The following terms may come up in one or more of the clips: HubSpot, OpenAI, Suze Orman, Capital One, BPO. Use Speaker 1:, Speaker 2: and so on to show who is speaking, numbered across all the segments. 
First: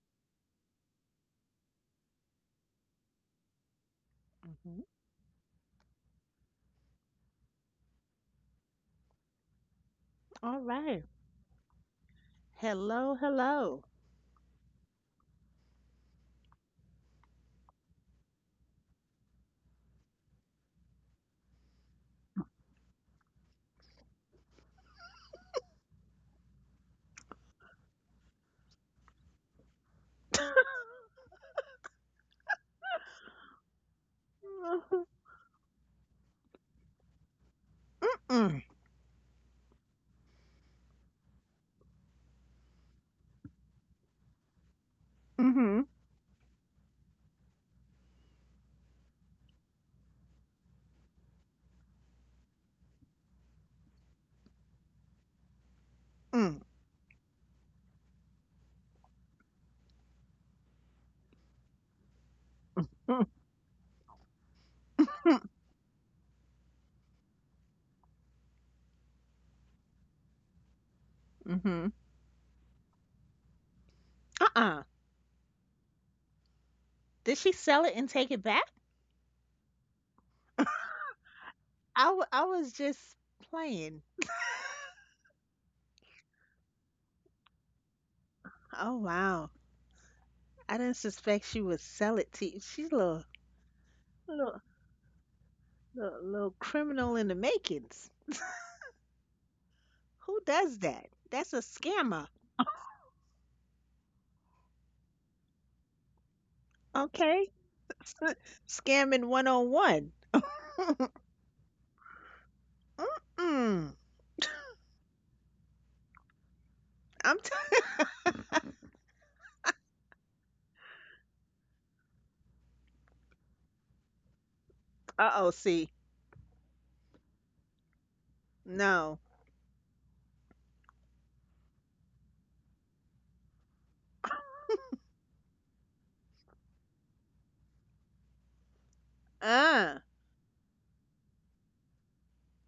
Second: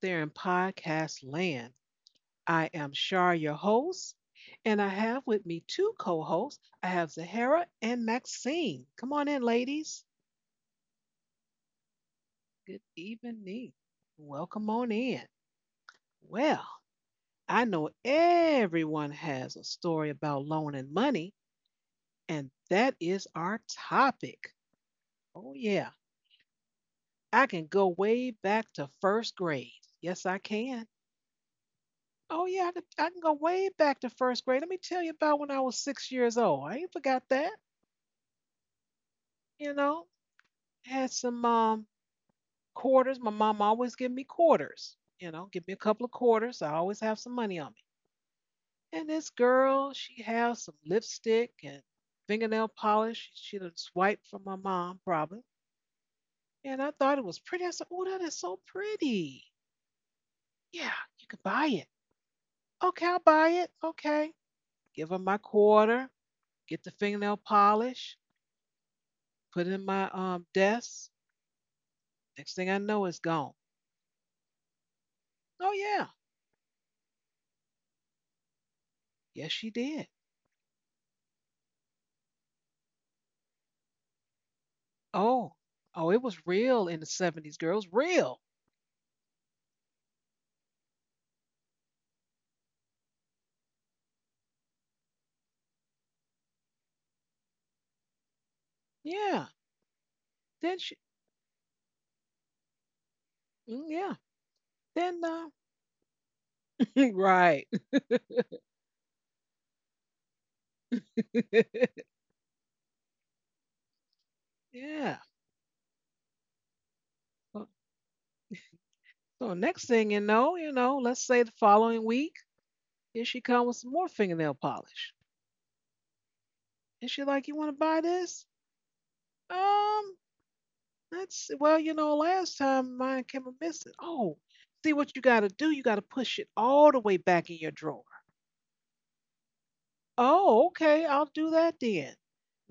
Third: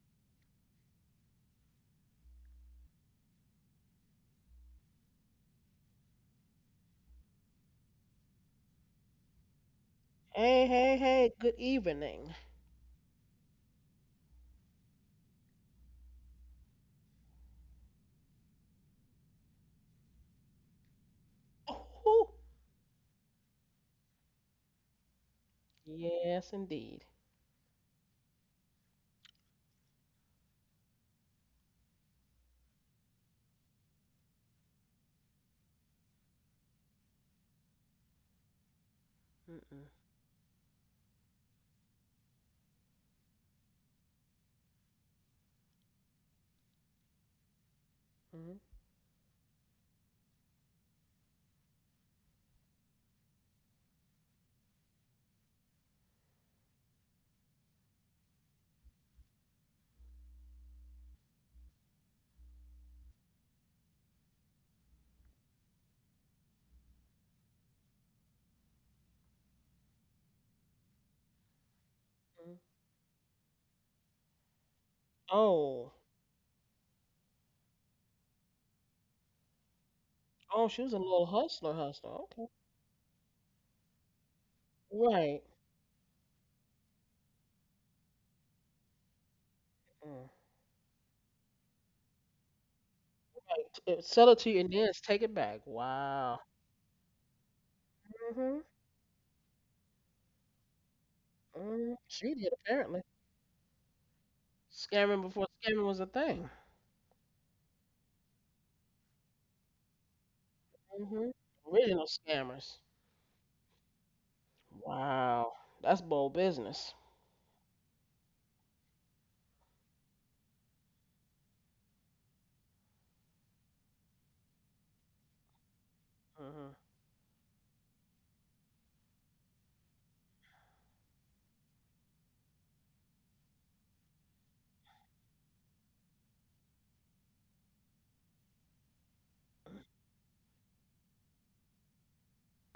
Speaker 1: there in podcast land. I am Shar, your host, and
Speaker 2: Mhm.
Speaker 1: I have with me two co hosts. I have Zahara and Maxine. Come on in, ladies.
Speaker 2: All
Speaker 3: Hey, hey,
Speaker 2: right.
Speaker 3: hey, good evening.
Speaker 1: Good
Speaker 2: Hello,
Speaker 1: evening.
Speaker 2: hello.
Speaker 1: Welcome on in. Well, I know everyone has a story about loan and money,
Speaker 3: Oh,
Speaker 1: and that is our topic. Oh, yeah.
Speaker 3: yes, indeed.
Speaker 1: I can go way back to first grade. Yes, I can. Oh yeah, I can go way back to first grade. Let me tell you about when I was six years old. I ain't forgot that.
Speaker 2: Mm,
Speaker 1: You
Speaker 3: Mm-mm,
Speaker 1: know, had some quarters. My mom always give me quarters. You know, give me a
Speaker 2: mm-hmm,
Speaker 1: couple of quarters. I always have some money on me.
Speaker 3: mm
Speaker 1: And this girl, she has some lipstick and fingernail polish. She done swiped from my mom probably.
Speaker 2: mm,
Speaker 1: And I thought it was pretty. I said, "Oh, that is so pretty. Yeah, you could buy it." Okay, I'll buy it. Okay, give her my
Speaker 2: mm,
Speaker 1: quarter. Get the fingernail polish, put it in my desk.
Speaker 2: mm-hmm.
Speaker 3: mm.
Speaker 1: Next thing I know, it's gone.
Speaker 2: Uh-uh.
Speaker 1: Oh
Speaker 3: Oh,
Speaker 1: yeah,
Speaker 2: Did she sell it and take it back?
Speaker 1: yes she did.
Speaker 3: oh, she was a little hustler, hustler.
Speaker 2: I, w-
Speaker 3: Okay.
Speaker 2: I was just playing.
Speaker 3: Right.
Speaker 1: Oh, oh, it was real in the 70s, girls, real.
Speaker 2: Oh, wow.
Speaker 3: Mm.
Speaker 2: I didn't suspect she would sell it to you. She's a
Speaker 3: Right. Sell it to you
Speaker 2: little,
Speaker 3: and then take it back.
Speaker 2: little,
Speaker 3: Wow.
Speaker 2: little criminal in the makings.
Speaker 3: Hmm.
Speaker 1: Yeah.
Speaker 2: Who does
Speaker 1: Then she,
Speaker 2: that? That's a
Speaker 3: Hmm.
Speaker 2: scammer.
Speaker 3: She did, apparently.
Speaker 1: mm, yeah.
Speaker 3: Scamming
Speaker 1: Then
Speaker 3: before scamming was a thing.
Speaker 2: Okay.
Speaker 1: right.
Speaker 2: S- Scamming one on one.
Speaker 3: Hmm. Original scammers.
Speaker 2: Mm-mm.
Speaker 1: yeah.
Speaker 3: Wow. That's bold business.
Speaker 2: I'm t-
Speaker 1: So so next thing you know, let's say the following week, here she comes with some more fingernail polish,
Speaker 2: Uh-oh, see.
Speaker 3: Hmm.
Speaker 1: and she like, "you want to buy this?"
Speaker 2: No.
Speaker 1: Um, that's, well, you know, last time mine came a missing. Oh, see what you got to do? You got to push it all the way back in your drawer.
Speaker 2: Uh.
Speaker 1: Oh, okay. I'll do that then.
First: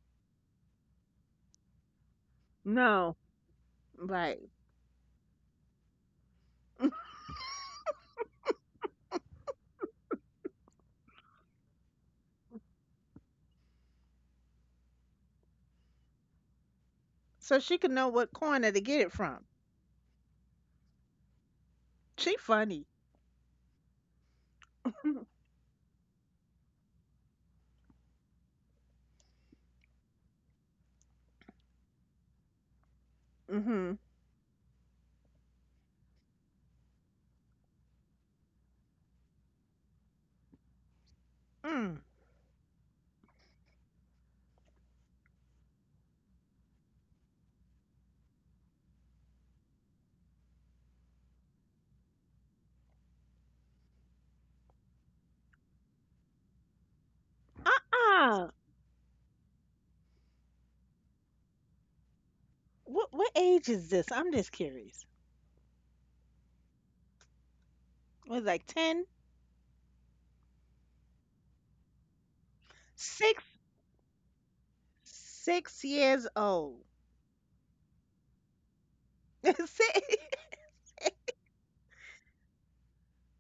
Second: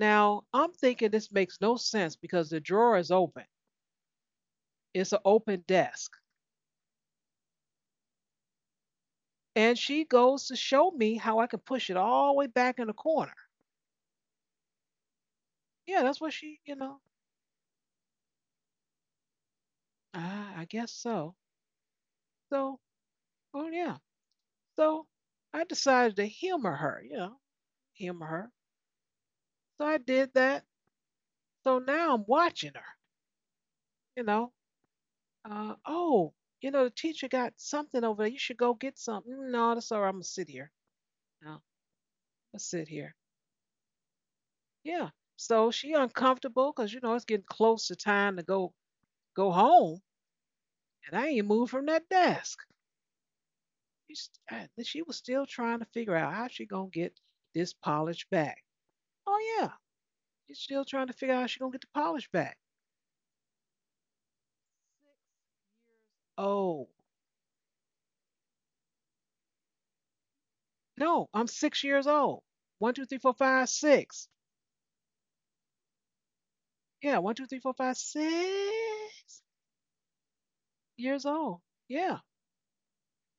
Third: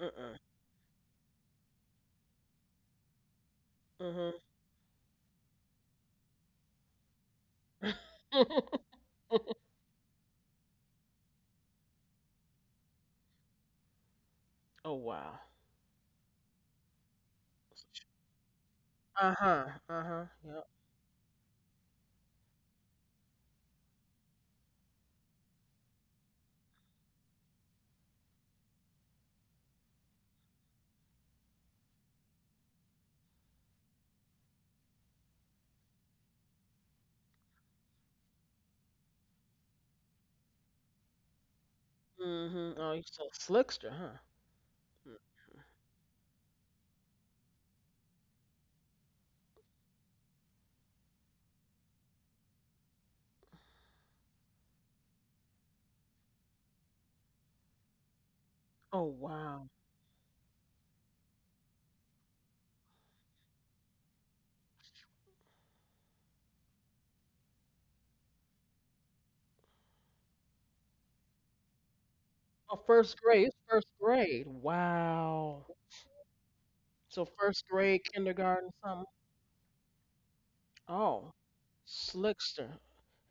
Speaker 3: Mm.
Speaker 1: I'm thinking this makes no sense because the drawer is
Speaker 2: No,
Speaker 1: open.
Speaker 3: Mm-hmm.
Speaker 2: right.
Speaker 1: It's an open desk. And she goes to show me how I can push it all the way back in the corner.
Speaker 3: Oh, wow.
Speaker 1: Yeah, that's what she, you know.
Speaker 2: So she could know what corner to get it from.
Speaker 3: Uh-huh. Uh-huh.
Speaker 1: Ah, I
Speaker 3: Yep.
Speaker 1: guess so.
Speaker 2: She funny.
Speaker 1: So, oh, yeah. So I decided to humor her, you know, humor her. So I did that. So now I'm watching her,
Speaker 2: Mhm.
Speaker 1: you know. Oh, you know, the teacher got something over there. You should go get something. No, that's all right. I'm going to sit here. No,
Speaker 2: Mm.
Speaker 1: I'll
Speaker 3: Mhm.
Speaker 1: sit
Speaker 3: Oh, you are
Speaker 1: here.
Speaker 3: so slickster, huh?
Speaker 1: Yeah.
Speaker 3: Mm.
Speaker 1: So she uncomfortable because you know it's getting close to time to go home, and I ain't moved from that desk. She's- I- then She was still trying to figure out how she gonna get this polish
Speaker 2: Uh-uh.
Speaker 1: back.
Speaker 3: Oh,
Speaker 1: Oh yeah,
Speaker 3: wow.
Speaker 1: she's still trying to figure out how she gonna get the polish back.
Speaker 2: What age is this? I'm just curious.
Speaker 1: Oh
Speaker 2: Was it like 10?
Speaker 1: no, I'm six years old.
Speaker 3: Oh,
Speaker 1: One, two, three,
Speaker 3: first
Speaker 1: four,
Speaker 2: Six
Speaker 3: grade. It's
Speaker 1: five,
Speaker 3: first
Speaker 1: six.
Speaker 3: grade. Wow.
Speaker 2: six years old.
Speaker 1: Yeah, one,
Speaker 3: So
Speaker 1: two, three, four,
Speaker 3: first
Speaker 1: five,
Speaker 3: grade,
Speaker 1: six
Speaker 3: kindergarten, something.
Speaker 2: Six-
Speaker 1: years
Speaker 3: Oh,
Speaker 1: old. Yeah.
Speaker 3: slickster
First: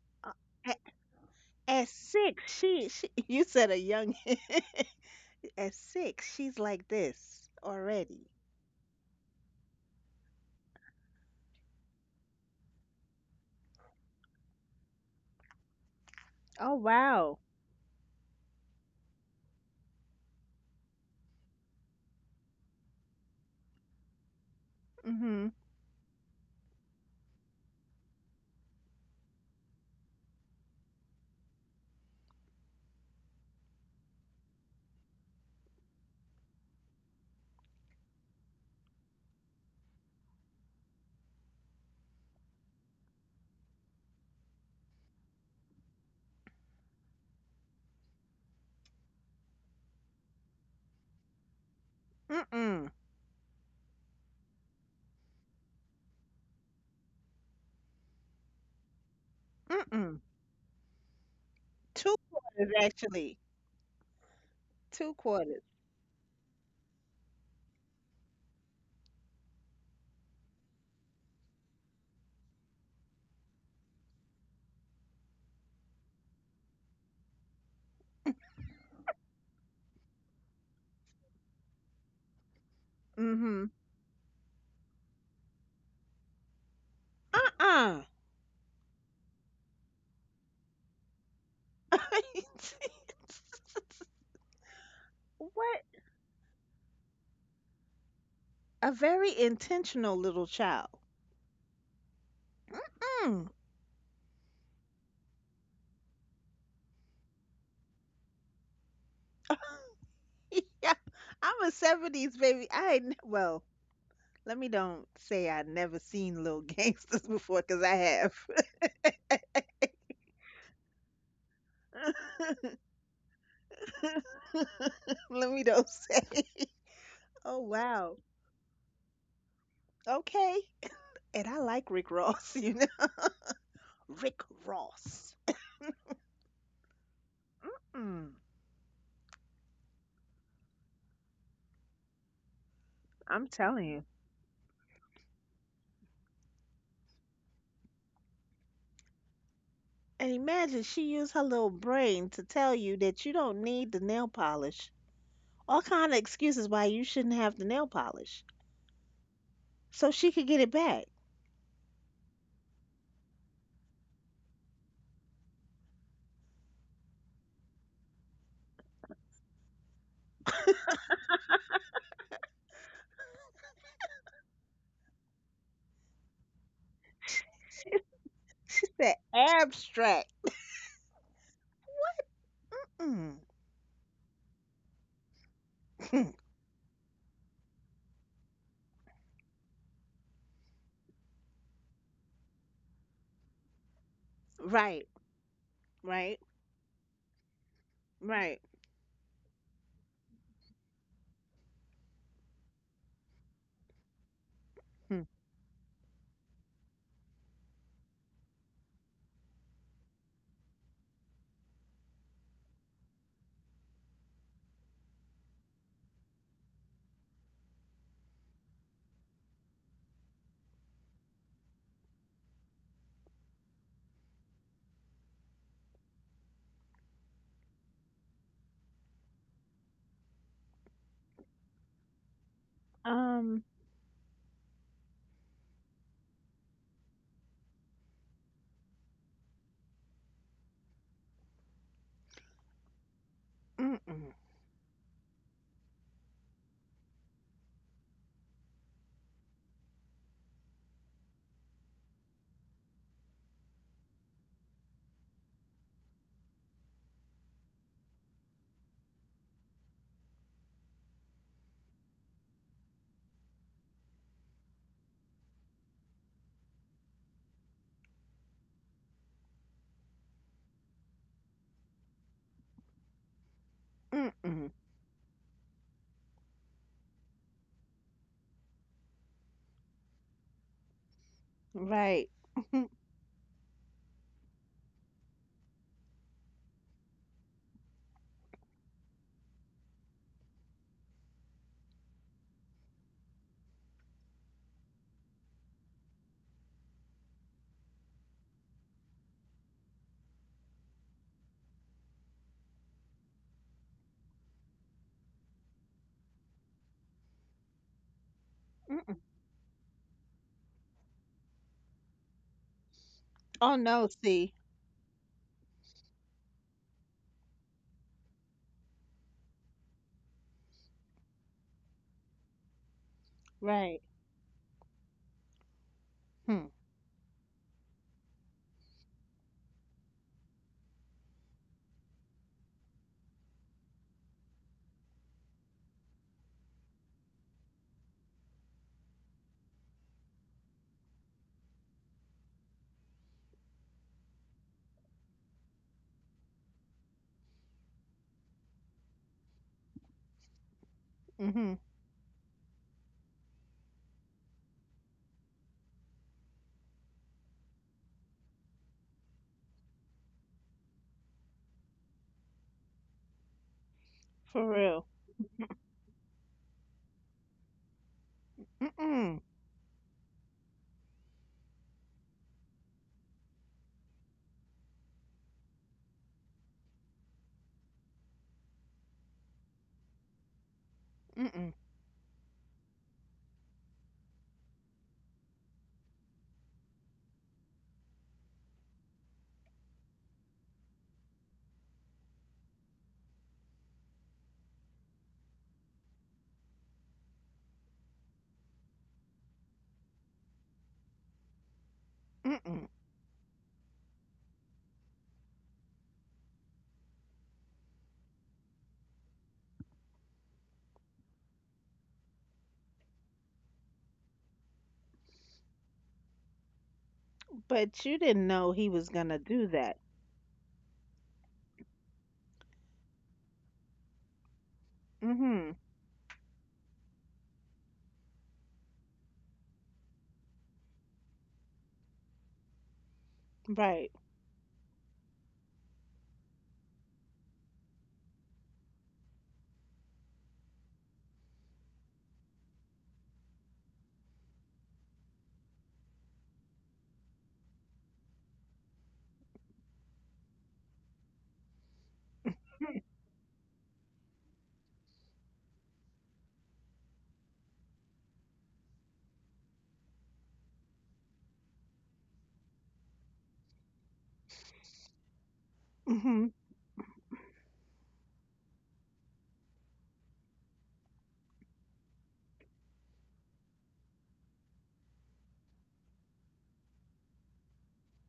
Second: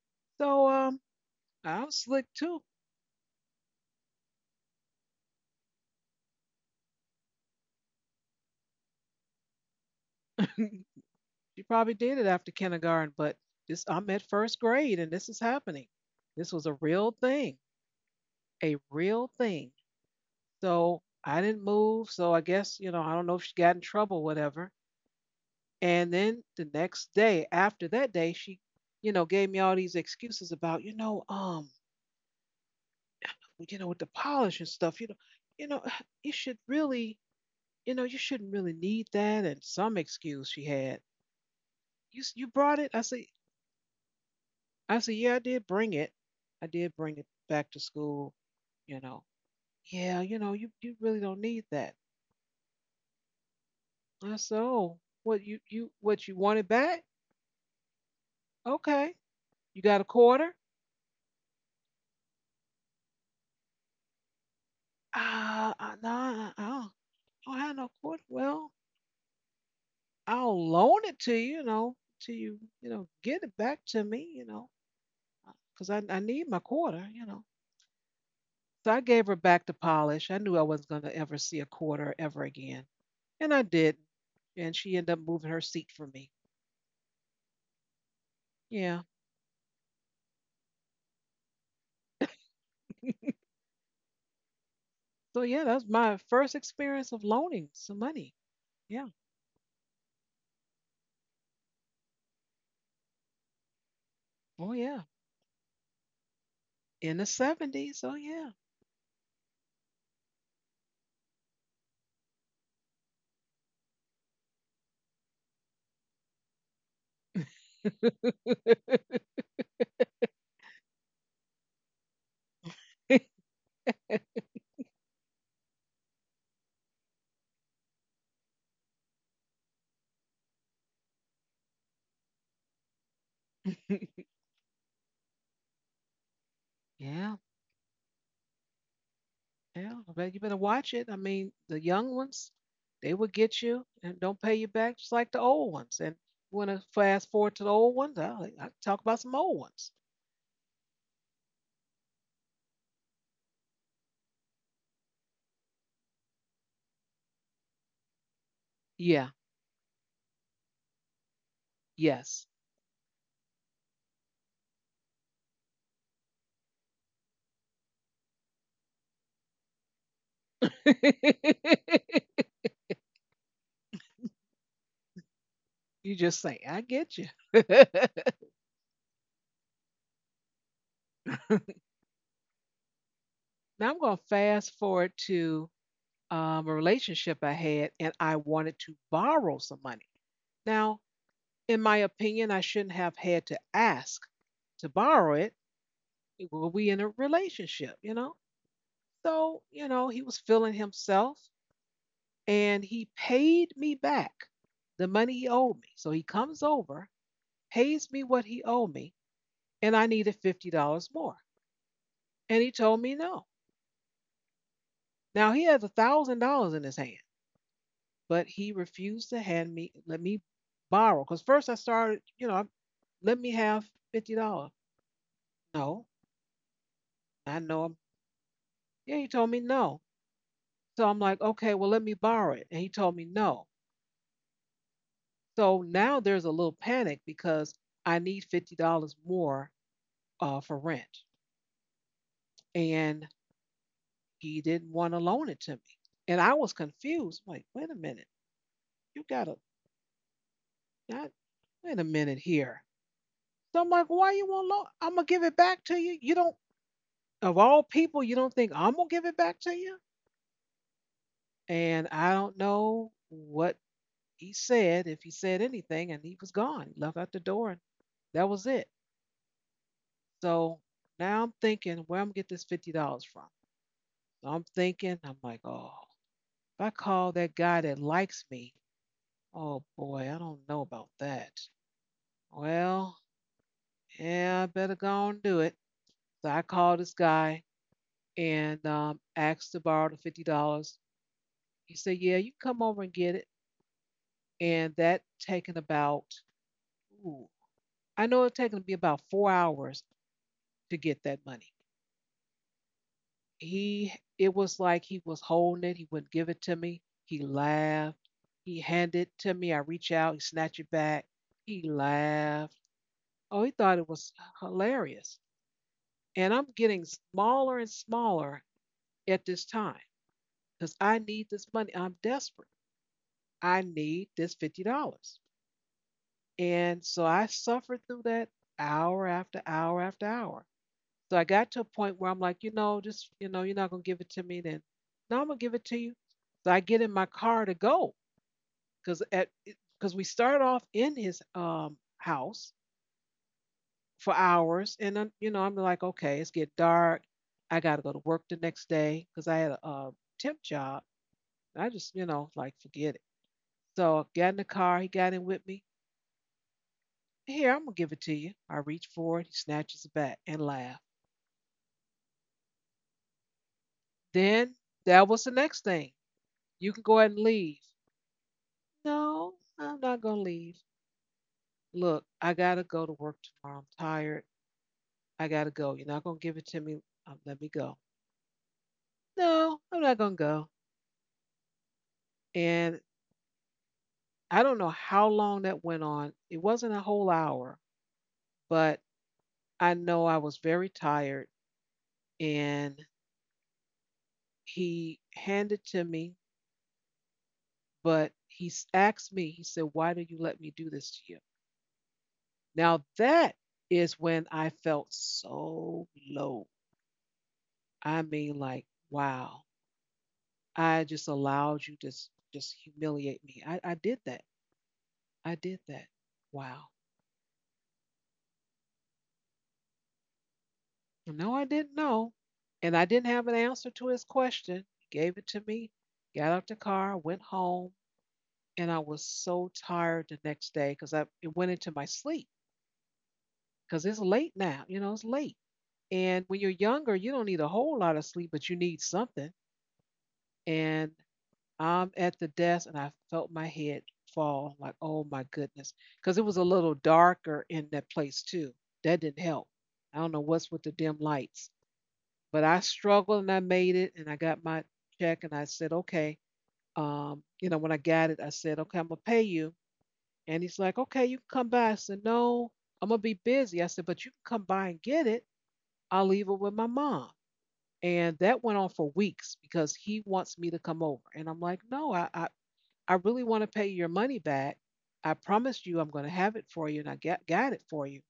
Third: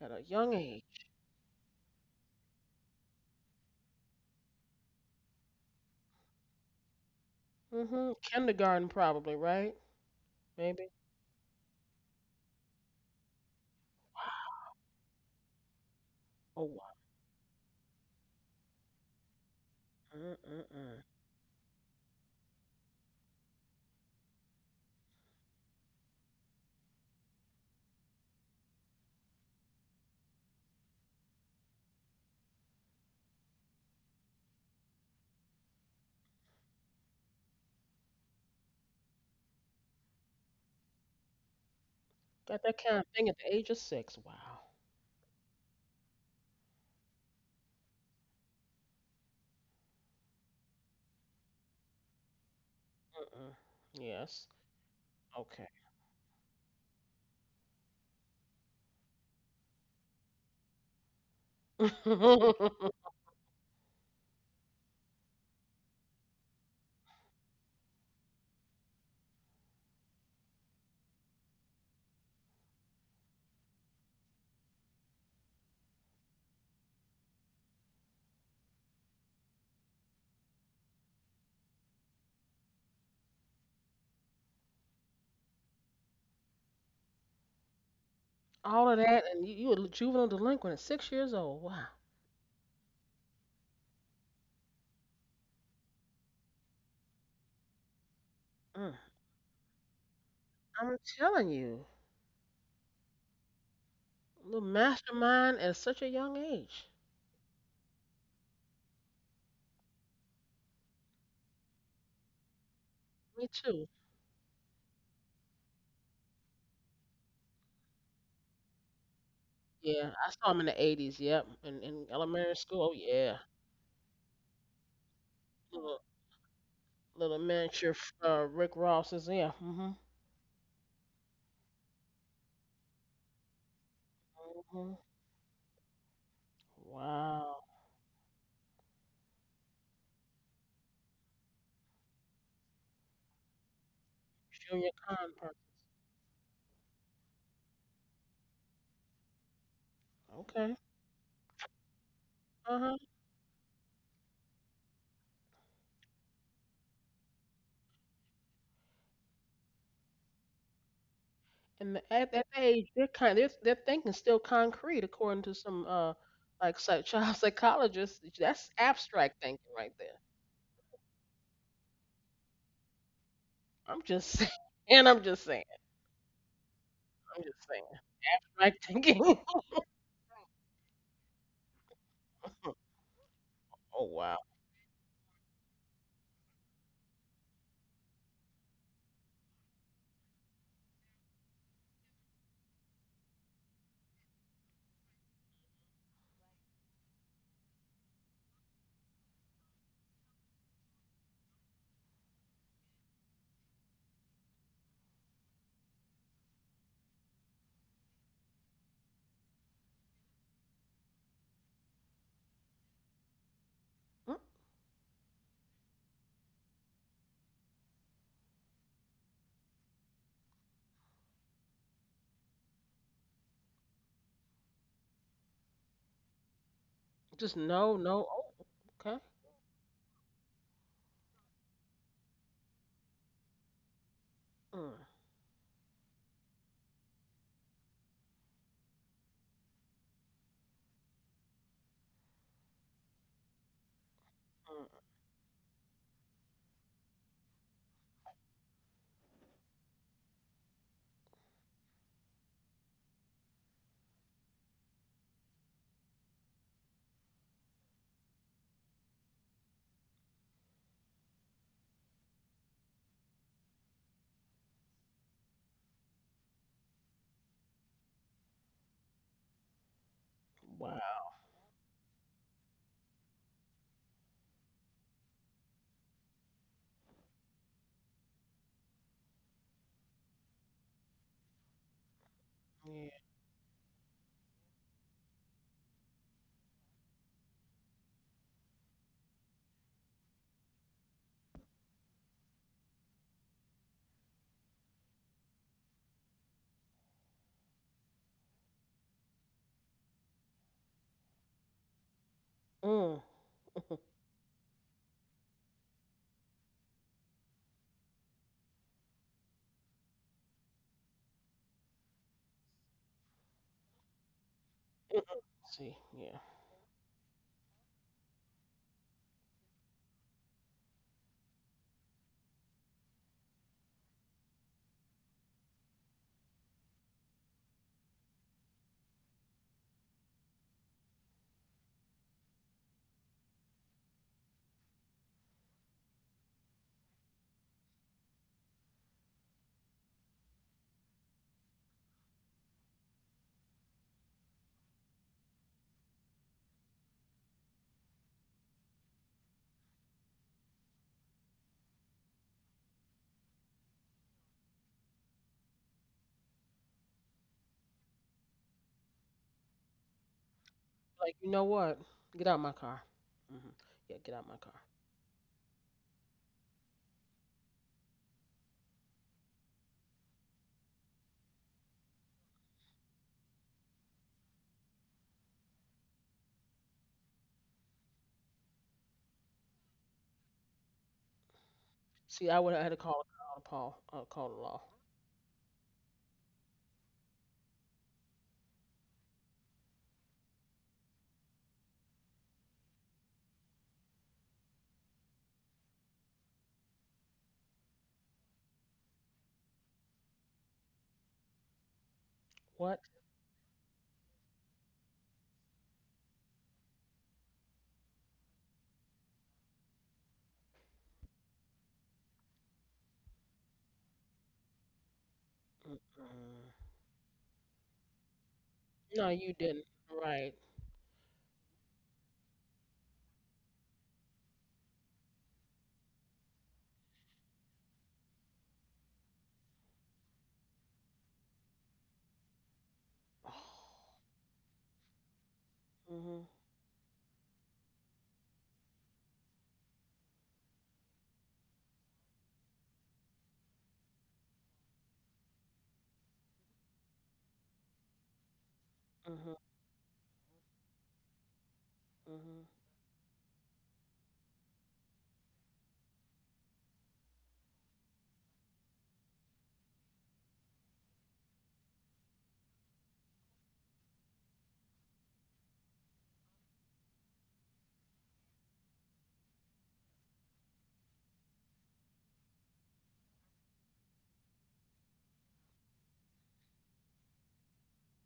Speaker 3: at a young
Speaker 1: So
Speaker 2: At,
Speaker 3: age.
Speaker 2: at
Speaker 1: I'm slick
Speaker 2: six,
Speaker 1: too.
Speaker 2: she you said a young at six, she's like this
Speaker 3: Mm hmm.
Speaker 2: already.
Speaker 3: Kindergarten, probably, right? Maybe.
Speaker 1: She probably did it after kindergarten, but this I'm at first grade and this is happening. This
Speaker 3: Oh,
Speaker 1: was
Speaker 2: Oh
Speaker 1: a
Speaker 3: wow.
Speaker 1: real
Speaker 2: wow.
Speaker 1: thing, a real thing. So
Speaker 3: Mm-mm-mm.
Speaker 1: I didn't move. So I guess, you know, I don't know if she got in trouble, whatever.
Speaker 2: Mhm.
Speaker 1: And then the next day, after that day, she, you know, gave me all these excuses about, you know, with the polish and stuff, you know, you should really, you know, you shouldn't really need that. And some excuse she had. You
Speaker 3: Got
Speaker 1: brought
Speaker 3: that
Speaker 1: it.
Speaker 3: kind of thing at the age of 6. Wow.
Speaker 1: I said, yeah, I did bring it. I did bring it back to school. You know, yeah, you know, you really don't need that.
Speaker 2: Mm mm.
Speaker 3: Mm-mm.
Speaker 1: I
Speaker 3: Yes.
Speaker 1: said, oh, what you
Speaker 3: Okay.
Speaker 1: you what you want it back? Okay,
Speaker 2: Mm
Speaker 1: you got a
Speaker 2: mm.
Speaker 1: quarter?
Speaker 2: Two quarters actually. Two quarters.
Speaker 1: No, I don't have no quarter. Well, I'll loan it to you, you know, till you know get it back to me, you know, because I need my quarter, you know. So I gave her back the polish. I knew I wasn't going to ever see a quarter ever again. And I
Speaker 2: Mhm.
Speaker 1: did. And she ended up moving her seat for me.
Speaker 2: Uh-uh.
Speaker 3: All
Speaker 1: Yeah.
Speaker 3: of that, and you a juvenile delinquent at 6 years old. Wow.
Speaker 1: So, yeah, that
Speaker 2: What
Speaker 1: was my first experience of loaning some money.
Speaker 2: a
Speaker 3: Mm.
Speaker 1: Yeah.
Speaker 2: very intentional little child.
Speaker 3: I'm telling you.
Speaker 2: Mm.
Speaker 3: The
Speaker 1: Oh, yeah.
Speaker 3: Mastermind at such a young age.
Speaker 1: In the 70s. Oh, yeah.
Speaker 2: Yeah, I'm a 70s baby. I ain't,
Speaker 3: Me
Speaker 2: well,
Speaker 3: too.
Speaker 2: let me don't say I never seen Little Gangsters before, cause I have.
Speaker 3: Yeah, I saw him in the '80s. Yep, in elementary school. Oh yeah,
Speaker 2: Let me don't
Speaker 3: little
Speaker 2: say.
Speaker 3: little
Speaker 2: Oh,
Speaker 3: miniature
Speaker 2: wow.
Speaker 3: Rick Ross is there. Hmm.
Speaker 2: Okay. And I like Rick Ross, you know. Rick
Speaker 3: Hmm.
Speaker 2: Ross.
Speaker 1: Yeah.
Speaker 3: Wow,
Speaker 2: Mm,
Speaker 1: Yeah. I You better watch it. I mean, the young ones, they will
Speaker 2: I'm
Speaker 1: get you
Speaker 2: telling you.
Speaker 1: and don't pay you
Speaker 3: junior
Speaker 1: back just like
Speaker 3: con
Speaker 1: the
Speaker 3: person.
Speaker 1: old ones. And want to fast forward to the old ones? I talk about some old ones.
Speaker 2: And
Speaker 3: Okay.
Speaker 2: imagine she used her little brain to tell
Speaker 3: Uh
Speaker 2: you
Speaker 3: huh.
Speaker 2: that you don't need the nail polish. All kind of excuses why you shouldn't have the nail polish.
Speaker 1: Yeah.
Speaker 2: So she could get it back.
Speaker 3: And at
Speaker 1: Yes.
Speaker 3: that age, they're kind they're thinking still concrete, according to some like child psychologists. That's abstract thinking right there. I'm just saying. And I'm just saying.
Speaker 1: You just say, I get you.
Speaker 3: I'm just saying.
Speaker 2: It's
Speaker 3: Abstract
Speaker 2: that
Speaker 3: thinking.
Speaker 2: abstract. Mm.
Speaker 1: Now I'm
Speaker 3: Oh
Speaker 1: going to
Speaker 3: wow.
Speaker 1: fast forward to a relationship I had and I wanted to borrow some money. Now, in my opinion, I shouldn't have had to ask to
Speaker 2: Right,
Speaker 1: borrow it.
Speaker 2: right,
Speaker 1: Were we in a relationship, you know?
Speaker 2: right.
Speaker 1: So, you know, he was feeling himself and he paid me back the
Speaker 2: Hmm.
Speaker 1: money he owed me. So he comes over, pays me what he owed me, and I needed $50 more. And he told me no.
Speaker 3: Mm.
Speaker 1: Now he has $1,000 in his hand, but he refused to hand me let me borrow. Cause first I started, you know, let me have $50. No, I
Speaker 3: Just
Speaker 1: know him.
Speaker 3: no, no. Oh,
Speaker 1: Yeah, he
Speaker 3: okay.
Speaker 1: told me no. So I'm like, okay, well let me borrow it, and he told me
Speaker 2: Um,
Speaker 1: no.
Speaker 3: Mm,
Speaker 1: So now there's a little panic because I need $50 more for rent, and
Speaker 2: mm-mm,
Speaker 1: he didn't
Speaker 3: mm,
Speaker 1: want to loan it to me, and I was confused. I'm like, wait a minute, you gotta, I, wait a minute here. So I'm like, why you want loan? I'm gonna give it back to you. You don't, Of all people, you don't think I'm gonna give it back to you? And I don't know what he said, if he said anything, and he was gone. He left out the door, and that was it. So
Speaker 3: wow,
Speaker 1: now I'm thinking, where I'm gonna get this $50 from? So I'm
Speaker 2: mm-mm,
Speaker 1: thinking, I'm like, oh, if I call that guy that likes me, oh boy, I don't know about that.
Speaker 2: right.
Speaker 1: Well,
Speaker 3: yeah.
Speaker 1: yeah, I better go and do it. So I called this guy and asked to borrow the $50. He said, "Yeah, you can come over and get it." And that taken about, ooh, I know it taken me about 4 hours to get that money.
Speaker 3: Mm.
Speaker 1: He, it was like he was holding it. He wouldn't give it to me. He laughed. He
Speaker 2: Mm-mm.
Speaker 1: handed it to me. I reach out. He snatched it back. He laughed. Oh, he
Speaker 2: Oh
Speaker 1: thought it
Speaker 2: no,
Speaker 1: was
Speaker 2: see,
Speaker 1: hilarious.
Speaker 3: See, yeah.
Speaker 1: And I'm getting smaller and smaller at this time because I need this money. I'm desperate. I
Speaker 2: right.
Speaker 1: need this $50.
Speaker 2: Hmm.
Speaker 1: And so I suffered through that hour after hour after hour. So I got to a point where I'm like, you know, just, you know, you're not going to give it to me then. No, I'm going to give it to you. So I get in my car to go, because at because we start off in his house for hours and then, you know, I'm like, okay, it's get dark, I got to go to work the next day because I had a temp job,
Speaker 2: Mm-hmm.
Speaker 1: I just, you know, like forget it. So I got in the car, he got in with me. Here, I'm gonna give it to you. I reach for it. He snatches it back and laughs.
Speaker 3: Like, you know what? Get out my car. Hmm. Yeah, get out my
Speaker 2: For
Speaker 1: Then
Speaker 3: car.
Speaker 2: real.
Speaker 1: that was the next thing. You can go ahead and leave.
Speaker 2: Mm-mm,
Speaker 1: No, I'm not gonna leave. Look, I gotta go to work tomorrow. I'm tired. I gotta go. You're not gonna give it to me. Let me go. No, I'm not gonna go.
Speaker 2: mm-mm,
Speaker 3: See, I would have had
Speaker 1: And
Speaker 3: to call the
Speaker 1: I don't
Speaker 3: law.
Speaker 1: know how long that went on. It wasn't a whole hour, but I know I was very tired. And he handed to me. Asked me, he said, "Why do you let me do this to you?"
Speaker 2: mm-mm.
Speaker 3: What?
Speaker 1: Now, that is when I felt so low. I mean, like, wow, I just allowed you to just humiliate me. I did that. I did that.
Speaker 3: Mm-mm.
Speaker 1: Wow.
Speaker 2: But you didn't know he was
Speaker 3: No,
Speaker 2: gonna
Speaker 3: you
Speaker 2: do
Speaker 3: didn't.
Speaker 2: that.
Speaker 3: Right.
Speaker 1: No, I didn't know. And I didn't have an answer to his question. He gave it to
Speaker 2: Mm-hmm.
Speaker 1: me, got out the car, went home, and I was so tired the next day because I it went into my sleep because
Speaker 2: Right.
Speaker 1: it's late now. You know, it's late. And
Speaker 3: Mhm,
Speaker 1: when you're younger, you don't need a whole lot of sleep, but you need something. And I'm at the desk and I felt my head fall like, oh my goodness. Because it was a little darker in that place too. That didn't
Speaker 3: mhm,
Speaker 1: help. I don't know what's with the dim lights, but
Speaker 3: mhm.
Speaker 1: I struggled and I made it and I got my check and I said, okay. You know, when I got it, I said, okay, I'm going to pay you. And he's like, okay, you can come by. I said, no, I'm going to be busy. I said, but you can come by and get it. I'll
Speaker 2: Mm-hmm.
Speaker 1: leave it with my mom. And that went on for weeks because he wants me to come over. And I'm like, no, I really want to pay your money back. I promised you I'm going to have it for you and I got it for you.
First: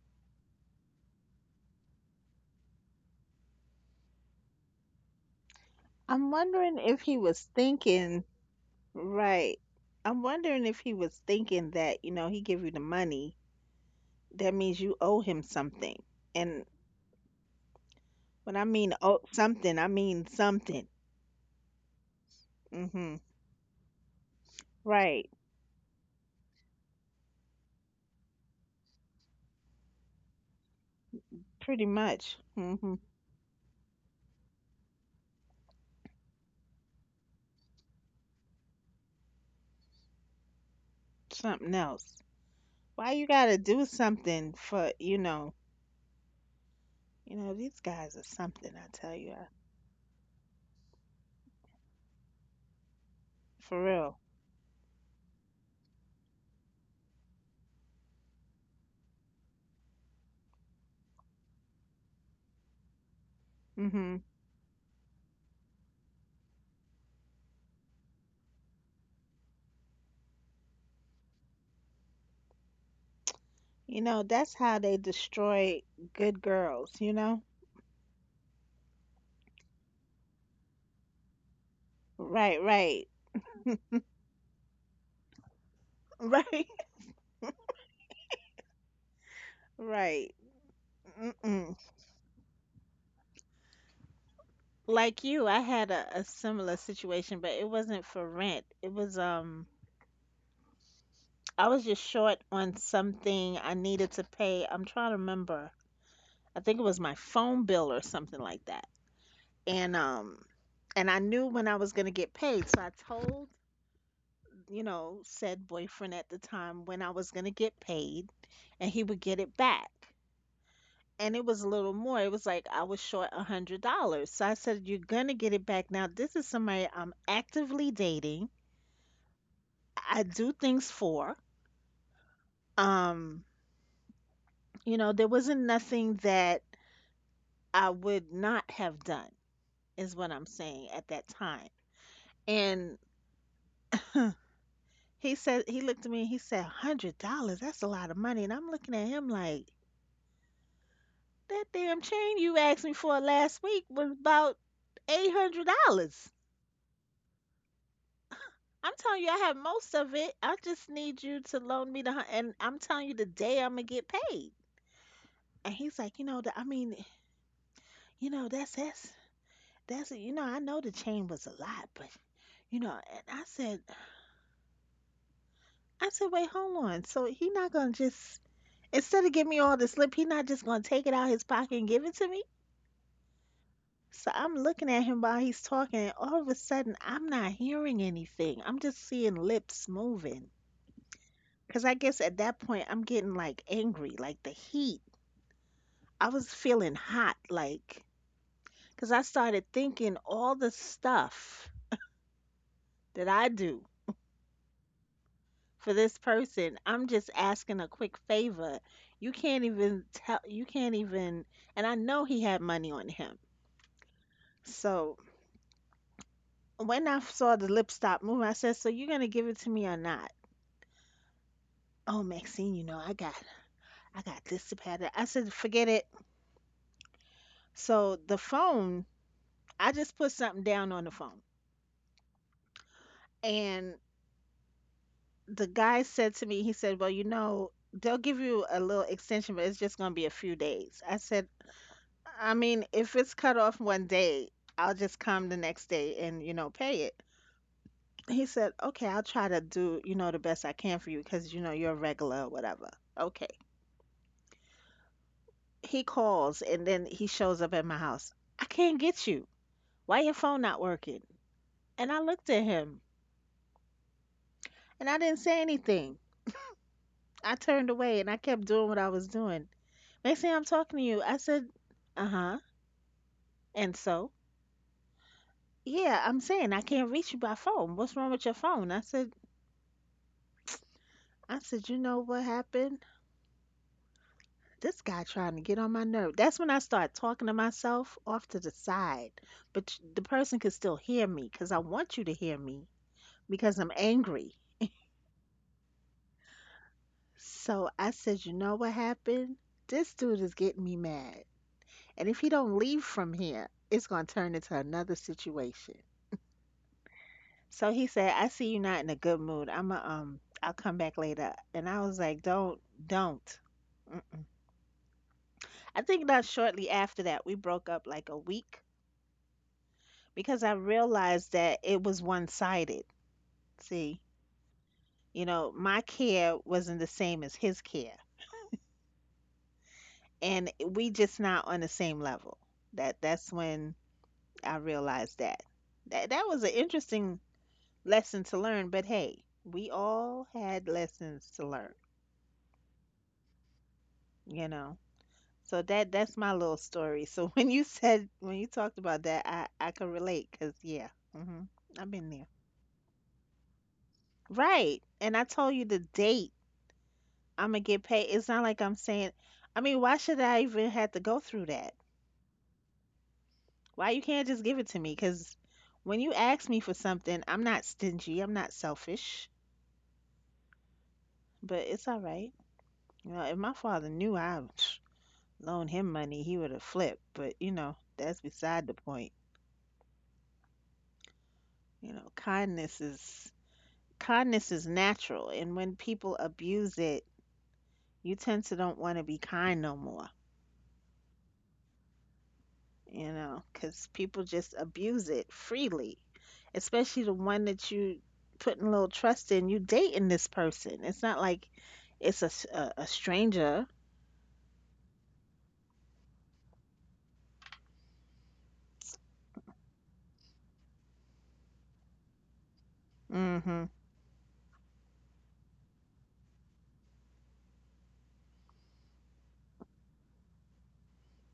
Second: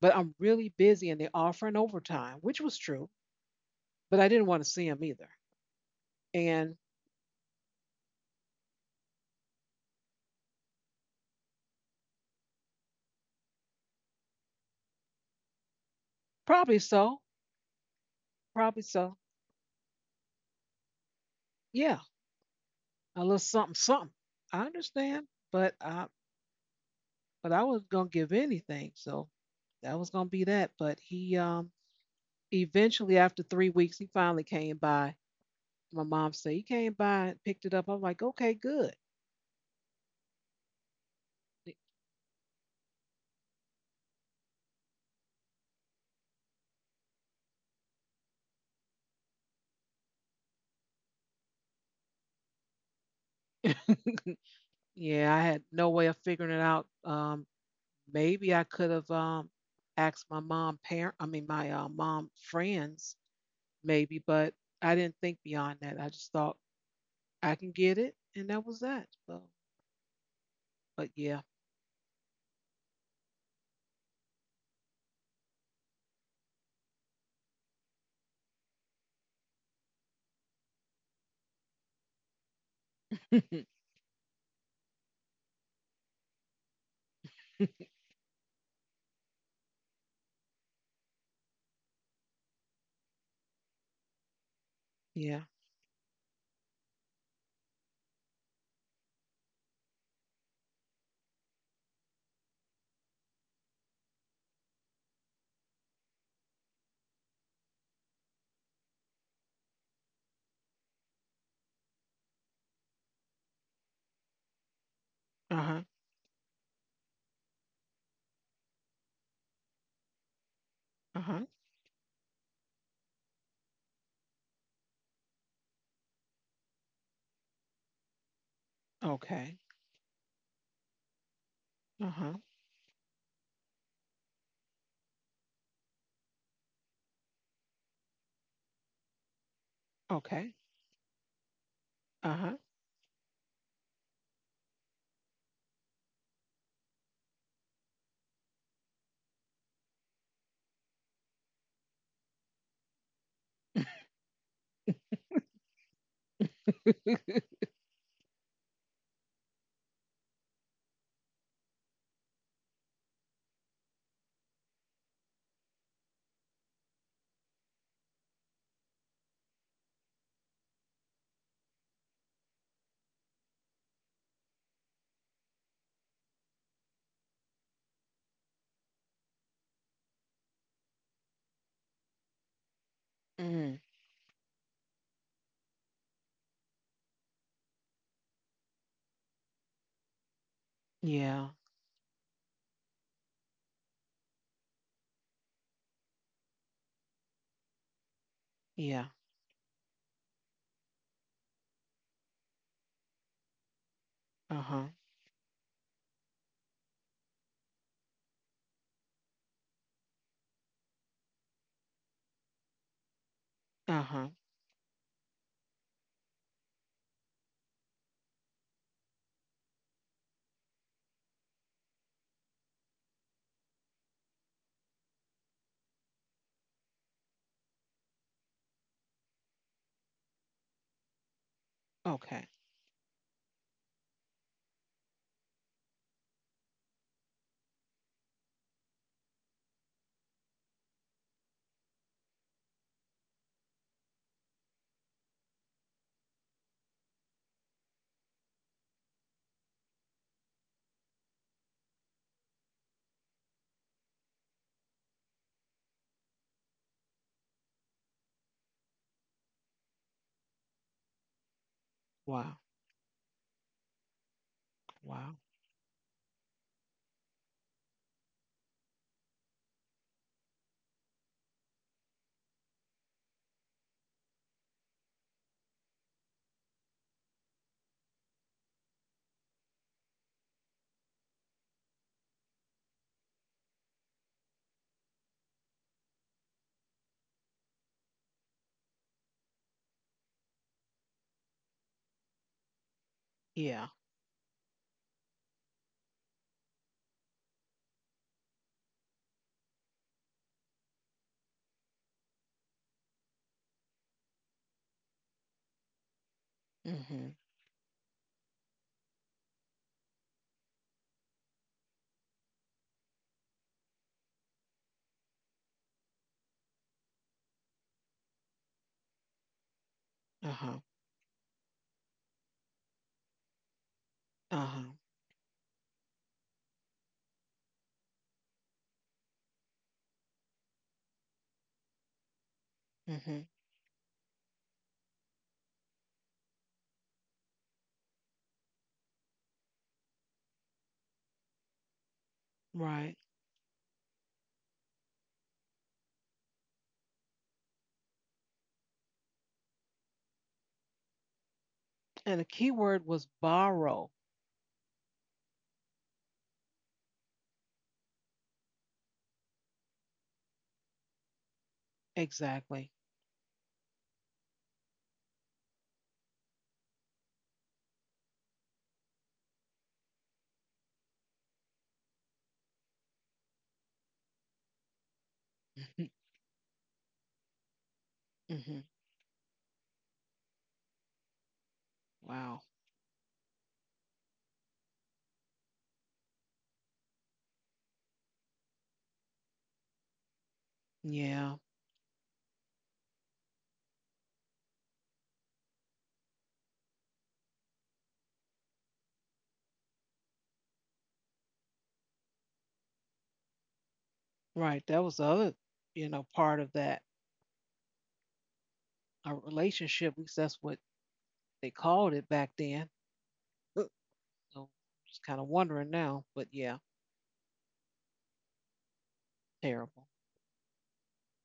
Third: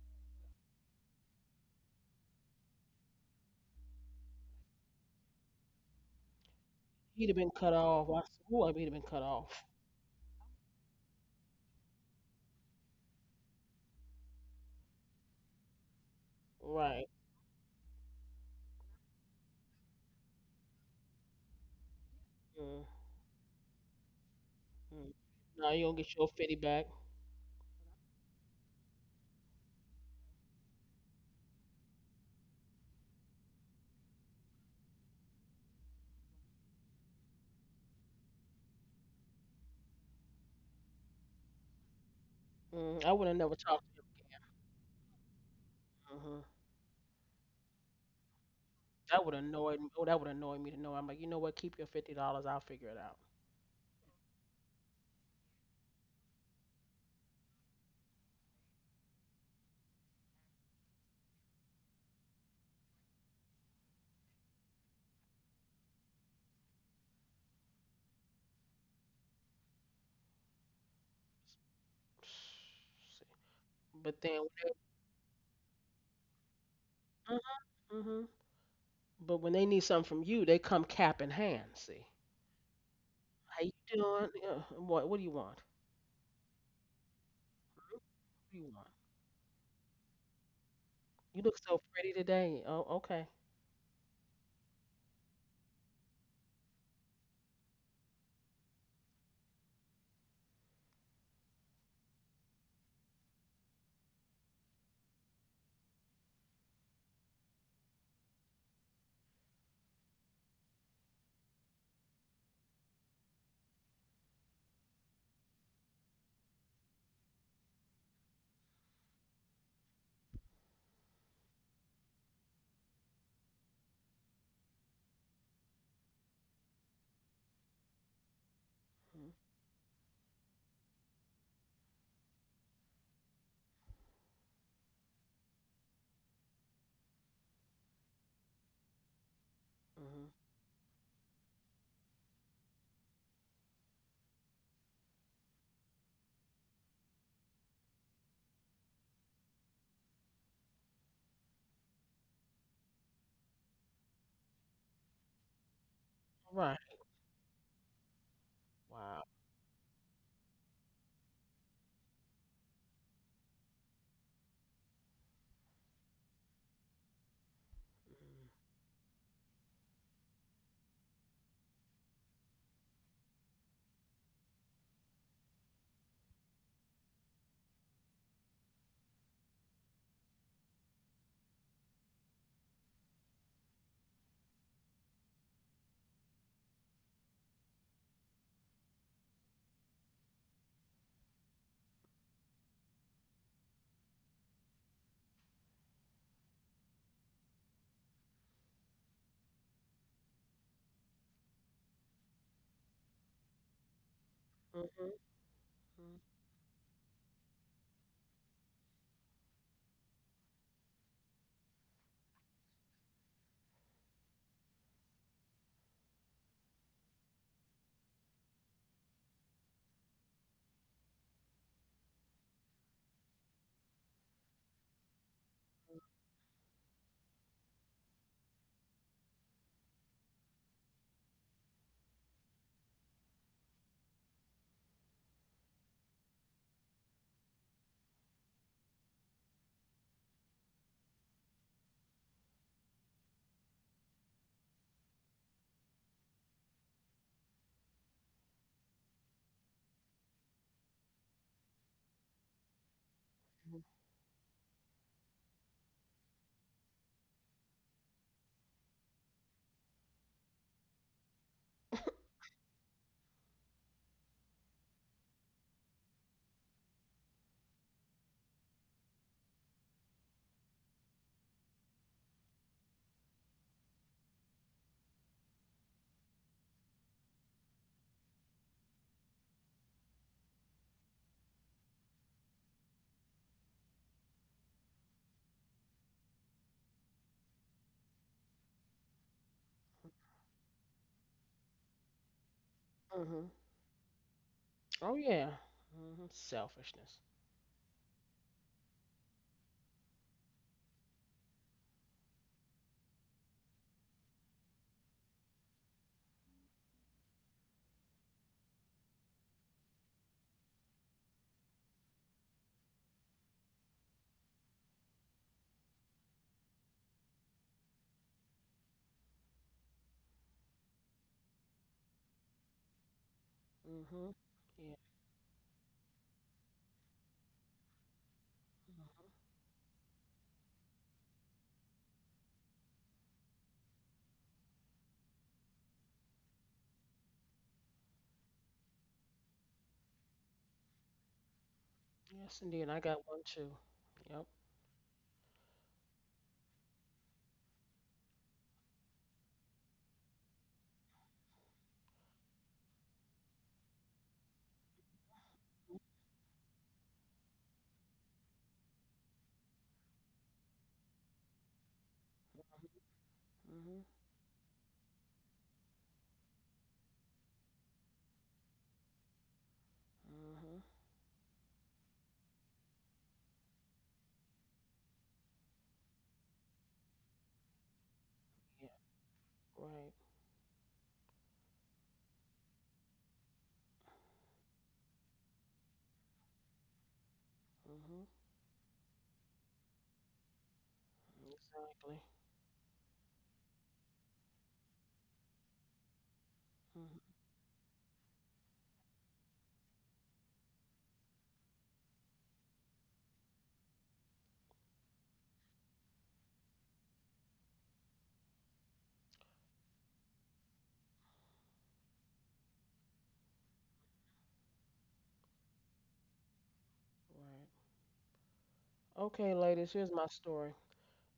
Speaker 1: But I'm really busy and they're offering overtime, which was true. But I didn't want to see him either.
Speaker 2: I'm
Speaker 1: And
Speaker 2: wondering if he
Speaker 3: He'd have
Speaker 2: was
Speaker 3: been cut off.
Speaker 2: thinking,
Speaker 3: I Ooh, he'd have been cut
Speaker 2: right.
Speaker 3: off.
Speaker 2: I'm wondering if he was thinking that, you know, he give you the money, that means you owe him something. And
Speaker 1: probably
Speaker 3: Right.
Speaker 1: so.
Speaker 2: when I
Speaker 1: Probably
Speaker 2: mean
Speaker 1: so.
Speaker 2: owe something, I mean something.
Speaker 1: Yeah,
Speaker 3: Mm-hmm.
Speaker 2: Hmm.
Speaker 1: a little something, something. I understand,
Speaker 2: Right.
Speaker 3: Now
Speaker 1: but
Speaker 3: you don't
Speaker 1: I,
Speaker 3: get your 50 back.
Speaker 1: but I was gonna give anything, so that was gonna be that. But he,
Speaker 2: Pretty much. Hmm.
Speaker 1: eventually after 3 weeks, he finally came by. My mom said, "You came by and picked it up." I'm like, "Okay, good."
Speaker 2: Something else.
Speaker 3: Mm, I
Speaker 2: Why you
Speaker 3: would have never
Speaker 2: gotta
Speaker 3: talked
Speaker 2: do something for,
Speaker 3: to him.
Speaker 2: these guys are something, I tell
Speaker 3: That
Speaker 2: you.
Speaker 3: would annoy me. Oh, that would annoy me to know. I'm like, you know what? Keep your $50. I'll figure it out.
Speaker 2: For real.
Speaker 1: Yeah, I had no way of figuring it out. Maybe I could have asked my mom parent, I mean my mom friends,
Speaker 2: Hmm.
Speaker 1: maybe, but I didn't think beyond that. I just thought I can get it, and that was that. So, but yeah.
Speaker 3: See.
Speaker 2: You
Speaker 3: But
Speaker 2: know,
Speaker 3: then,
Speaker 2: that's
Speaker 3: when
Speaker 2: how they destroy good girls, you
Speaker 3: they,
Speaker 2: know?
Speaker 3: mhm, mhm. But when they need something from you, they come cap in hand. See,
Speaker 2: Right, right.
Speaker 3: how you doing? Yeah. What do you want? What
Speaker 2: Right.
Speaker 3: do you want?
Speaker 2: Right.
Speaker 3: You look
Speaker 2: Mm-mm.
Speaker 3: so pretty today. Oh, okay.
Speaker 2: Like
Speaker 1: Yeah.
Speaker 2: you, I had a similar situation, but it wasn't for rent. It was I was just short on something I needed to pay. I'm trying to remember. I think it was my phone bill or something like that. And um and I knew when I was going to get paid, so I told, you know,
Speaker 1: Uh
Speaker 2: said
Speaker 1: huh.
Speaker 2: boyfriend at the time when I was going to get paid, and he would get it back.
Speaker 1: Uh
Speaker 2: And
Speaker 1: huh.
Speaker 2: it was a little more. It was like I was short $100. So I said, "You're gonna get it back." Now, this is somebody I'm actively dating.
Speaker 3: Mm-hmm.
Speaker 1: Okay.
Speaker 2: I do things for.
Speaker 1: Uh huh.
Speaker 2: Um, you know, there wasn't nothing that I would not have done, is what I'm
Speaker 3: Mm-hmm.
Speaker 1: Okay.
Speaker 2: saying at that time.
Speaker 1: Uh huh.
Speaker 2: And he said he looked at me and he said, "$100, that's a lot of money." And I'm looking at him like, that damn chain you asked me for last week was about $800.
Speaker 3: Right.
Speaker 2: I'm telling
Speaker 3: Wow.
Speaker 2: you, I have most of it. I just need you to loan me and I'm telling you the day I'm gonna get paid. And he's like, you know, I mean, you know, that's you know, I know the chain was a lot, but you know. And I said, wait, hold on. So he not gonna just instead of giving me all the slip, he not just gonna take it out his pocket and give it to me.
Speaker 1: Mm.
Speaker 2: So I'm looking at him while he's talking, and all of a sudden I'm not hearing anything. I'm just seeing lips moving.
Speaker 1: Yeah.
Speaker 2: Cause I guess at that point I'm getting like angry, like the heat, I was feeling hot, like, because
Speaker 1: Yeah.
Speaker 2: I started thinking all the stuff that I do
Speaker 1: Uh huh.
Speaker 3: Mm-hmm.
Speaker 2: for this
Speaker 3: Hmm.
Speaker 2: person. I'm just asking a quick favor. You can't even tell, you can't even, and I know he had money on him.
Speaker 1: Uh huh.
Speaker 2: So when I saw the lip stop move, I said, "So you're going to give it to me or not?" "Oh, Maxine, you know, I got this to pad." I said, "Forget it." So the phone, I just put something down on the phone.
Speaker 1: Okay.
Speaker 2: And the guy said to me, he said, "Well, you know, they'll give you a little extension, but it's just going to be a few days." I said, "I mean, if it's cut off one day, I'll just come the next day and, you know, pay it." He said, "Okay, I'll try to do, you know, the best I can for you because, you know, you're a regular or whatever." Okay. He calls and then he shows up at my house. "I can't get you. Why your phone not working?" And I looked
Speaker 1: Wow.
Speaker 2: at him and I didn't
Speaker 1: Wow.
Speaker 2: say anything. I turned away and I kept doing what I was doing. Next thing I'm talking to you, I said, uh huh. And so, yeah, I'm saying, "I can't reach you by phone. What's wrong with your phone?" I said, you know what happened? This guy trying to get on my nerve. That's when I start talking to myself off to the side, but the person could still hear me because I want you to hear me
Speaker 3: Hmm.
Speaker 2: because I'm
Speaker 1: Yeah.
Speaker 2: angry.
Speaker 3: Oh yeah. Hmm. Selfishness.
Speaker 2: So I said, you know what happened? This dude is getting me mad, and if he don't leave from here, it's gonna turn into another situation.
Speaker 1: Mm hmm.
Speaker 2: So he said, "I see you not in a good mood. I'll come back later." And I was like, "Don't, don't." Mm. I think not shortly after that, we broke up like a week
Speaker 1: Uh
Speaker 2: because I
Speaker 1: huh.
Speaker 2: realized that it was one-sided. See,
Speaker 3: Hmm.
Speaker 1: Uh huh.
Speaker 3: Yeah.
Speaker 2: you know, my care wasn't the same as his care,
Speaker 3: Hmm.
Speaker 2: and we just not on the same level. That
Speaker 1: Mm hmm.
Speaker 2: that's when I realized that. That was an interesting lesson to learn, but hey, we all had lessons to learn,
Speaker 3: Yes, indeed. I
Speaker 1: Right.
Speaker 3: got one too. Yep.
Speaker 2: you know. So that that's my little story. So when you talked about that, I can relate because yeah, hmm I've been
Speaker 1: And
Speaker 2: there.
Speaker 1: the key word was borrow.
Speaker 2: Right. And I told you the date I'm gonna get paid. It's not like I'm saying. I mean, why should I even have to go through that?
Speaker 1: Exactly.
Speaker 2: Why
Speaker 3: Hmm.
Speaker 2: you can't just give it to me? Because when you ask me for something, I'm not stingy. I'm not selfish.
Speaker 3: Mm-hmm.
Speaker 2: But it's all right. You know, if my father knew I loaned him
Speaker 1: Mm
Speaker 2: money, he would have flipped. But you know, that's beside
Speaker 1: hmm.
Speaker 2: the
Speaker 3: Yeah.
Speaker 2: point.
Speaker 3: Right.
Speaker 2: You know,
Speaker 1: Wow.
Speaker 2: Kindness is natural, and when people abuse it, you
Speaker 3: Mm-hmm.
Speaker 2: tend to don't want to be kind no more,
Speaker 1: Yeah.
Speaker 3: Exactly.
Speaker 2: you know, because people just abuse it freely, especially the
Speaker 3: Mm-hmm.
Speaker 2: one that you putting a little trust in. You dating this person. It's not like it's a stranger.
Speaker 1: Right. That was the other, part of that a relationship. At least that's what they called it back then.
Speaker 2: Mm-hmm.
Speaker 1: Uh, So just kind of wondering now, but yeah,
Speaker 3: Right. Okay, ladies,
Speaker 1: terrible.
Speaker 3: here's my story.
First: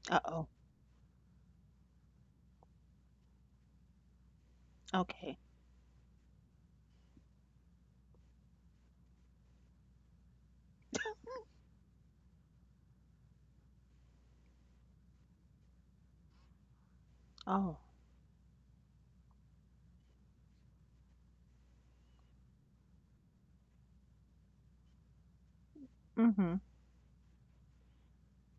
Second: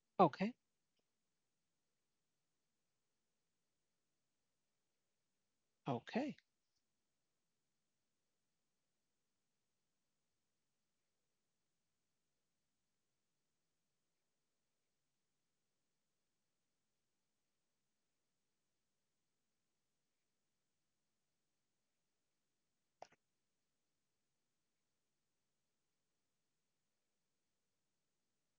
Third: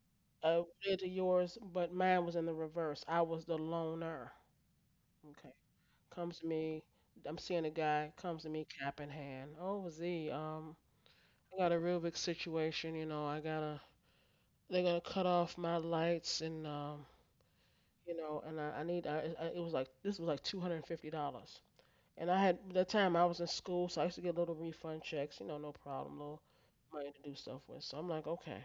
Speaker 2: Uh-oh.
Speaker 1: Okay.
Speaker 3: Related to yours, but mine was in the reverse. I was the loner.
Speaker 2: Okay.
Speaker 3: Okay. Comes
Speaker 1: Okay.
Speaker 3: to me. I'm seeing a guy. Comes to me, cap in hand. Oh, Z. I got a real big situation. You know, I gotta. They're gonna cut off my lights and
Speaker 2: Oh.
Speaker 3: you know, and I need. It was like this was like $250. And I had that time I was in school, so I used to get little refund checks, you know, no problem, little
Speaker 2: Mm-hmm.
Speaker 3: money to do stuff with. So I'm like, okay,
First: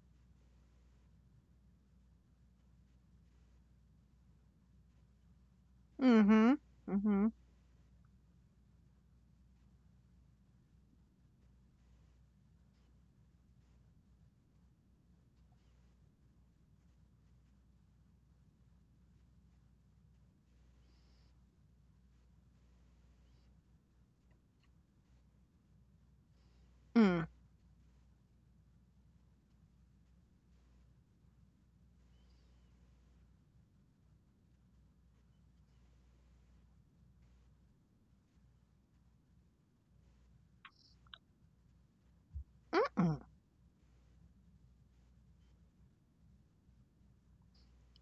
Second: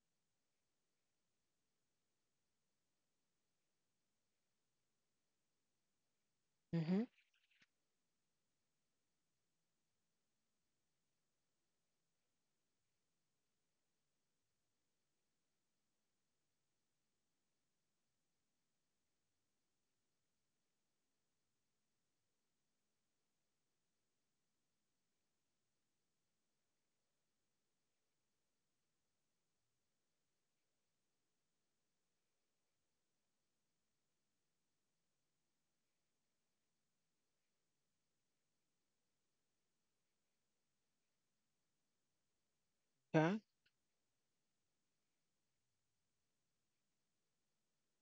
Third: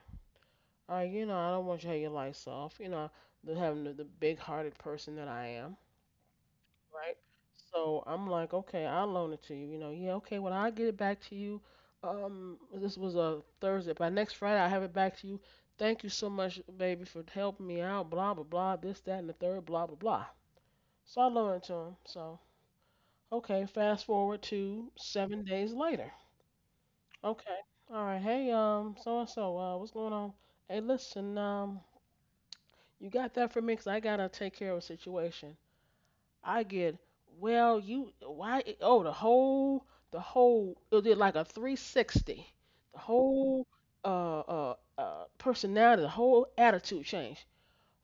Speaker 3: all right, you know, I don't want you to have your lights off, you know, having the big-hearted person that I am,
Speaker 2: Mm-hmm.
Speaker 1: Mm hmm.
Speaker 3: right?
Speaker 2: Mm-hmm.
Speaker 3: So I'm like, okay, I'll loan it to you, you know, yeah, okay, well I'll get it back to you. This was a Thursday, by next Friday I'll have it back to you. Thank you so much, baby, for helping me out, blah blah blah, this that and the third, blah blah blah. So I loaned it to him. Okay, fast forward to 7 days later.
Speaker 2: Mm.
Speaker 3: Okay. All right. Hey, so and so, what's going on? Hey, listen, you got that for me 'cause I gotta take care of a situation. I get, well, why? Oh, it did like a 360. The
Speaker 2: Mm-mm.
Speaker 1: Okay.
Speaker 3: whole, personality, the whole attitude change.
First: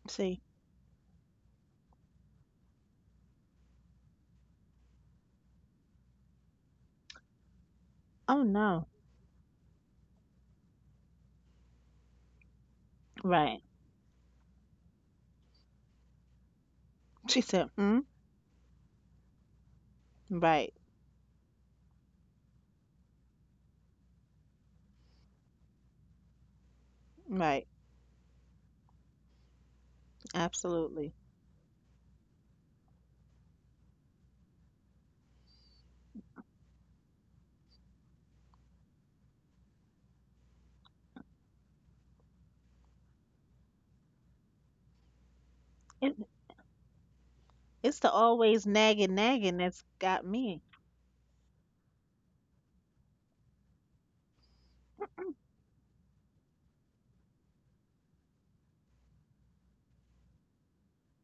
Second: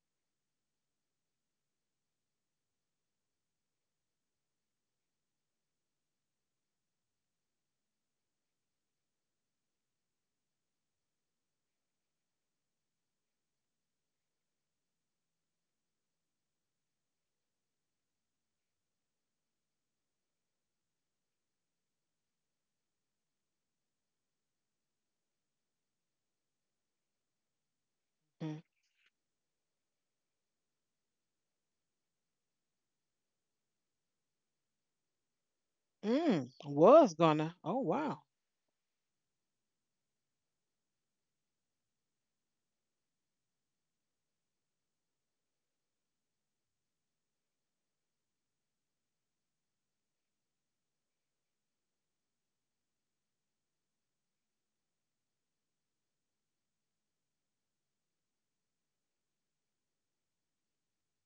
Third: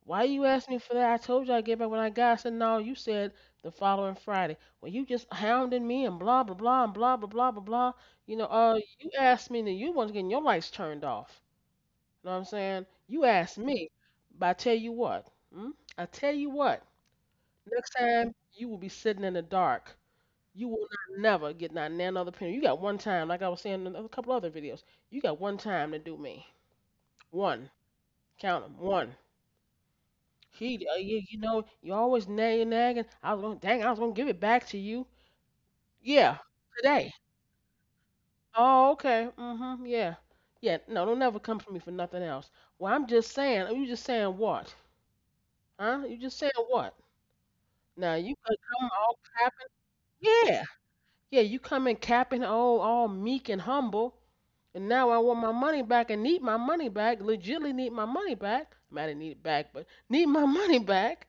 Speaker 3: Why
Speaker 2: See.
Speaker 3: you ask me for that? I told you I get back when I got. I said no. You said the following Friday. Well, you just hounding me and blah blah blah and blah blah blah blah blah. You know,
Speaker 2: Oh no.
Speaker 3: you asked me and you want to get your lights turned off. You know what I'm saying? You asked
Speaker 2: Right.
Speaker 3: me, but I tell you what, hmm? I tell you what.
Speaker 2: She said,
Speaker 3: Next
Speaker 2: mm.
Speaker 3: time you will be sitting in the dark. You
Speaker 2: Right.
Speaker 3: will not never get not none other penny. You got one time, like I was saying in a couple other videos. You got one time to do me.
Speaker 2: Right.
Speaker 3: One. Count 'em. One.
Speaker 2: Absolutely.
Speaker 3: You, you know, you always nagging, nagging. I was gonna, dang, I was gonna give it back to you. Yeah,
Speaker 1: Mm,
Speaker 3: today.
Speaker 1: was gonna. Oh wow.
Speaker 3: Oh, okay. Mm-hmm. Yeah, yeah. No, don't never come for me for nothing else. Well, I'm just saying. You just saying what? Huh? You just saying what?
Speaker 2: It's
Speaker 3: Now
Speaker 2: the
Speaker 3: you could
Speaker 2: always
Speaker 3: come
Speaker 2: nagging,
Speaker 3: all
Speaker 2: nagging
Speaker 3: capping.
Speaker 2: that's got me.
Speaker 3: Yeah, yeah. You come in capping, all meek and humble, and now I want my money back and need my money back. Legitly need my money back. I mean, I didn't need it back, but need my money back.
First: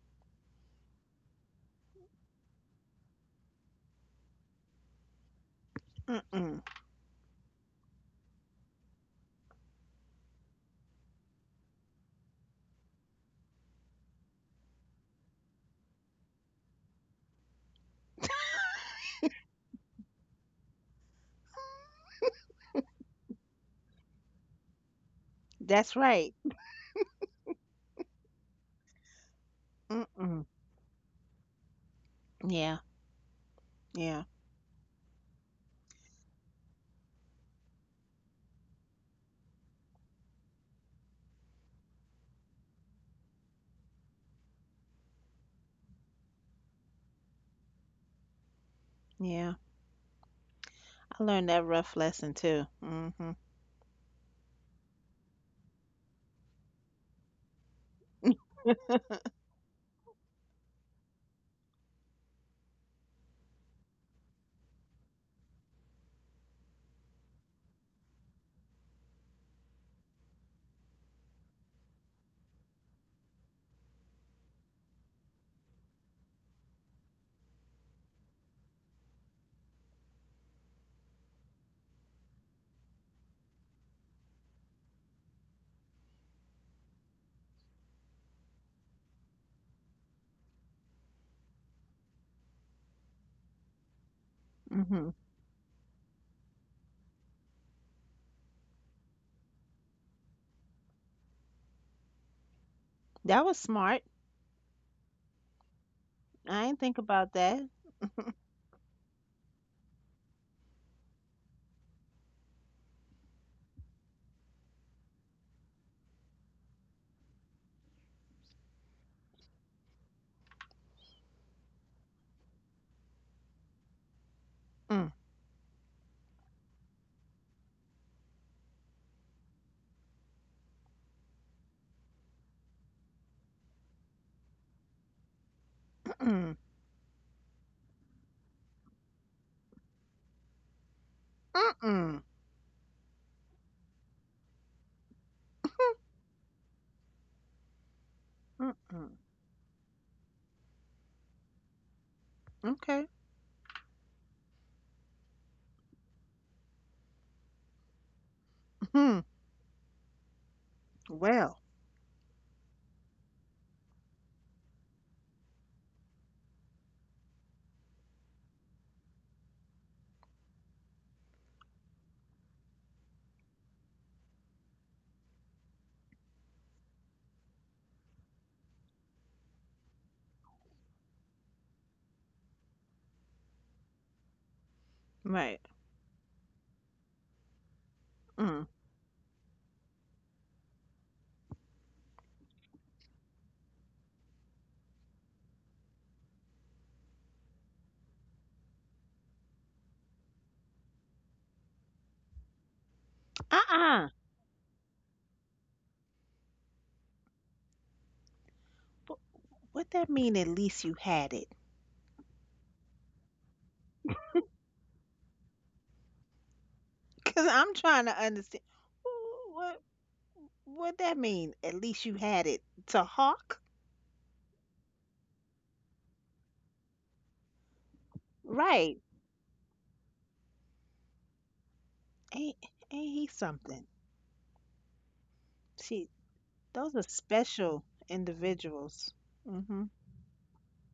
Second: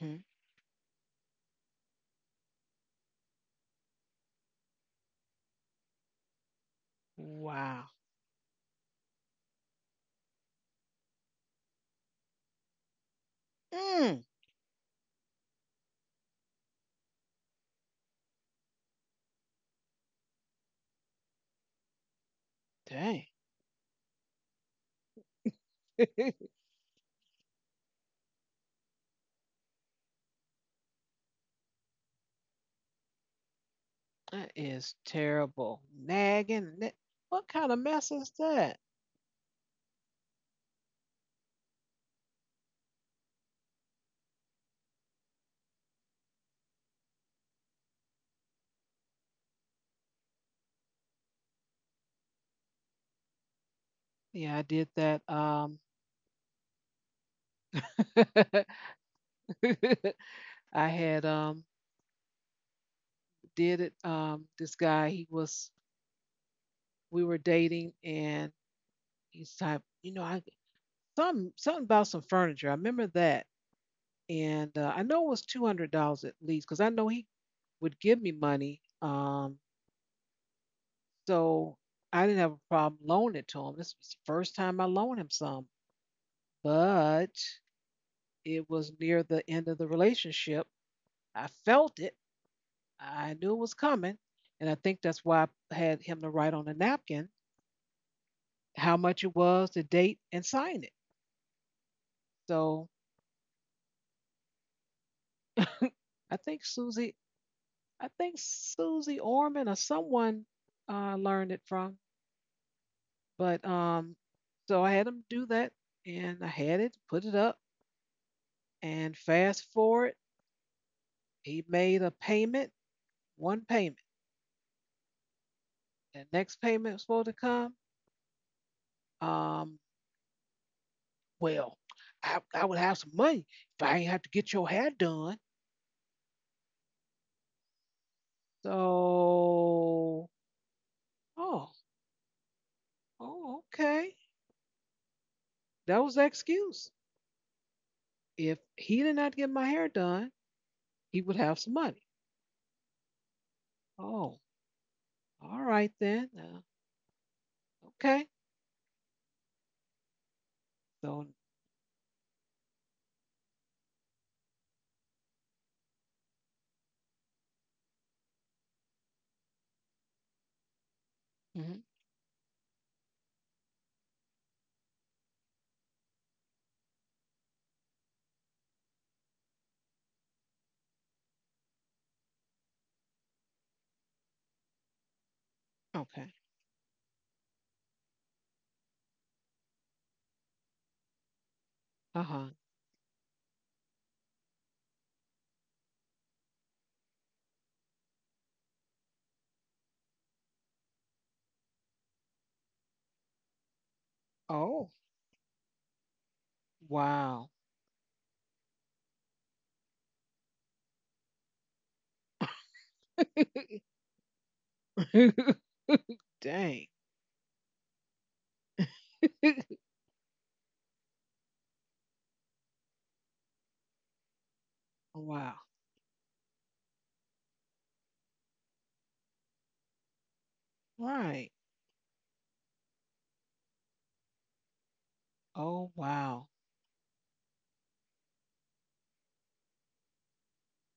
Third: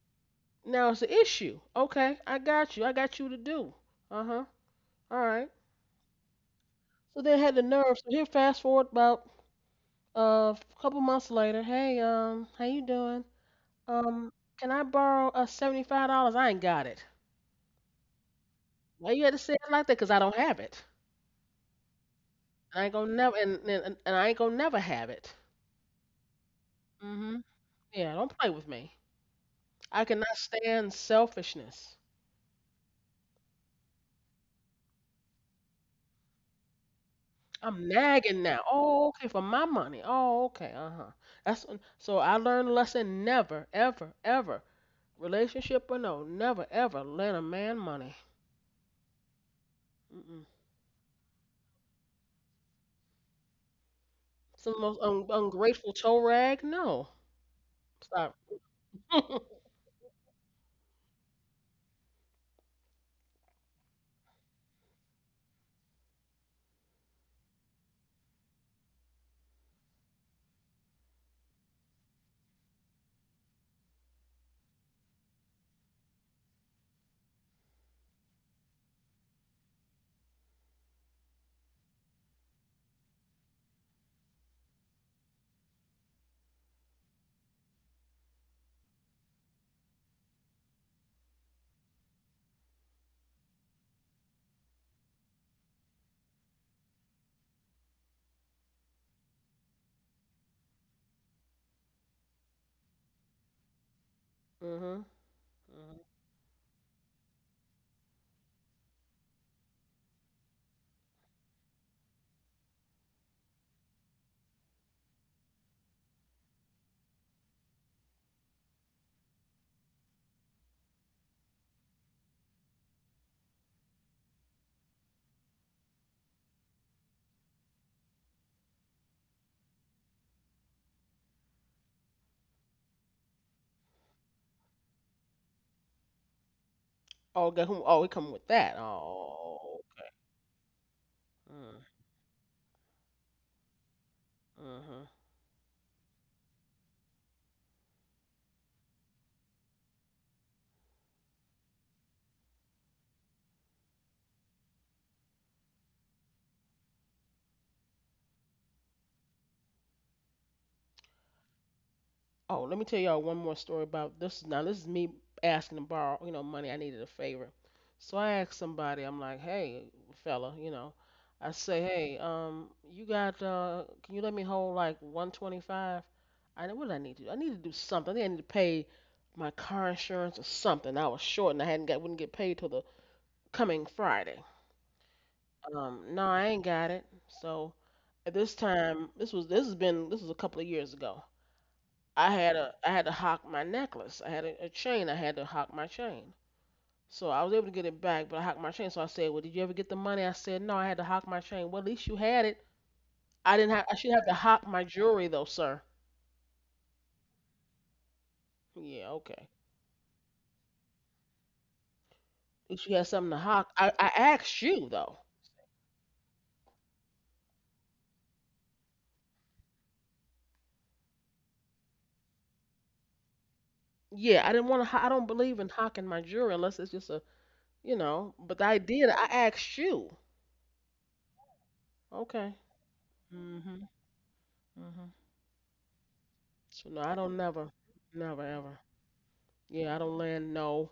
Speaker 1: Hmm.
Speaker 3: Now it's an issue. Okay, I got you. I got you to do. Uh huh. All right.
Speaker 2: Mm-mm.
Speaker 3: So then had the
Speaker 1: Wow.
Speaker 3: nerve. So here, fast forward about a couple months later. Hey, how you doing?
Speaker 1: Mm,
Speaker 3: Um, can I borrow $75? I ain't got it. Why you had to say it like that? 'Cause I don't have it. I ain't gonna
Speaker 1: dang.
Speaker 3: never and I ain't gonna never have it.
Speaker 2: That's right.
Speaker 3: Mhm. Yeah. Don't play with me. I cannot
Speaker 2: Mm-mm.
Speaker 3: stand selfishness.
Speaker 2: Yeah, yeah.
Speaker 1: That is terrible. Nagging. What kind of
Speaker 3: I'm
Speaker 1: mess is
Speaker 3: nagging now.
Speaker 1: that?
Speaker 3: Oh, okay, for my money. Oh, okay. Uh-huh. That's so I learned a lesson never, ever, ever, relationship or no, never ever lend a man money.
Speaker 2: Yeah.
Speaker 3: Mm-mm.
Speaker 2: I learned that rough lesson too. Mm-hmm.
Speaker 1: Yeah, I did
Speaker 3: It's the
Speaker 1: that.
Speaker 3: most ungrateful toe rag. No. Stop. Mhm.
Speaker 1: I had did it. This guy he was we were dating and he's type I something about some furniture. I remember that and I know it was $200 at least because I know he would give me money. So I didn't have a problem loaning it to him. This was the first time I loaned him some, but it was near the end of the relationship. I felt it. I knew it was coming. And I think
Speaker 2: Mm-hmm.
Speaker 1: that's why I had him to write on a napkin how much it was, the date, and sign it. So
Speaker 2: That was smart.
Speaker 3: Mhm.
Speaker 1: I think
Speaker 2: I didn't think
Speaker 1: Susie,
Speaker 2: about that.
Speaker 1: I think Susie Orman or someone learned it from. But so I had him do that, and I had it, put it up, and fast forward. He made a payment, one payment.
Speaker 2: Mm,
Speaker 1: The next payment was supposed to come. Um, well, I would have some money if I ain't have to get your hair done.
Speaker 2: mm-mm.
Speaker 3: Oh, get who? Oh, he come with that. Oh.
Speaker 1: So, oh,
Speaker 3: Mm,
Speaker 2: Mm-mm.
Speaker 1: oh, okay.
Speaker 3: mhm.
Speaker 1: That was the excuse. If he
Speaker 2: Mm-mm.
Speaker 1: did not get my hair done, he would have some money.
Speaker 2: Okay.
Speaker 1: Oh, all right then. Okay.
Speaker 2: Hmm.
Speaker 1: So.
Speaker 2: Well.
Speaker 3: Oh, let me tell y'all one more story about this. Now, this is me asking to borrow, you know, money. I needed a favor. So I asked somebody, I'm like, hey, fella, you know, I
Speaker 1: Mhm.
Speaker 3: say, hey, you got, can you let me hold like 125? I know what did I need to do? I need to do something. I think I need to pay my car insurance or something. I was short and I hadn't got, wouldn't get paid till the coming Friday.
Speaker 2: Right.
Speaker 3: No,
Speaker 1: Okay.
Speaker 3: I ain't got it. So at this
Speaker 2: Mm.
Speaker 3: time, this was, this has been, this was a couple of years ago.
Speaker 1: Uh huh.
Speaker 3: I had to hock my necklace. I had a chain. I had to hock my chain. So I was able to get it back, but I hocked my chain. So I said, "Well, did you ever get the money?" I said, "No, I had to hock my chain." Well, at least you had it. I didn't have. I
Speaker 2: Uh-uh.
Speaker 3: should have to hock
Speaker 1: Oh,
Speaker 3: my jewelry though, sir.
Speaker 1: wow.
Speaker 3: Yeah,
Speaker 2: But
Speaker 3: okay.
Speaker 2: what that mean? At least you had it.
Speaker 3: At least you had something to hock. I asked you though.
Speaker 1: Dang.
Speaker 2: Cause I'm trying to understand. Wh- What what that mean? At least you had it to hawk,
Speaker 3: Yeah, I didn't want to. I don't
Speaker 1: Wow.
Speaker 3: believe in hocking my jewelry unless it's just a you know. But I
Speaker 2: right?
Speaker 3: did. I asked you.
Speaker 1: Right.
Speaker 3: Okay.
Speaker 2: Ain't ain't he something?
Speaker 3: Mhm. Mhm.
Speaker 1: Oh
Speaker 2: She
Speaker 1: wow.
Speaker 3: So
Speaker 2: those are
Speaker 3: no, I don't never,
Speaker 2: special
Speaker 3: never ever.
Speaker 2: individuals. Mhm.
Speaker 3: Yeah, I don't land no.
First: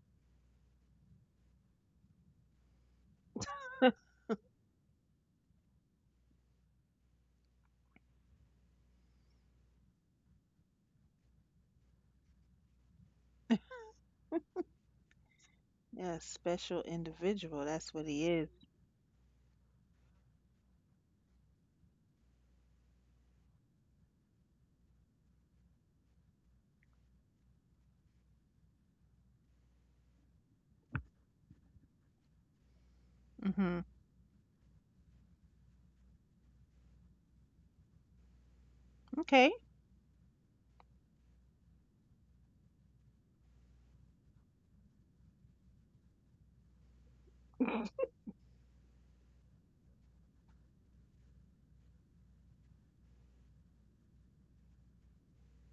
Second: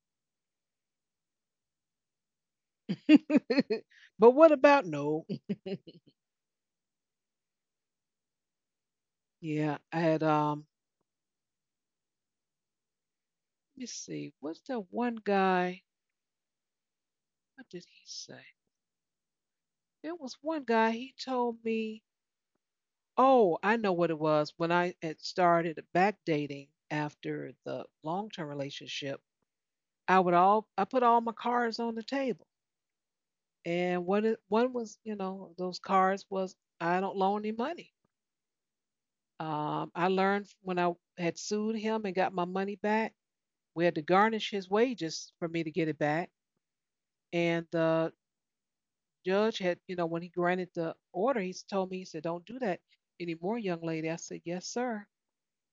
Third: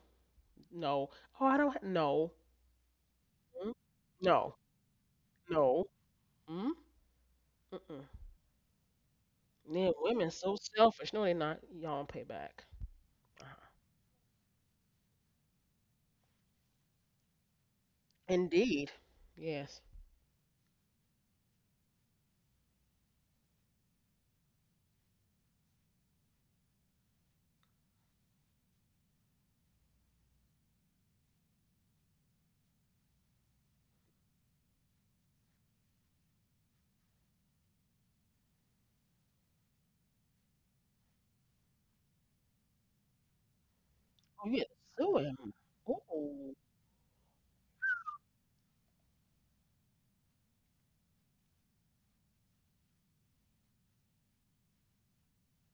Speaker 3: No. Oh, I don't. No. Mm.
Speaker 1: But what
Speaker 3: No.
Speaker 1: about no?
Speaker 3: No. Mm. Mm-mm.
Speaker 1: Yeah,
Speaker 3: Then
Speaker 1: I had
Speaker 3: women so selfish. No, they're not. Y'all don't pay back. Uh-huh.
Speaker 1: let me see, what's that one guy?
Speaker 2: Yeah, special individual.
Speaker 1: What did
Speaker 2: That's what
Speaker 1: he
Speaker 2: he
Speaker 1: say?
Speaker 2: is.
Speaker 3: Indeed. Yes.
Speaker 1: There was one guy he told me. Oh, I know what it was. When I had started back dating after the long term relationship, I put all my cards on the table.
Speaker 2: Mhm.
Speaker 1: And one was, those cards was I don't loan any money.
Speaker 2: Okay.
Speaker 1: I learned when I had sued him and got my money back we had to
Speaker 3: Oh,
Speaker 1: garnish
Speaker 3: you had
Speaker 1: his
Speaker 3: to sue
Speaker 1: wages for
Speaker 3: him.
Speaker 1: me to get it back.
Speaker 3: Oh.
Speaker 1: And the judge had, when he granted the order, he told me, he said, "Don't do that anymore, young lady." I said, "Yes, sir."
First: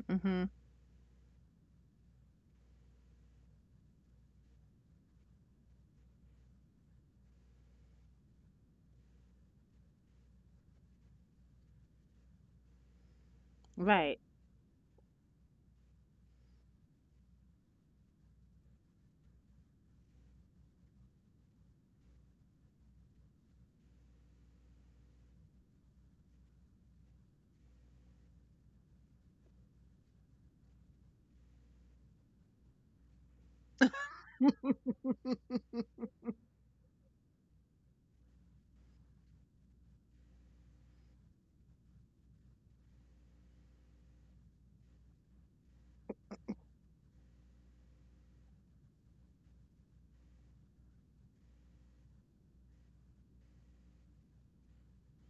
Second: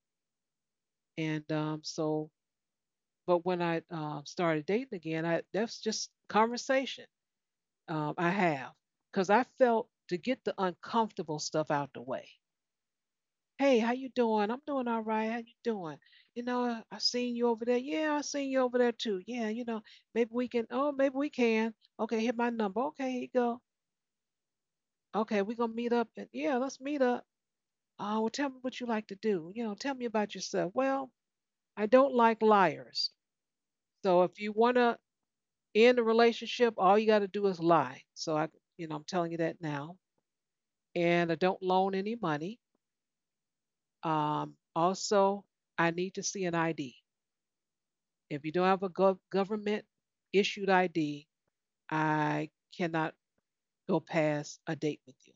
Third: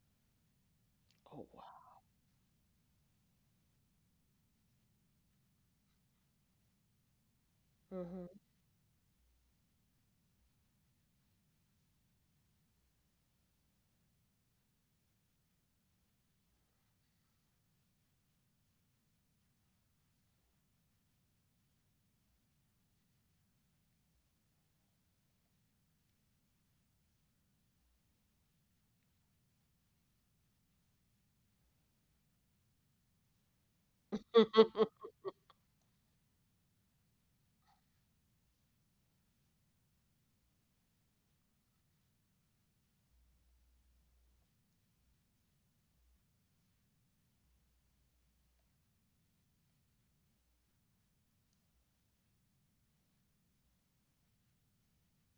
Speaker 2: Mhm.
Speaker 3: Oh.
Speaker 1: And so, but when I started dating again, I that's just conversation I
Speaker 3: Wow.
Speaker 1: have because I felt to get the uncomfortable stuff out the way. "Hey, how you
Speaker 2: Right.
Speaker 1: doing?" "I'm doing all right. How you doing?" "You know, I seen you over there." "Yeah, I seen you over there too." Yeah, maybe we can." "Oh, maybe we can." "Okay, hit my number." "Okay, here you go." "Okay, we gonna meet up." "And yeah, let's meet up." "Oh, well, tell me what you like to do. You know, tell me about yourself." "Well, I don't like liars. So if you
Speaker 3: Hmm.
Speaker 1: wanna end a relationship, all you gotta do is lie. So I'm telling you that now. And I don't loan any money. Also, I need to see an ID. If you don't have a government issued ID, I cannot go past a date with you."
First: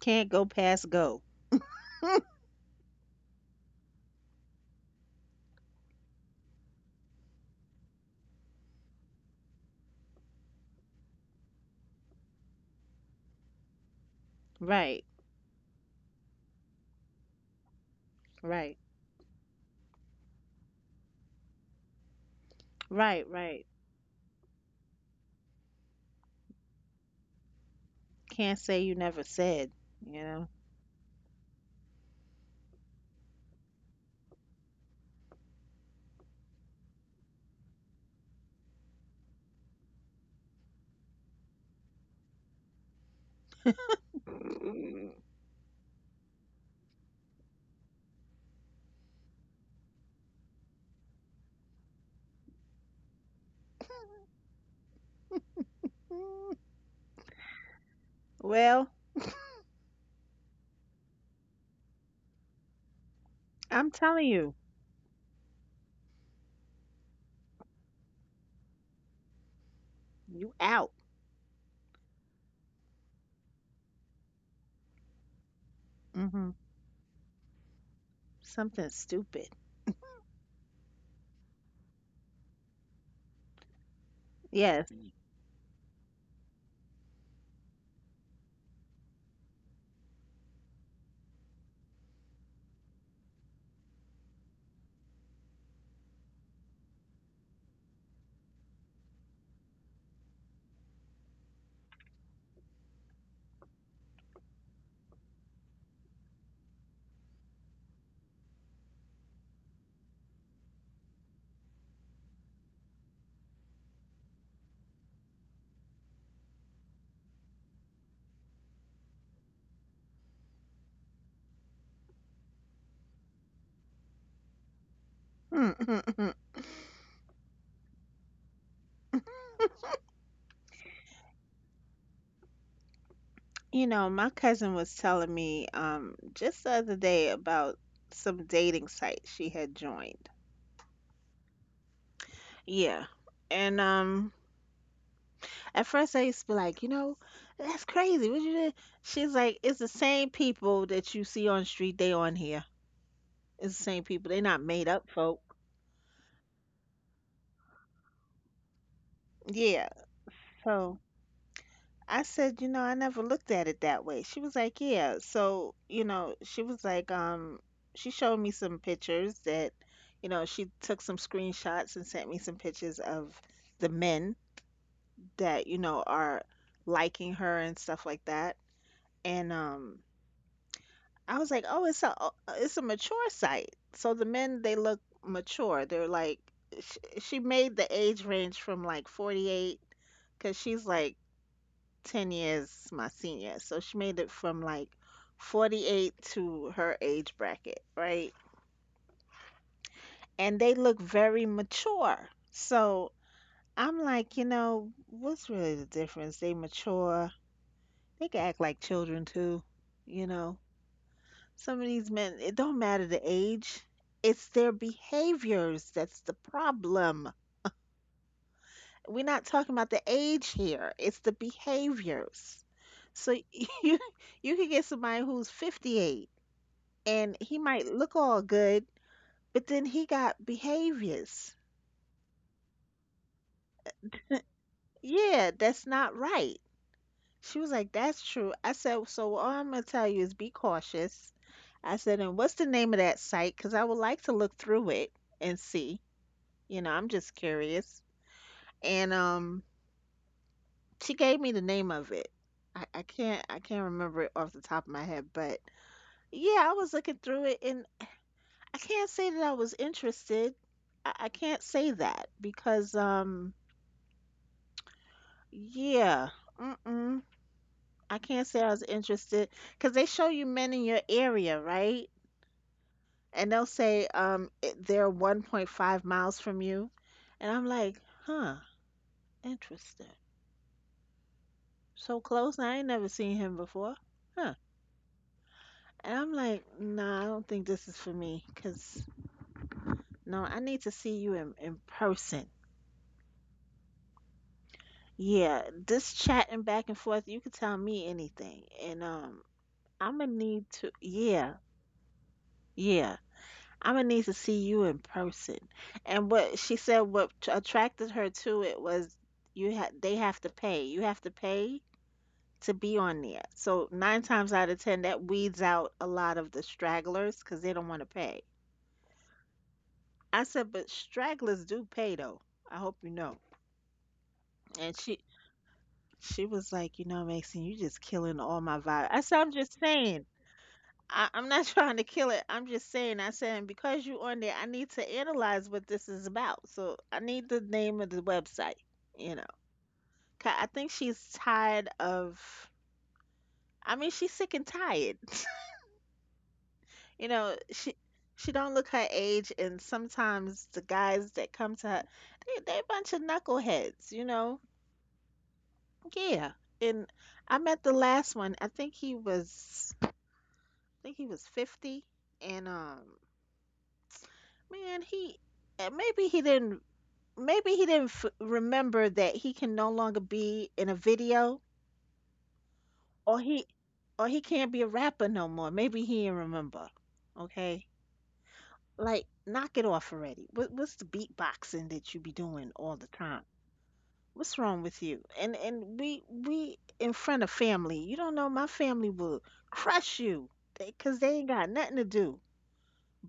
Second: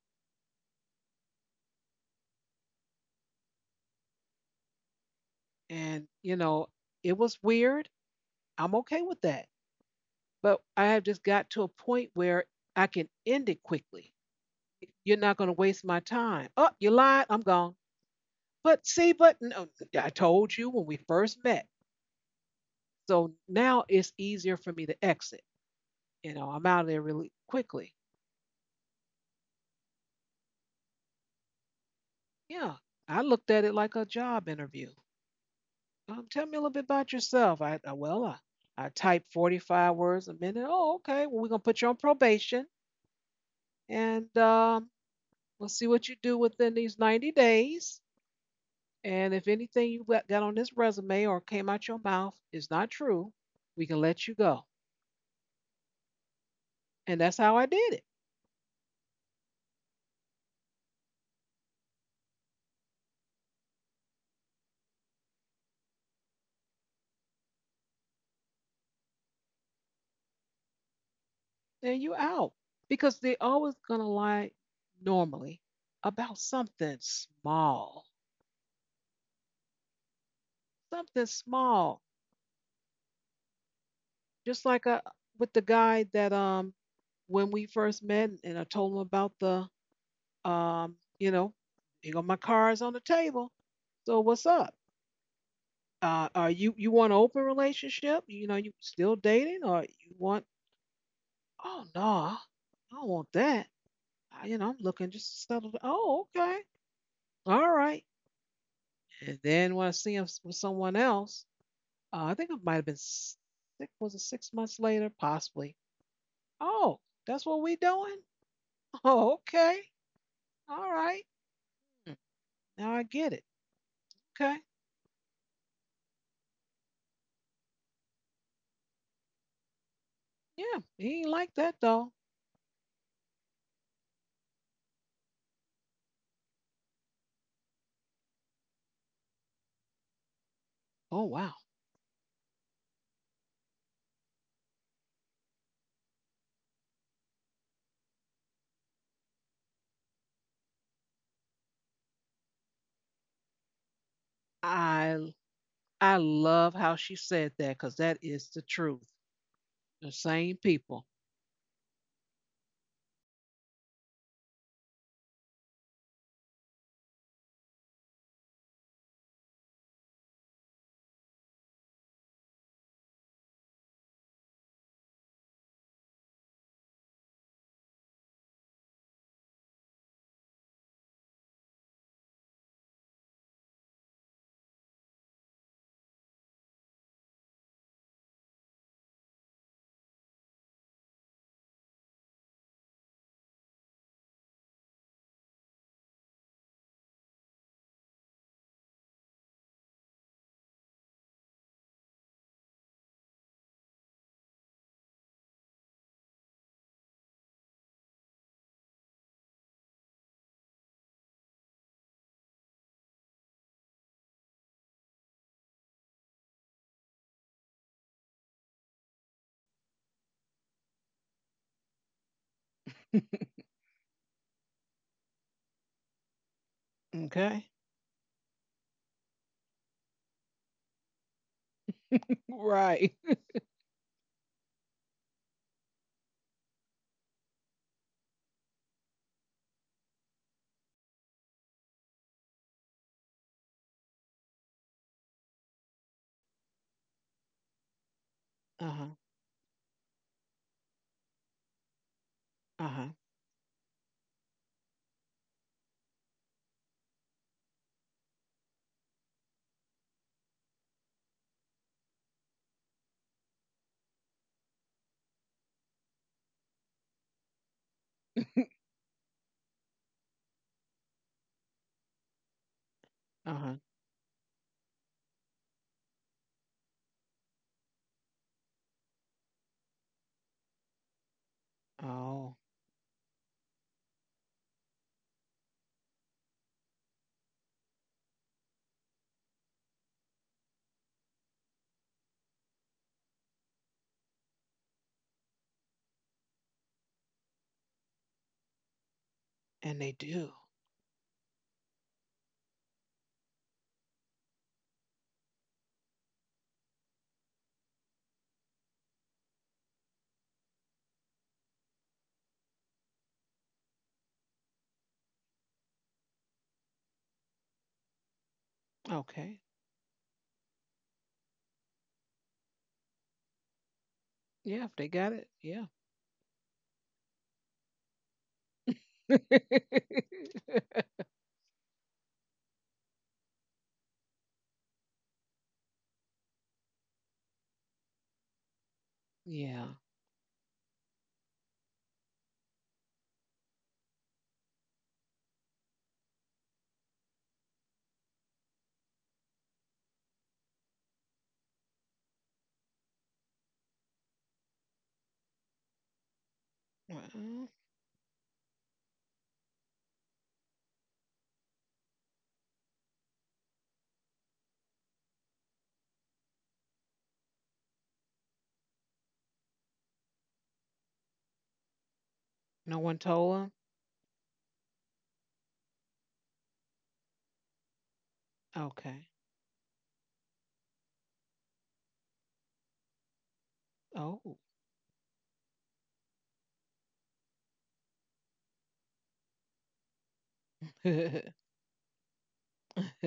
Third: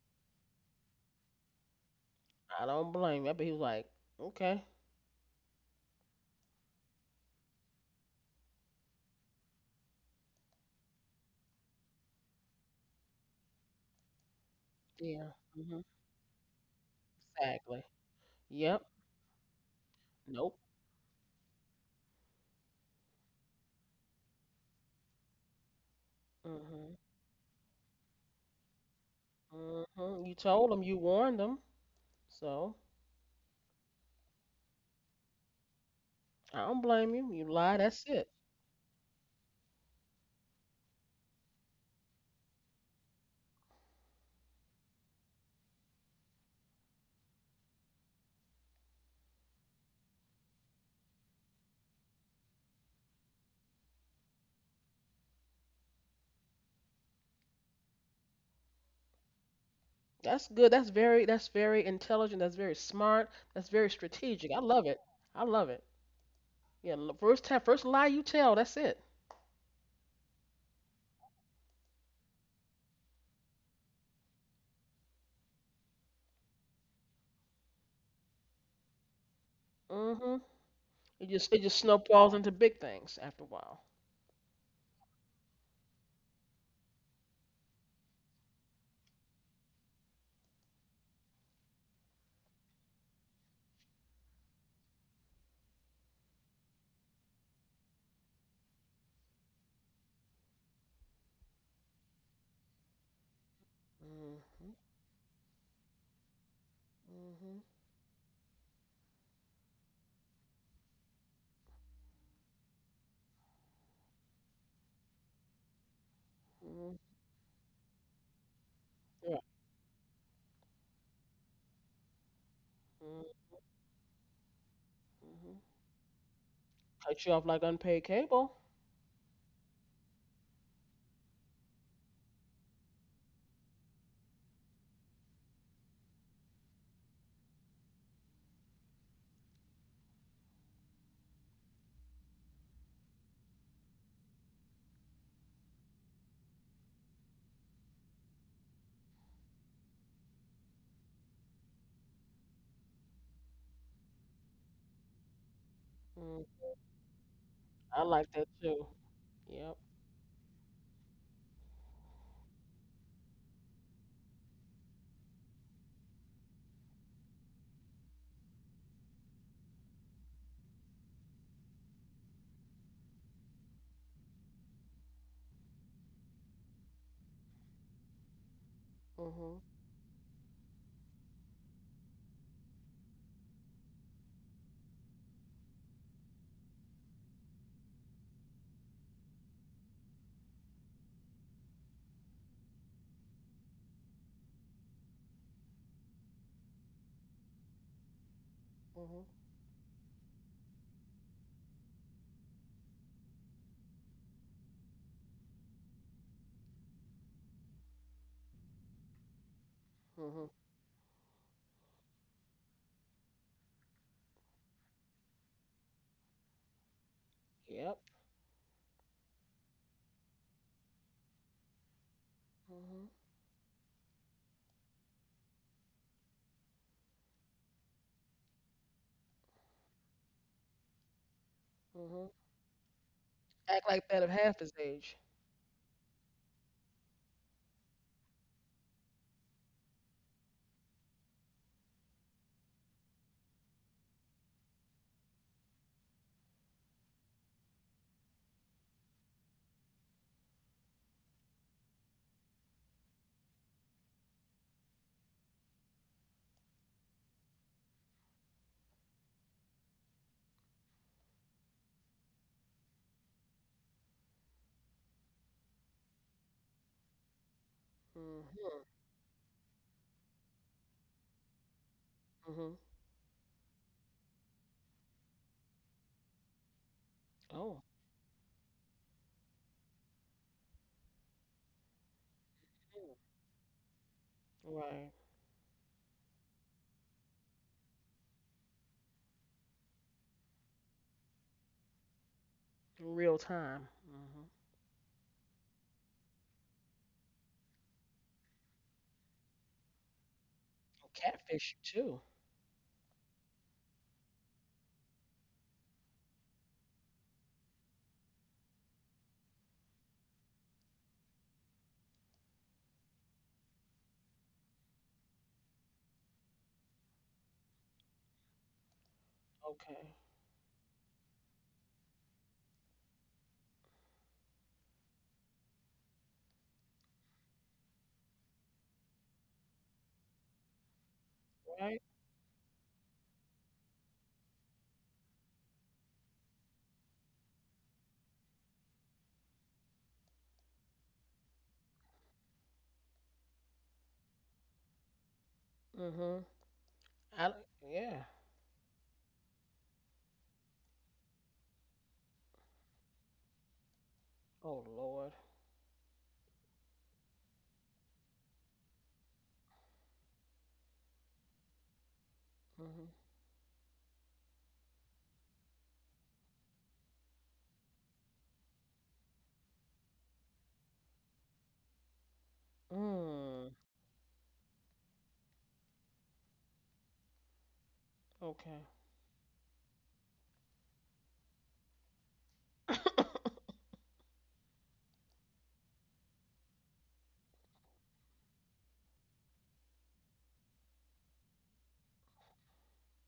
Speaker 2: Can't go past go.
Speaker 3: I don't blame you. But he was like, okay.
Speaker 1: And, it was weird. I'm okay with that. But I have just got to a point where I can end it quickly.
Speaker 2: Right.
Speaker 1: You're
Speaker 3: Yeah.
Speaker 1: not going to waste
Speaker 3: Hmm.
Speaker 1: my time. "Oh, you lied. I'm gone."
Speaker 3: Exactly.
Speaker 2: Right.
Speaker 3: Yep.
Speaker 1: But see, but no, I told
Speaker 3: Nope.
Speaker 1: you when we first met.
Speaker 2: Right.
Speaker 1: So
Speaker 2: Right.
Speaker 1: now it's easier for me to exit. I'm out of
Speaker 3: Hmm.
Speaker 1: there really quickly.
Speaker 2: Can't say you never said. You
Speaker 3: Hmm. You
Speaker 2: know.
Speaker 3: told him. You warned him.
Speaker 1: Yeah,
Speaker 3: So
Speaker 1: I looked at it like a job interview. "Tell me a
Speaker 3: I
Speaker 1: little
Speaker 3: don't
Speaker 1: bit about
Speaker 3: blame you. You
Speaker 1: yourself."
Speaker 3: lie.
Speaker 1: I
Speaker 3: That's
Speaker 1: Well,
Speaker 3: it.
Speaker 1: I type 45 words a minute." "Oh, okay. Well, we're gonna put you on probation, and we'll see what you do within these 90 days. And if anything you got on this resume or came out your mouth is not true, we can let you go."
Speaker 2: Mm.
Speaker 1: And that's how I did it.
Speaker 2: Well,
Speaker 3: That's good. That's very intelligent. That's very smart. That's
Speaker 2: I'm
Speaker 3: very
Speaker 2: telling you,
Speaker 3: strategic. I love it. I love it. Yeah, first time, first lie you tell, that's it.
Speaker 2: you out.
Speaker 1: And you out because they're always gonna lie normally about
Speaker 2: Mhm.
Speaker 1: something small,
Speaker 2: Something stupid.
Speaker 3: Hmm.
Speaker 1: something
Speaker 3: It just
Speaker 1: small.
Speaker 3: snowballs into big things after a while.
Speaker 1: Just like
Speaker 2: Yes.
Speaker 1: with the guy that when we first met, and I told him about the um you know, my cards on the table. "So what's up? Are you you want an open relationship? You still dating, or you want?" "Oh no, I don't want that. I, you know,
Speaker 3: Hmm.
Speaker 1: I'm looking just to settle." "Oh, okay,
Speaker 3: Hmm.
Speaker 1: all right." And then when I see him with someone else, I think it might have been six. Was it 6 months later? Possibly. "Oh,
Speaker 3: Hmm.
Speaker 1: that's what we doing?" Oh,
Speaker 3: Yeah.
Speaker 1: okay. All right. Hmm. Now I get it. Okay.
Speaker 3: Mm-hmm. Cut you off like unpaid cable.
Speaker 1: Yeah, he ain't like that though.
Speaker 2: You know, my cousin was telling me just the other day about some dating site she had joined.
Speaker 1: Oh wow.
Speaker 2: Yeah. And at first I used to be like, you know, that's crazy. What you did? She's like, it's the same people that you see on the street, they on here. It's the same people. They're not made up folk.
Speaker 1: I I
Speaker 3: Mm,
Speaker 1: love how she said that because
Speaker 3: I
Speaker 1: that
Speaker 3: like
Speaker 1: is
Speaker 3: that
Speaker 1: the
Speaker 3: too.
Speaker 1: truth.
Speaker 3: Yep.
Speaker 2: Yeah.
Speaker 1: The same
Speaker 2: So
Speaker 1: people.
Speaker 2: I said, you know, I never looked at it that way. She was like, yeah. So, you know, she was like, she showed me some pictures that, you know, she took some screenshots and sent me some pictures of the men that, you know, are liking her and stuff like that. And
Speaker 3: Hmm.
Speaker 2: I was like, oh, it's a mature site. So the men, they look mature. They're like, she made the age range from like 48, because she's like 10 years my senior. So she made it from like 48 to her age bracket, right?
Speaker 3: Hmm.
Speaker 2: And they look very mature. So I'm like, you know, what's really the difference? They mature, they can act like children too, you
Speaker 3: Hmm.
Speaker 2: know. Some of these men, it don't matter the age, it's their behaviors that's the problem.
Speaker 3: Yep.
Speaker 2: We're not talking about the age here, it's the behaviors.
Speaker 3: Hmm.
Speaker 2: So you you can get somebody who's 58 and he
Speaker 1: Okay.
Speaker 2: might look all good, but then he got behaviors.
Speaker 3: Hmm.
Speaker 1: Right.
Speaker 3: Act like that at half his age.
Speaker 2: Yeah, that's not right. She was like, "That's true." I said, "So all I'm going to tell you is be cautious." I said, "And what's the name of that site? Because I would like to look through it and see. You know, I'm just curious."
Speaker 1: Uh huh.
Speaker 2: And she gave me the name of it.
Speaker 1: Uh huh.
Speaker 2: I can't remember it off the top of my head, but yeah, I was looking through it and I can't say that I was interested. I can't say that because yeah. Mm-mm. I can't say I was
Speaker 3: Hmm.
Speaker 2: interested because they show you men in your area, right?
Speaker 3: Hmm.
Speaker 2: And
Speaker 1: Uh
Speaker 2: they'll
Speaker 1: huh.
Speaker 2: say it, they're 1.5 miles from you. And I'm
Speaker 3: Oh.
Speaker 2: like, huh, interesting. So close,
Speaker 1: Oh,
Speaker 2: and I ain't never
Speaker 3: Mm,
Speaker 2: seen him before. Huh.
Speaker 3: right.
Speaker 2: And I'm like, nah, I don't think this is for me because no, I need to see you in person.
Speaker 3: In real time. Hmm.
Speaker 2: Yeah, this chatting back and forth, you could tell me anything. And
Speaker 1: and they
Speaker 2: I'm gonna
Speaker 1: do.
Speaker 2: need to, yeah,
Speaker 3: Catfish you too.
Speaker 2: yeah. I'm gonna need to see you in person. And what she said, what attracted her to it was you had they have to pay. You have to pay to be on there. So nine times out of ten, that weeds out a lot of the stragglers because they don't want to pay.
Speaker 1: Okay.
Speaker 3: Okay.
Speaker 2: I said, "But stragglers do pay though. I hope you know."
Speaker 1: Yeah,
Speaker 2: And
Speaker 1: if they got it. Yeah.
Speaker 2: she was like, "You know, Maxine, you just killing all my vibe." I said, "I'm just saying. I'm not trying to
Speaker 3: Right.
Speaker 2: kill it. I'm just saying." I said, "And because you on there, I need to analyze what this is about. So I need the name of the website, you know."
Speaker 1: Yeah.
Speaker 2: 'Cause I think she's tired of, I mean, she's sick and tired.
Speaker 3: Hmm.
Speaker 2: You
Speaker 3: I
Speaker 2: know,
Speaker 3: don't- Yeah.
Speaker 2: she don't look her age, and sometimes the guys that come to her, they a bunch of knuckleheads, you know.
Speaker 3: Oh Lord.
Speaker 2: Yeah. And I
Speaker 1: Well,
Speaker 2: met the last one. I think he was 50, and
Speaker 3: Hmm.
Speaker 2: man, and maybe he didn't remember that he can no longer be in a video
Speaker 1: no one
Speaker 2: or
Speaker 1: told
Speaker 2: he
Speaker 3: Mm.
Speaker 1: him.
Speaker 2: or he can't be a rapper no more. Maybe he didn't remember. Okay?
Speaker 3: Okay.
Speaker 2: Like
Speaker 1: Okay.
Speaker 2: knock it off already. What's the beatboxing that you be doing all the time? What's
Speaker 1: Oh.
Speaker 2: wrong with you? And we in front of family. You don't know my family will crush you cuz they ain't got nothing to do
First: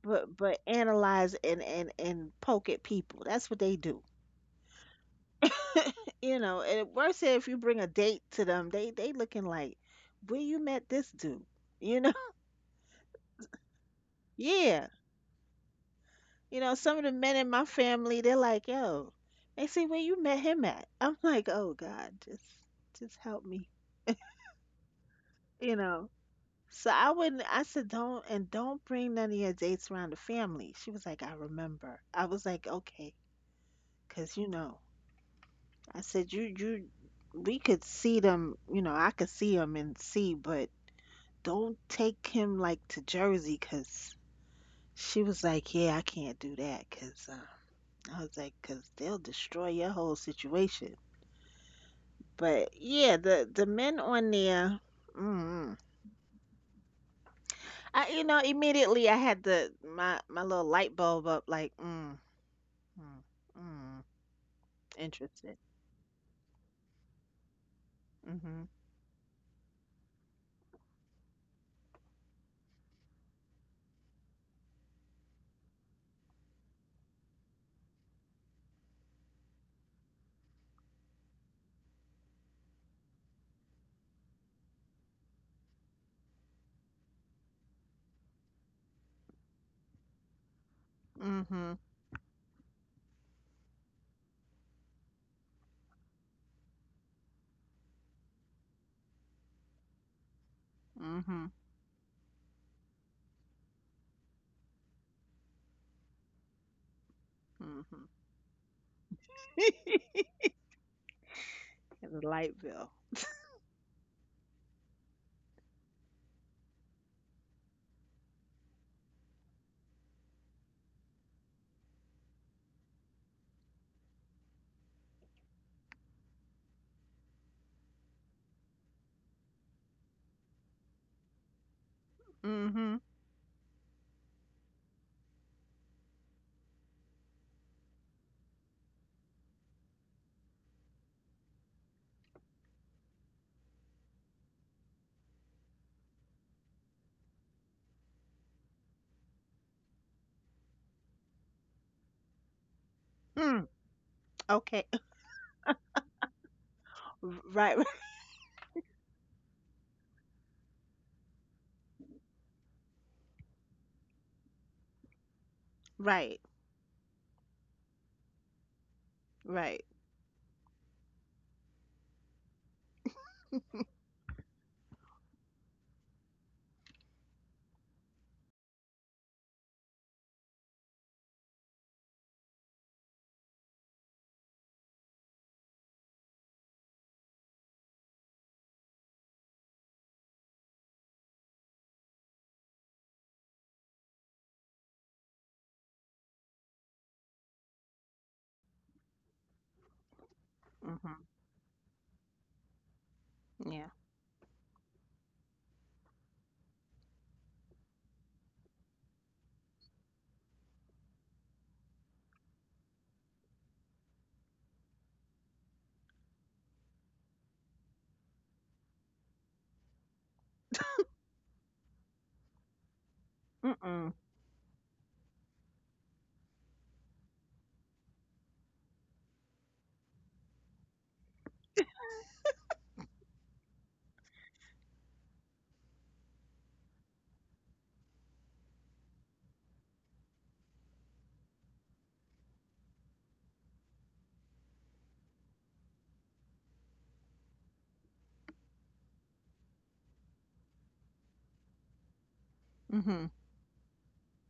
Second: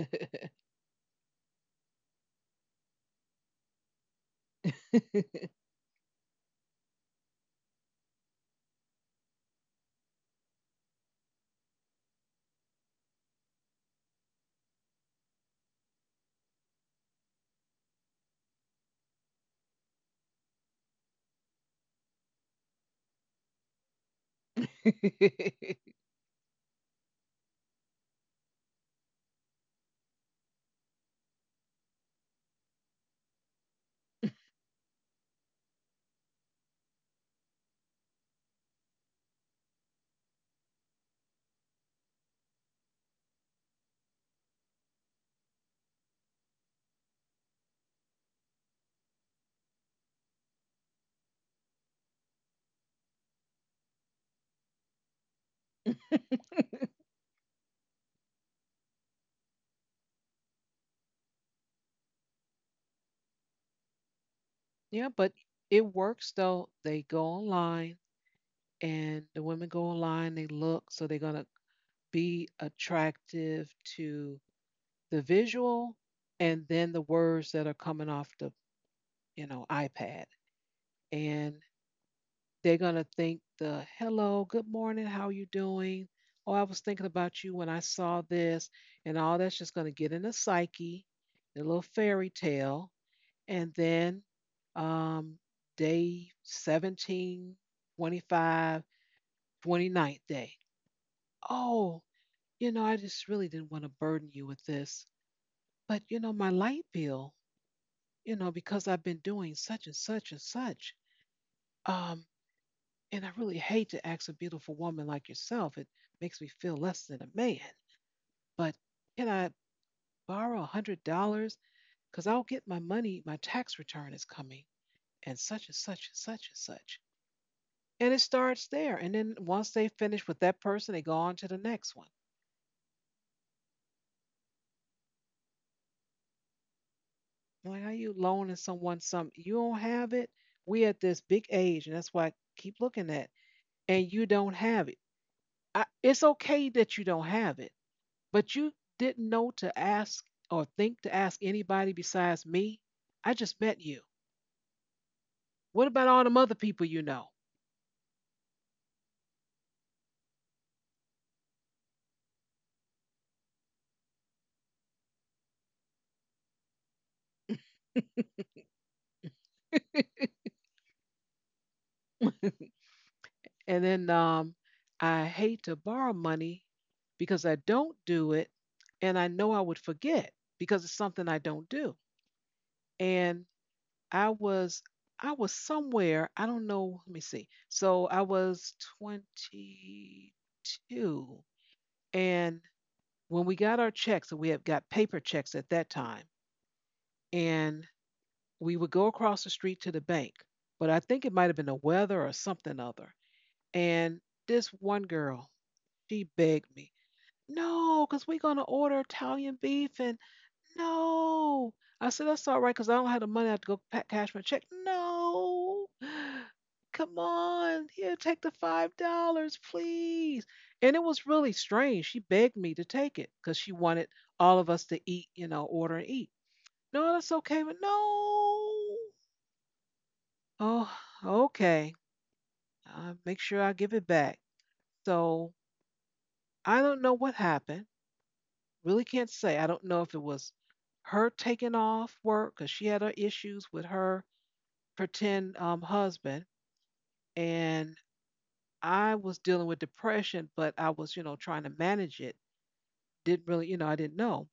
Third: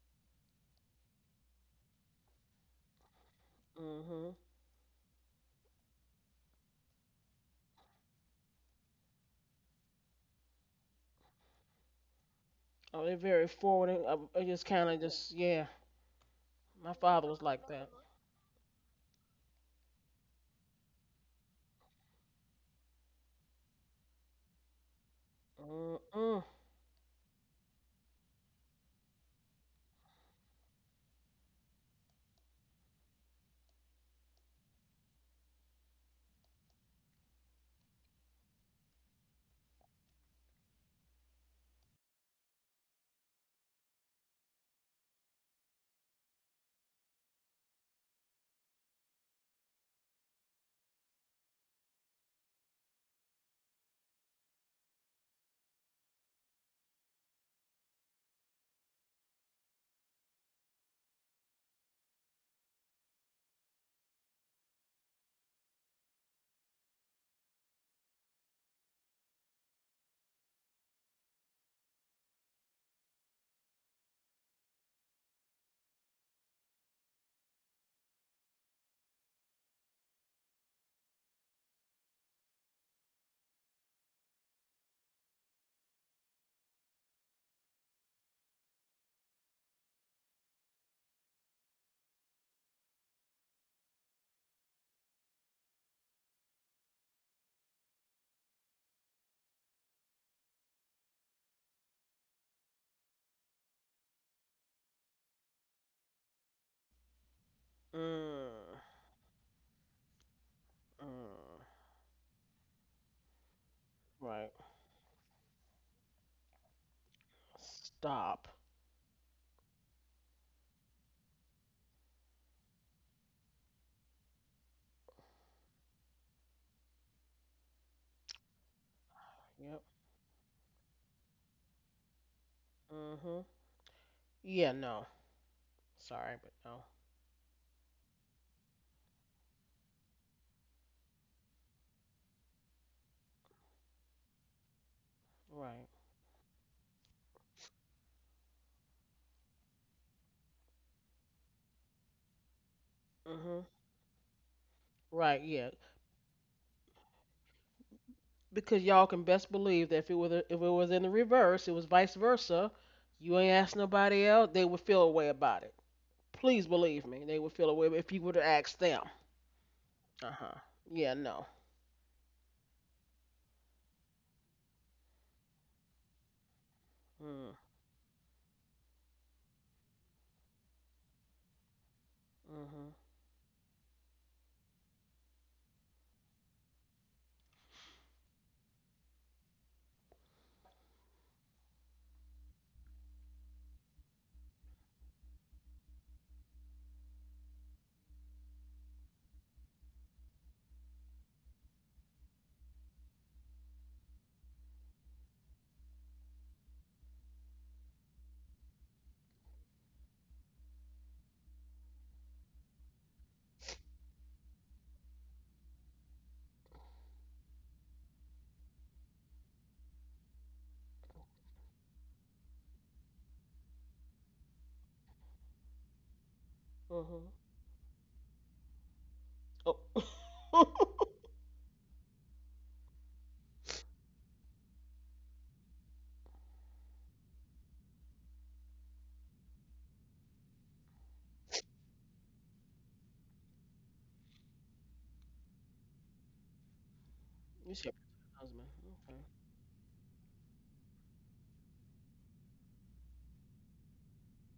Speaker 2: but analyze and poke at people. That's what they do.
Speaker 3: Hmm.
Speaker 2: You know, and worse if you bring a date to them, they looking like, where you met this dude, you know?
Speaker 3: Oh, they're very forwarding. I just
Speaker 2: Yeah,
Speaker 3: kind of just yeah.
Speaker 2: you know,
Speaker 3: My
Speaker 2: some of the
Speaker 3: father
Speaker 2: men
Speaker 3: was
Speaker 2: in my
Speaker 3: like that.
Speaker 2: family, they're like, "Yo," they say, "where you met him at?" I'm like, oh God, just help me, you
Speaker 3: Mm
Speaker 2: know.
Speaker 3: mm
Speaker 2: So I wouldn't. I said, "Don't," and, "don't bring none of your dates around the family." She was like, "I remember." I was like, okay, cause you know, I said, You we could see them, you know, I could see them and see, but don't take him like to Jersey because," she was like, "Yeah, I can't do that because I was like, "Because they'll destroy your whole situation." But yeah, the men on there, mm, I you know immediately I had the my little light bulb up like, mm, mm, mm,
Speaker 1: Yeah, but
Speaker 2: interesting.
Speaker 1: it works though. They go online
Speaker 2: Mm-hmm.
Speaker 1: and the women go online, they look, so they're going to be attractive to the visual and then the words that are coming off the, iPad. And they're going to think the "Hello, good morning, how you doing? Oh, I was thinking about you when I saw this," and all that's just going to get in the psyche, the
Speaker 2: Mm-hmm.
Speaker 1: little fairy tale. And then um, day 17, 25, twenty-ninth day.
Speaker 2: Mm-hmm.
Speaker 1: Oh, I just really didn't want to burden you with this. But, my light bill,
Speaker 2: Mm-hmm.
Speaker 1: you know,
Speaker 3: mm
Speaker 1: because I've been doing such and such and such.
Speaker 3: mm.
Speaker 2: The
Speaker 1: Um,
Speaker 2: light bill.
Speaker 1: and I really hate to ask a
Speaker 3: Right.
Speaker 1: beautiful woman like yourself. It makes me feel less than a man.
Speaker 3: Stop.
Speaker 1: But can I borrow $100? Because I'll get my money, my tax return is coming, and such and such and such and such." And it starts there. And then once
Speaker 3: Yep.
Speaker 1: they finish with that person, they go on to the next one.
Speaker 2: Mm-hmm.
Speaker 3: Mhm. Yeah. No. Sorry, but no.
Speaker 1: I'm like, "How you loaning someone something? You don't have it. We at this big age," and that's why I keep looking at, and you don't have it.
Speaker 3: Right.
Speaker 1: It's okay that you don't have it, but you didn't know to ask or think to ask anybody besides me. I just
Speaker 3: Mhm.
Speaker 2: Mm,
Speaker 1: met you.
Speaker 2: okay.
Speaker 3: Right. Yeah.
Speaker 1: What about all them other people you know?
Speaker 2: Right. Right.
Speaker 3: Because y'all can best believe that if it was in the reverse, it was vice versa. You ain't asked nobody else, they would feel a way about it.
Speaker 2: Right.
Speaker 3: Please believe me, they would feel a way if you would have asked them.
Speaker 2: Right.
Speaker 3: Uh huh. Yeah. No.
Speaker 1: And then I hate to borrow money because
Speaker 3: Mm.
Speaker 1: I don't do it and I know I would forget because it's something I don't do.
Speaker 3: Mhm.
Speaker 1: And I was I was somewhere, I don't know, let me see. So I was 22 and when we got our checks, and we had got paper checks at that time, and we would go across the street to the bank. But I
Speaker 2: Mm-hmm.
Speaker 1: think it might have been the weather or something other.
Speaker 2: Yeah.
Speaker 1: And this one girl, she begged me. "No, 'cause we 'cause gonna order Italian beef and no." I said, "That's all right, 'cause I don't have the money. I have to go pa cash my check." "No, come on, here, take the $5, please." And it was really strange. She begged me to take it 'cause she wanted
Speaker 2: Mm-mm.
Speaker 1: all of us to eat, order and eat. "No,
Speaker 3: Mhm.
Speaker 1: that's okay, but no.
Speaker 3: Oh.
Speaker 1: Oh, okay. Make sure I give it back." So I don't know what happened. Really can't say. I don't know if it was her taking off work because she had her issues with her pretend husband,
Speaker 3: You said
Speaker 1: and
Speaker 3: husband. Okay.
Speaker 1: I was dealing with depression, but I was, trying to manage it.
Speaker 2: Mhm.
Speaker 1: Didn't really, I didn't know.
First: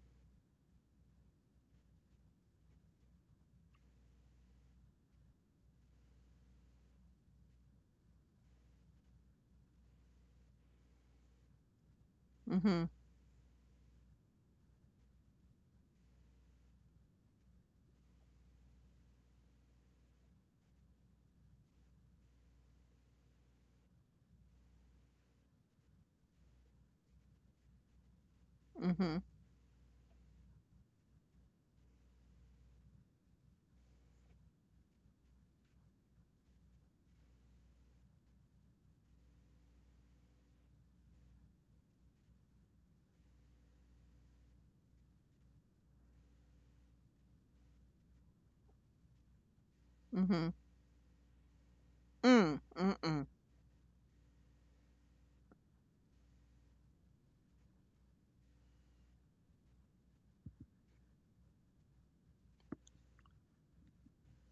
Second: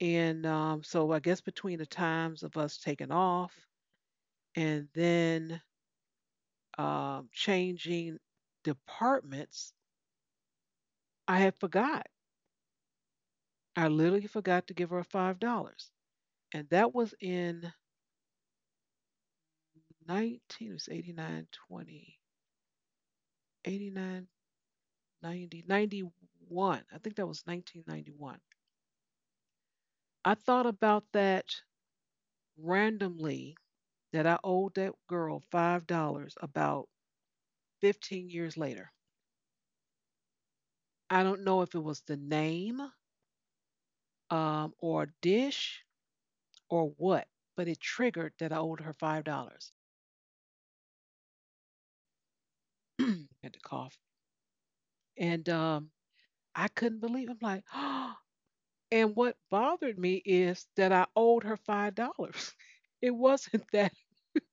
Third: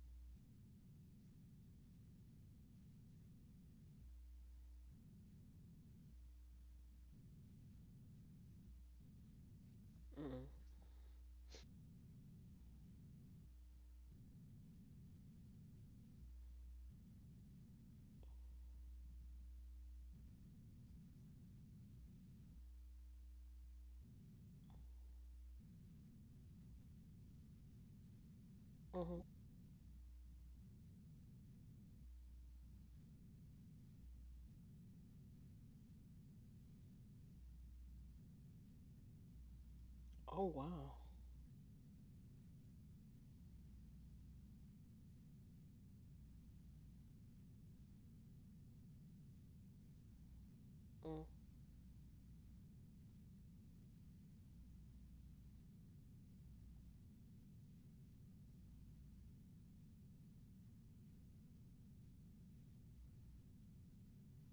Speaker 1: And so I guess between the times of us taking off and then changing departments,
Speaker 3: Mhm.
Speaker 1: I had forgot.
Speaker 2: Mhm.
Speaker 1: I literally forgot to give her $5, and that was in 19. It was 89 20. 89, 90, 91. I think that was 1991.
Speaker 3: Mhm.
Speaker 2: Mhm.
Speaker 1: I thought about that randomly that I owed that girl $5 about 15 years later.
Speaker 3: Oh wow.
Speaker 1: I don't know if it was the name, or a dish or what, but it triggered that I owed her $5.
Speaker 2: Mhm.
Speaker 3: Mm.
Speaker 2: Mm. Mm-mm.
Speaker 1: Had to cough. And I couldn't believe it. I'm like, oh. And what bothered me is that I owed her $5. It wasn't that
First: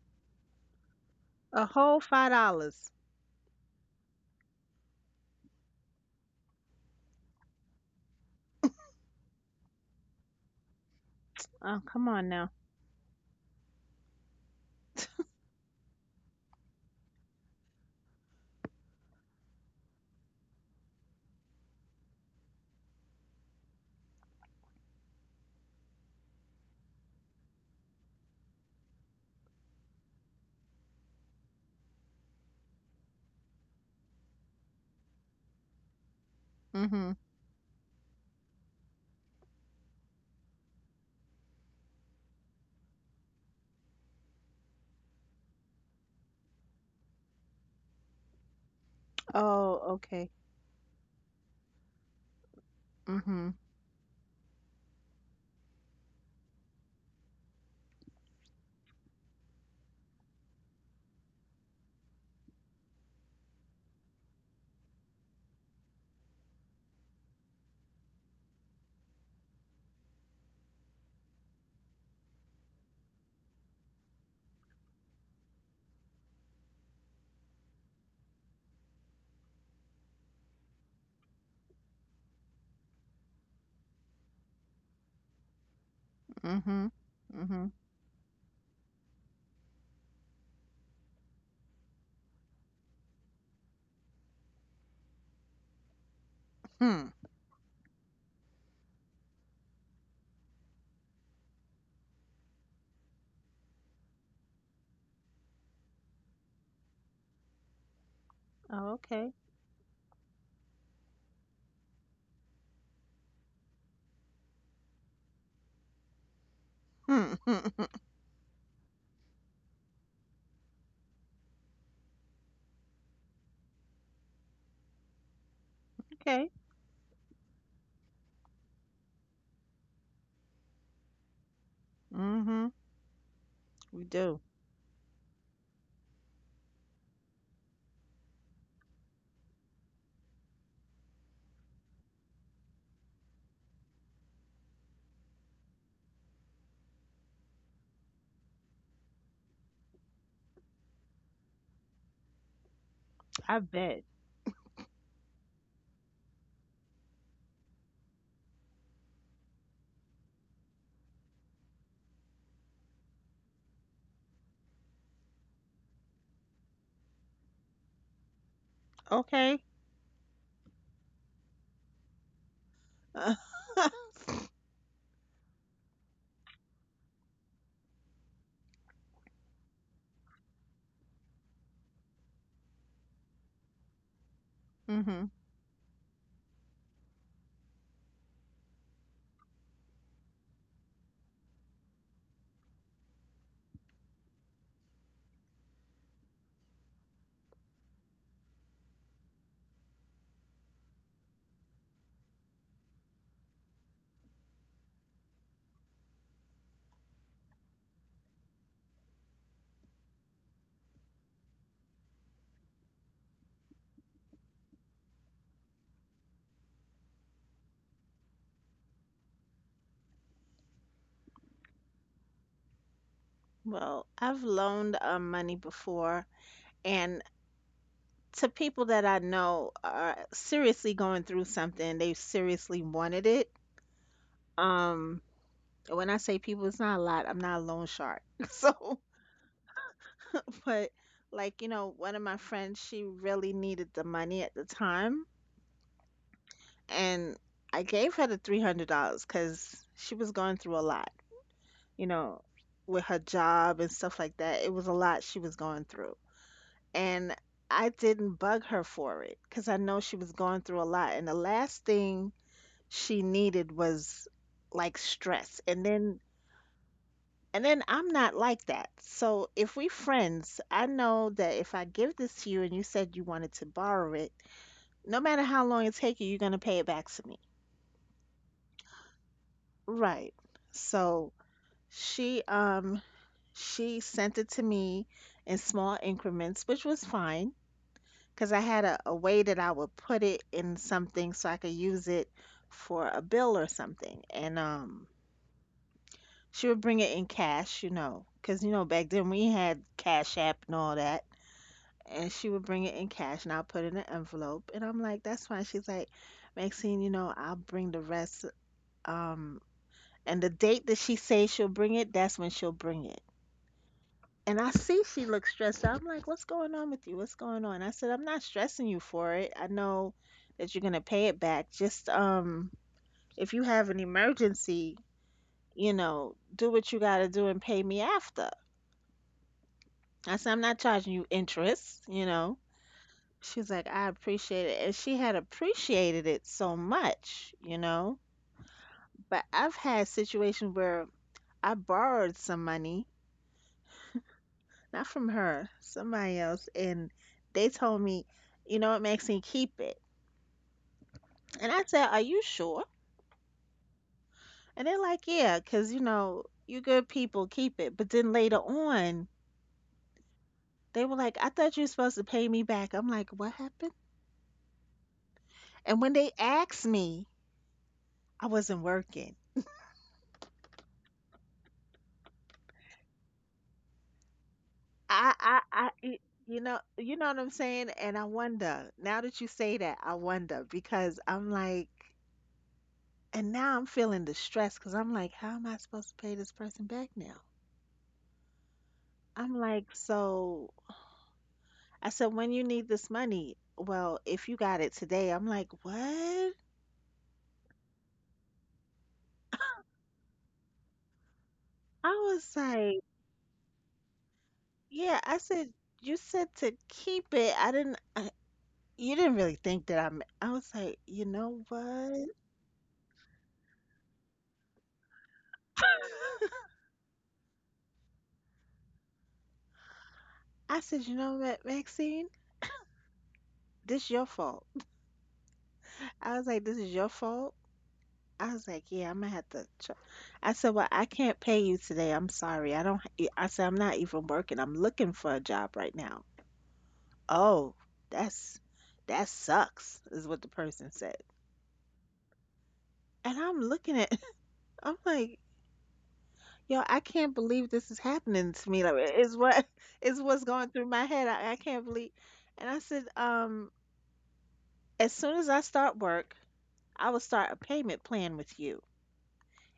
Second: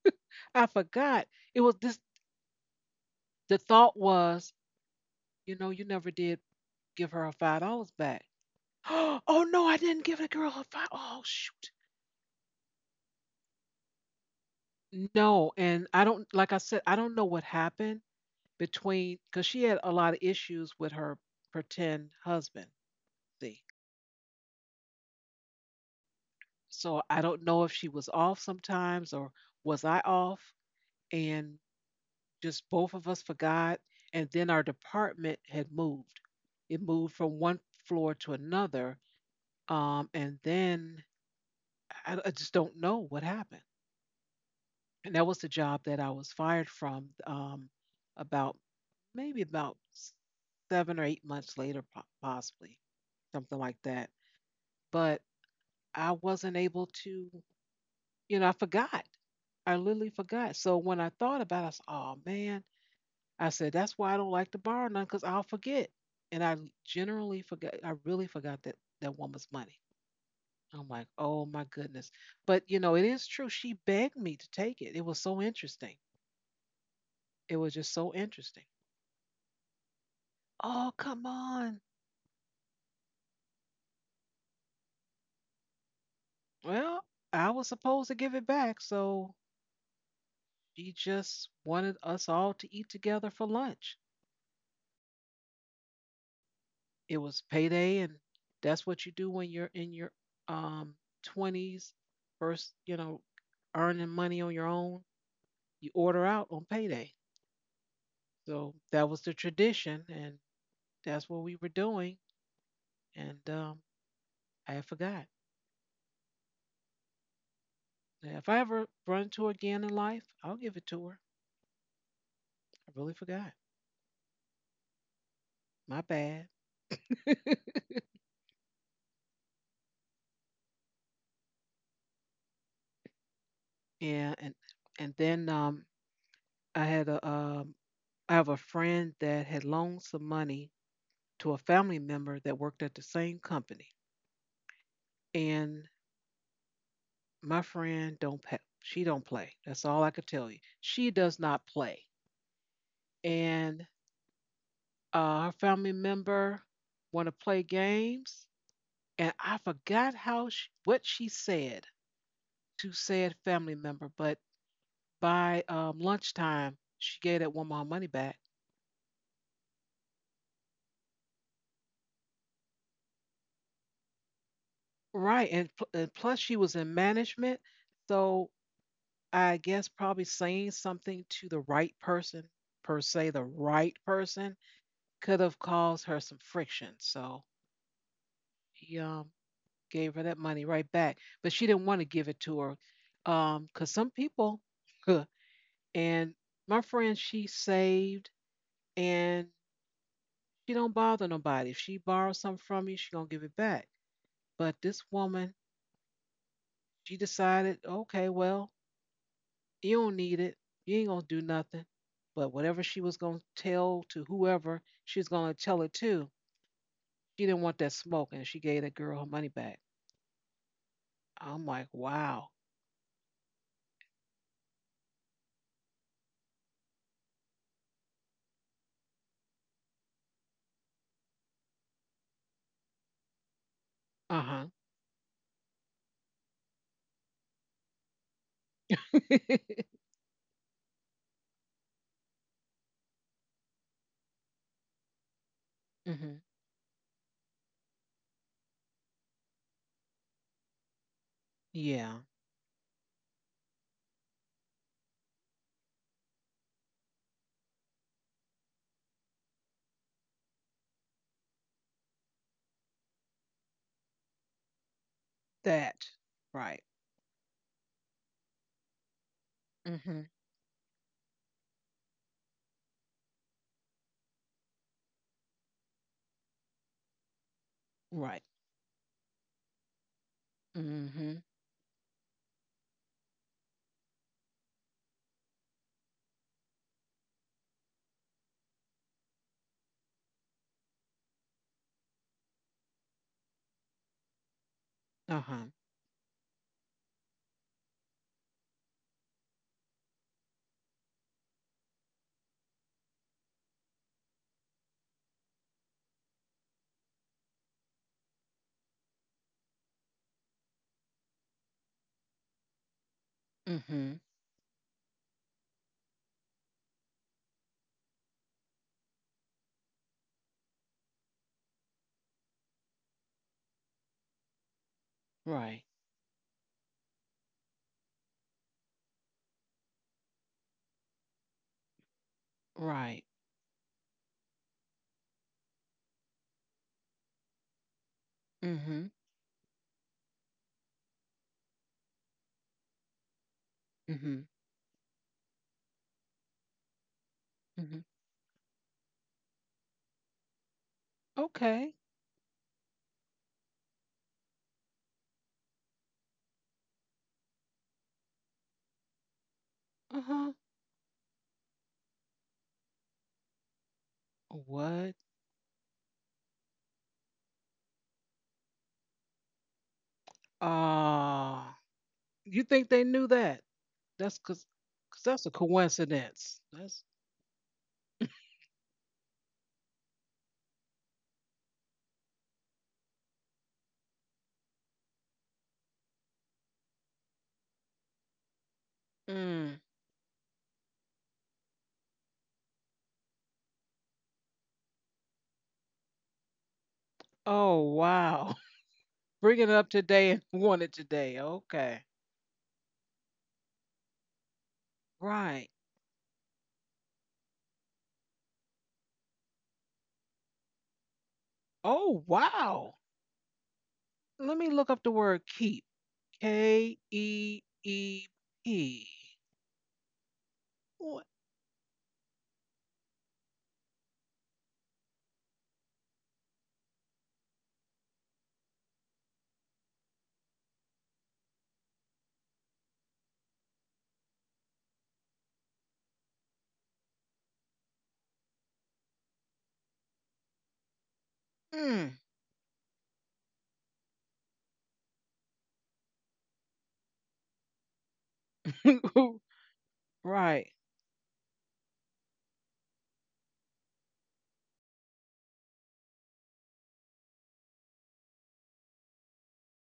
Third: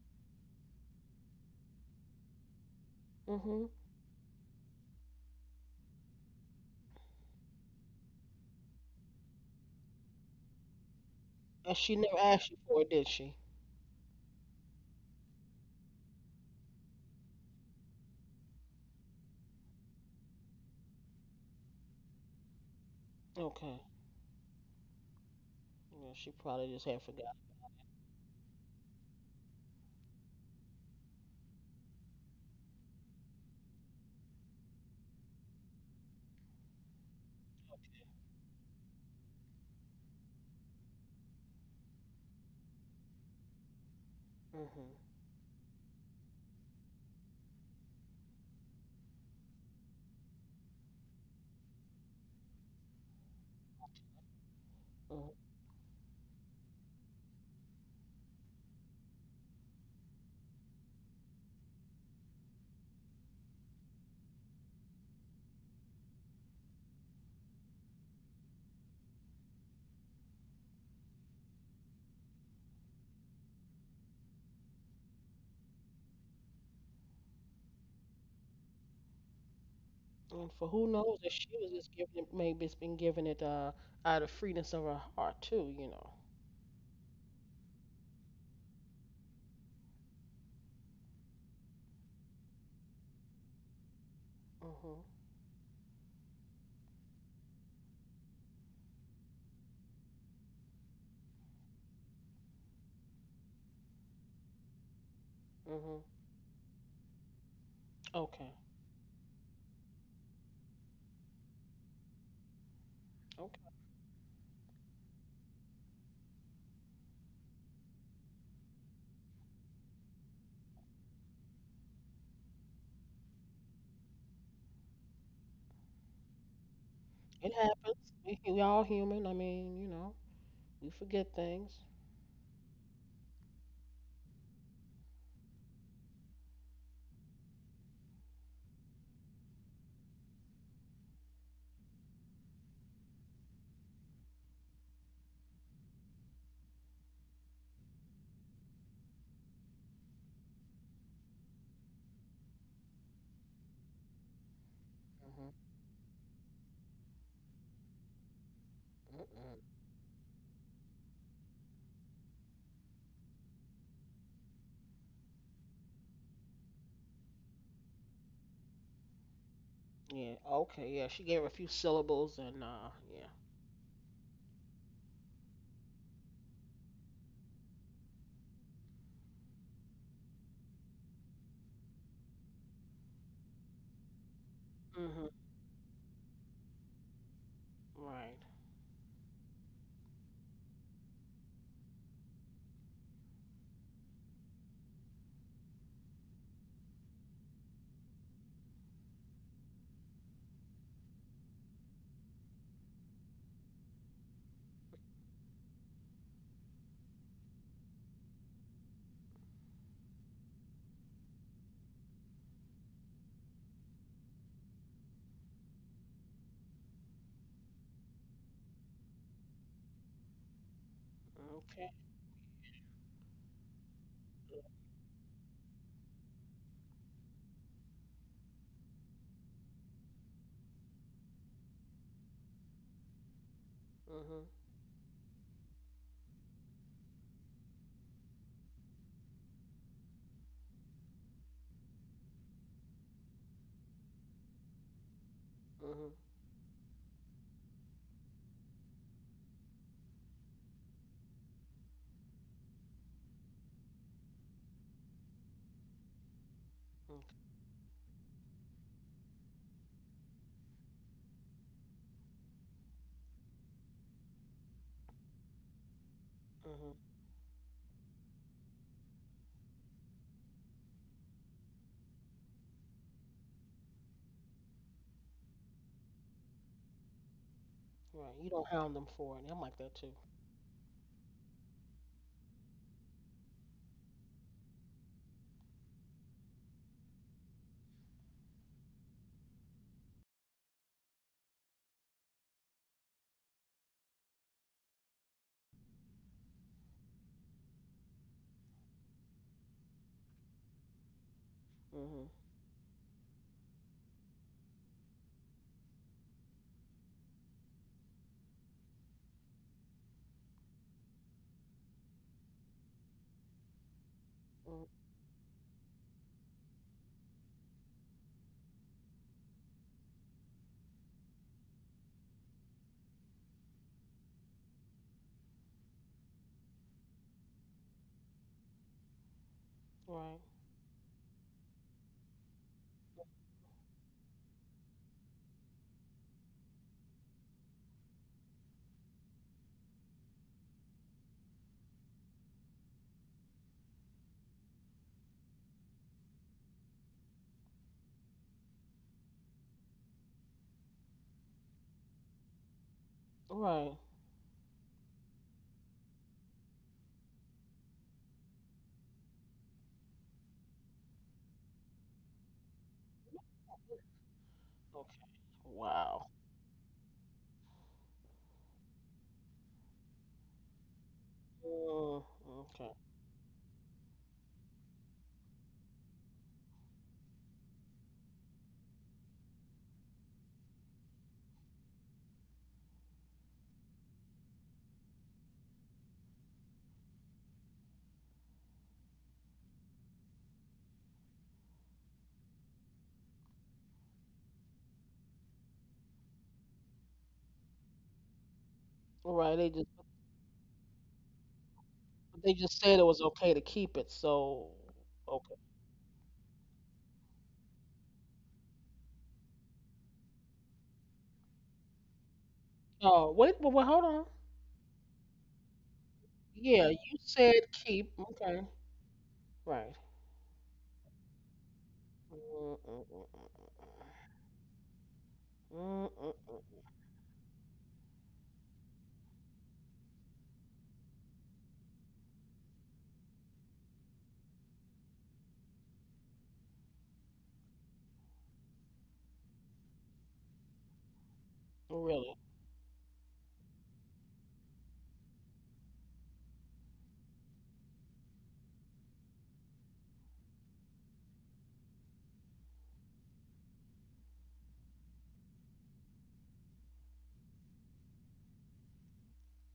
Speaker 1: I forgot. It
Speaker 2: A
Speaker 1: was this
Speaker 2: whole $5.
Speaker 1: the
Speaker 3: Mhm.
Speaker 1: thought was, you never did give her her $5 back. Oh no, I didn't give the girl her five. Oh shoot.
Speaker 3: And
Speaker 2: Oh,
Speaker 3: she
Speaker 2: come
Speaker 3: never
Speaker 2: on now.
Speaker 3: asked you for it, did she?
Speaker 1: No, and I don't like I said, I don't know what happened between because she had a lot of issues with her pretend husband. See.
Speaker 3: Okay. Yeah, she probably just had
Speaker 1: So I
Speaker 3: forgotten.
Speaker 1: don't know if she was off sometimes or was I off and just both of us forgot. And then our department had moved. It
Speaker 2: Mhm.
Speaker 1: moved from one floor to another. And then I just don't know what happened. And that was the job that I was fired from, about maybe about
Speaker 2: Oh, okay.
Speaker 1: 7 or 8 months later, possibly
Speaker 2: Mhm.
Speaker 1: something like that. But
Speaker 3: Mhm.
Speaker 1: I wasn't able to, you know, I forgot. I literally forgot. So when I thought about it, I said, oh man, I said, that's why I don't like to borrow none because I'll forget. And I generally forgot, I really forgot that woman's money. I'm like, oh my goodness. But you know, it is true. She begged me to take it. It was so interesting. It was just so interesting.
Speaker 3: And for who
Speaker 1: Oh,
Speaker 3: knows
Speaker 1: come
Speaker 3: if she was
Speaker 1: on.
Speaker 3: just giving it, maybe it's been giving it out of freeness of her heart too, you know.
Speaker 2: Mhm.
Speaker 1: Well, I
Speaker 2: Mhm.
Speaker 1: was supposed to give it back. So she just wanted us all to eat together for lunch.
Speaker 3: Mhm.
Speaker 2: Hmm.
Speaker 1: It was payday, and that's what you do when you're in your um 20s, first, you know, earning money on your own. You
Speaker 3: Mhm.
Speaker 1: order out on payday.
Speaker 3: Okay.
Speaker 1: So
Speaker 2: Oh,
Speaker 1: that was
Speaker 2: okay.
Speaker 1: the tradition, and that's what we were doing. And
Speaker 3: Okay.
Speaker 1: um, I had forgot.
Speaker 2: Hmm. Hmm,
Speaker 1: Now, if I ever run into her again in life, I'll give it to her. I really forgot. My bad.
Speaker 2: okay.
Speaker 3: It happens. We all human. We forget things.
Speaker 2: Mhm. We
Speaker 1: Yeah,
Speaker 2: do.
Speaker 1: and then, I had a um, I have a friend that had loaned some money to a family member that worked at the same company, and my friend don't pay. She don't play. That's all I could tell you. She does not play,
Speaker 2: I
Speaker 1: and
Speaker 2: bet.
Speaker 3: Mhm.
Speaker 1: her family member want to play games, and I
Speaker 3: Mm-mm.
Speaker 1: forgot what she said to said family member, but by, lunchtime, she gave that woman her money back.
Speaker 2: Okay.
Speaker 3: Yeah. Okay. Yeah. She gave her a few syllables and yeah.
Speaker 1: Right, and plus she was in management, so I guess probably saying something to the right person, per se, the right person,
Speaker 3: Mhm.
Speaker 2: Mhm.
Speaker 1: could have caused her some friction. So
Speaker 3: Right.
Speaker 1: he, gave her that money right back, but she didn't want to give it to her, cause some people. And my friend, she saved, and she don't bother nobody. If she borrows something from you, she gonna give it back. But this woman, she decided, okay, well, you don't need it. You ain't gonna do nothing. But whatever she was gonna tell to whoever she was gonna tell it to, she didn't want that smoke, and she gave that girl her money back. I'm like,
Speaker 3: Okay.
Speaker 1: wow.
Speaker 2: Well, I've loaned money before, and to people that I know are seriously going through something, they seriously wanted it.
Speaker 1: Uh
Speaker 3: Mhm.
Speaker 1: huh.
Speaker 2: Um, when I say people, it's not a lot. I'm not a loan shark. So, but like, you know, one of my friends, she really needed the money at the time.
Speaker 3: Mhm.
Speaker 1: Mhm.
Speaker 2: And I gave her the $300 because she was going through a lot, you
Speaker 1: Yeah,
Speaker 2: know, with her job and stuff like that. It was a lot she was going through.
Speaker 3: Okay.
Speaker 2: And I didn't bug her for it because I know she was going through a lot. And the last thing she needed was like stress. And
Speaker 1: that.
Speaker 2: then
Speaker 1: Right.
Speaker 3: Mhm.
Speaker 2: I'm not like that. So if we
Speaker 1: Mhm.
Speaker 2: friends, I know that if I give this to you and you said you wanted to borrow it, no matter how long it takes you, you're gonna pay it back to me.
Speaker 3: Right.
Speaker 1: Right.
Speaker 3: You don't hound them for it. I'm like that too.
Speaker 2: Right. So
Speaker 1: Mhm.
Speaker 2: she um she sent it to me in small increments, which was fine because I had a way that I would put it in something so I could use it for a bill or something. And
Speaker 1: Uh huh.
Speaker 2: she would bring it in cash, you know, because you know back then we had Cash App and all that.
Speaker 3: Mhm.
Speaker 2: And she would bring it in cash and I'll put it in an envelope. And I'm like, that's fine. She's like, "Maxine, you know, I'll bring the rest. Um," and the date that she says she'll bring it, that's when she'll bring it.
Speaker 1: Mhm.
Speaker 2: And I
Speaker 3: Mm.
Speaker 2: see she looks stressed out. I'm like, "What's going on with you? What's going on?" I said, "I'm not stressing you for it. I know that you're gonna pay it back. Just if you have an emergency,
Speaker 1: Right.
Speaker 2: you know, do what you gotta do and pay me after." I
Speaker 3: Right.
Speaker 2: said, "I'm not charging you interest, you know."
Speaker 1: Right.
Speaker 2: She's like, "I appreciate it." And she had appreciated it so much, you know.
Speaker 1: Mhm.
Speaker 2: But I've had situations where I borrowed some money,
Speaker 1: Mhm.
Speaker 2: not from her, somebody else, and they told
Speaker 1: Mhm.
Speaker 2: me, "You know what, Maxine, keep it." And I
Speaker 1: Okay.
Speaker 2: said, "Are you sure?"
Speaker 3: Right.
Speaker 2: And they're like, "Yeah, because, you know, you good people, keep it." But then later on,
Speaker 1: Uh-huh.
Speaker 2: they were like, "I thought you were supposed to pay me back." I'm like, "What happened?"
Speaker 1: What?
Speaker 3: Okay.
Speaker 2: And when
Speaker 3: Wow.
Speaker 2: they asked me, I wasn't working.
Speaker 1: Ah,
Speaker 3: Mm,
Speaker 1: you think
Speaker 3: okay.
Speaker 1: they knew that? That's cause, 'cause
Speaker 2: I,
Speaker 1: that's a
Speaker 2: I, I, y-
Speaker 1: coincidence. That's
Speaker 2: you know what I'm saying? And I wonder, now that you say that, I wonder because I'm like, and now I'm feeling the stress because I'm like, how am I supposed to pay this person back now? I'm
Speaker 1: mm.
Speaker 2: like, so I said, "When you need this money?" "Well, if you got it today." I'm like, "What?"
Speaker 1: Oh wow.
Speaker 3: All right.
Speaker 1: Bring it
Speaker 3: They
Speaker 1: up
Speaker 3: just
Speaker 1: today and want it today. Okay.
Speaker 2: I
Speaker 3: they
Speaker 2: was
Speaker 3: just
Speaker 2: like,
Speaker 3: said it was okay to keep it. So
Speaker 2: yeah, I
Speaker 3: okay.
Speaker 1: Right.
Speaker 2: said, "You said to keep it. I didn't, I, you didn't really think that I was like, you know
Speaker 1: Oh
Speaker 2: what?
Speaker 1: wow.
Speaker 3: Oh wait. Well, well hold on.
Speaker 1: Let me look up the word keep.
Speaker 3: Yeah,
Speaker 1: K
Speaker 3: you
Speaker 1: E
Speaker 3: said keep.
Speaker 1: E
Speaker 3: Okay.
Speaker 1: P.
Speaker 3: Right.
Speaker 2: I said, "You
Speaker 1: What?
Speaker 2: know what, Maxine?
Speaker 3: Mm, mm, mm,
Speaker 2: This your fault."
Speaker 3: mm, mm, mm,
Speaker 2: I was like, this
Speaker 3: mm.
Speaker 2: is your fault. I was like, "Yeah, I'm gonna have to. Ch-." I said, "Well, I can't pay you today. I'm sorry. I don't. I said, "I'm not even working. I'm looking for a job right now." "Oh, that's that sucks," is what the person said.
Speaker 1: Mm.
Speaker 3: Really.
Speaker 2: And I'm looking at, I'm like, yo, I can't believe this is happening to me. Like, it's what is what's
Speaker 1: Right.
Speaker 2: going through my head. I can't believe. And I said, "As soon as I start work, I will start a payment plan with you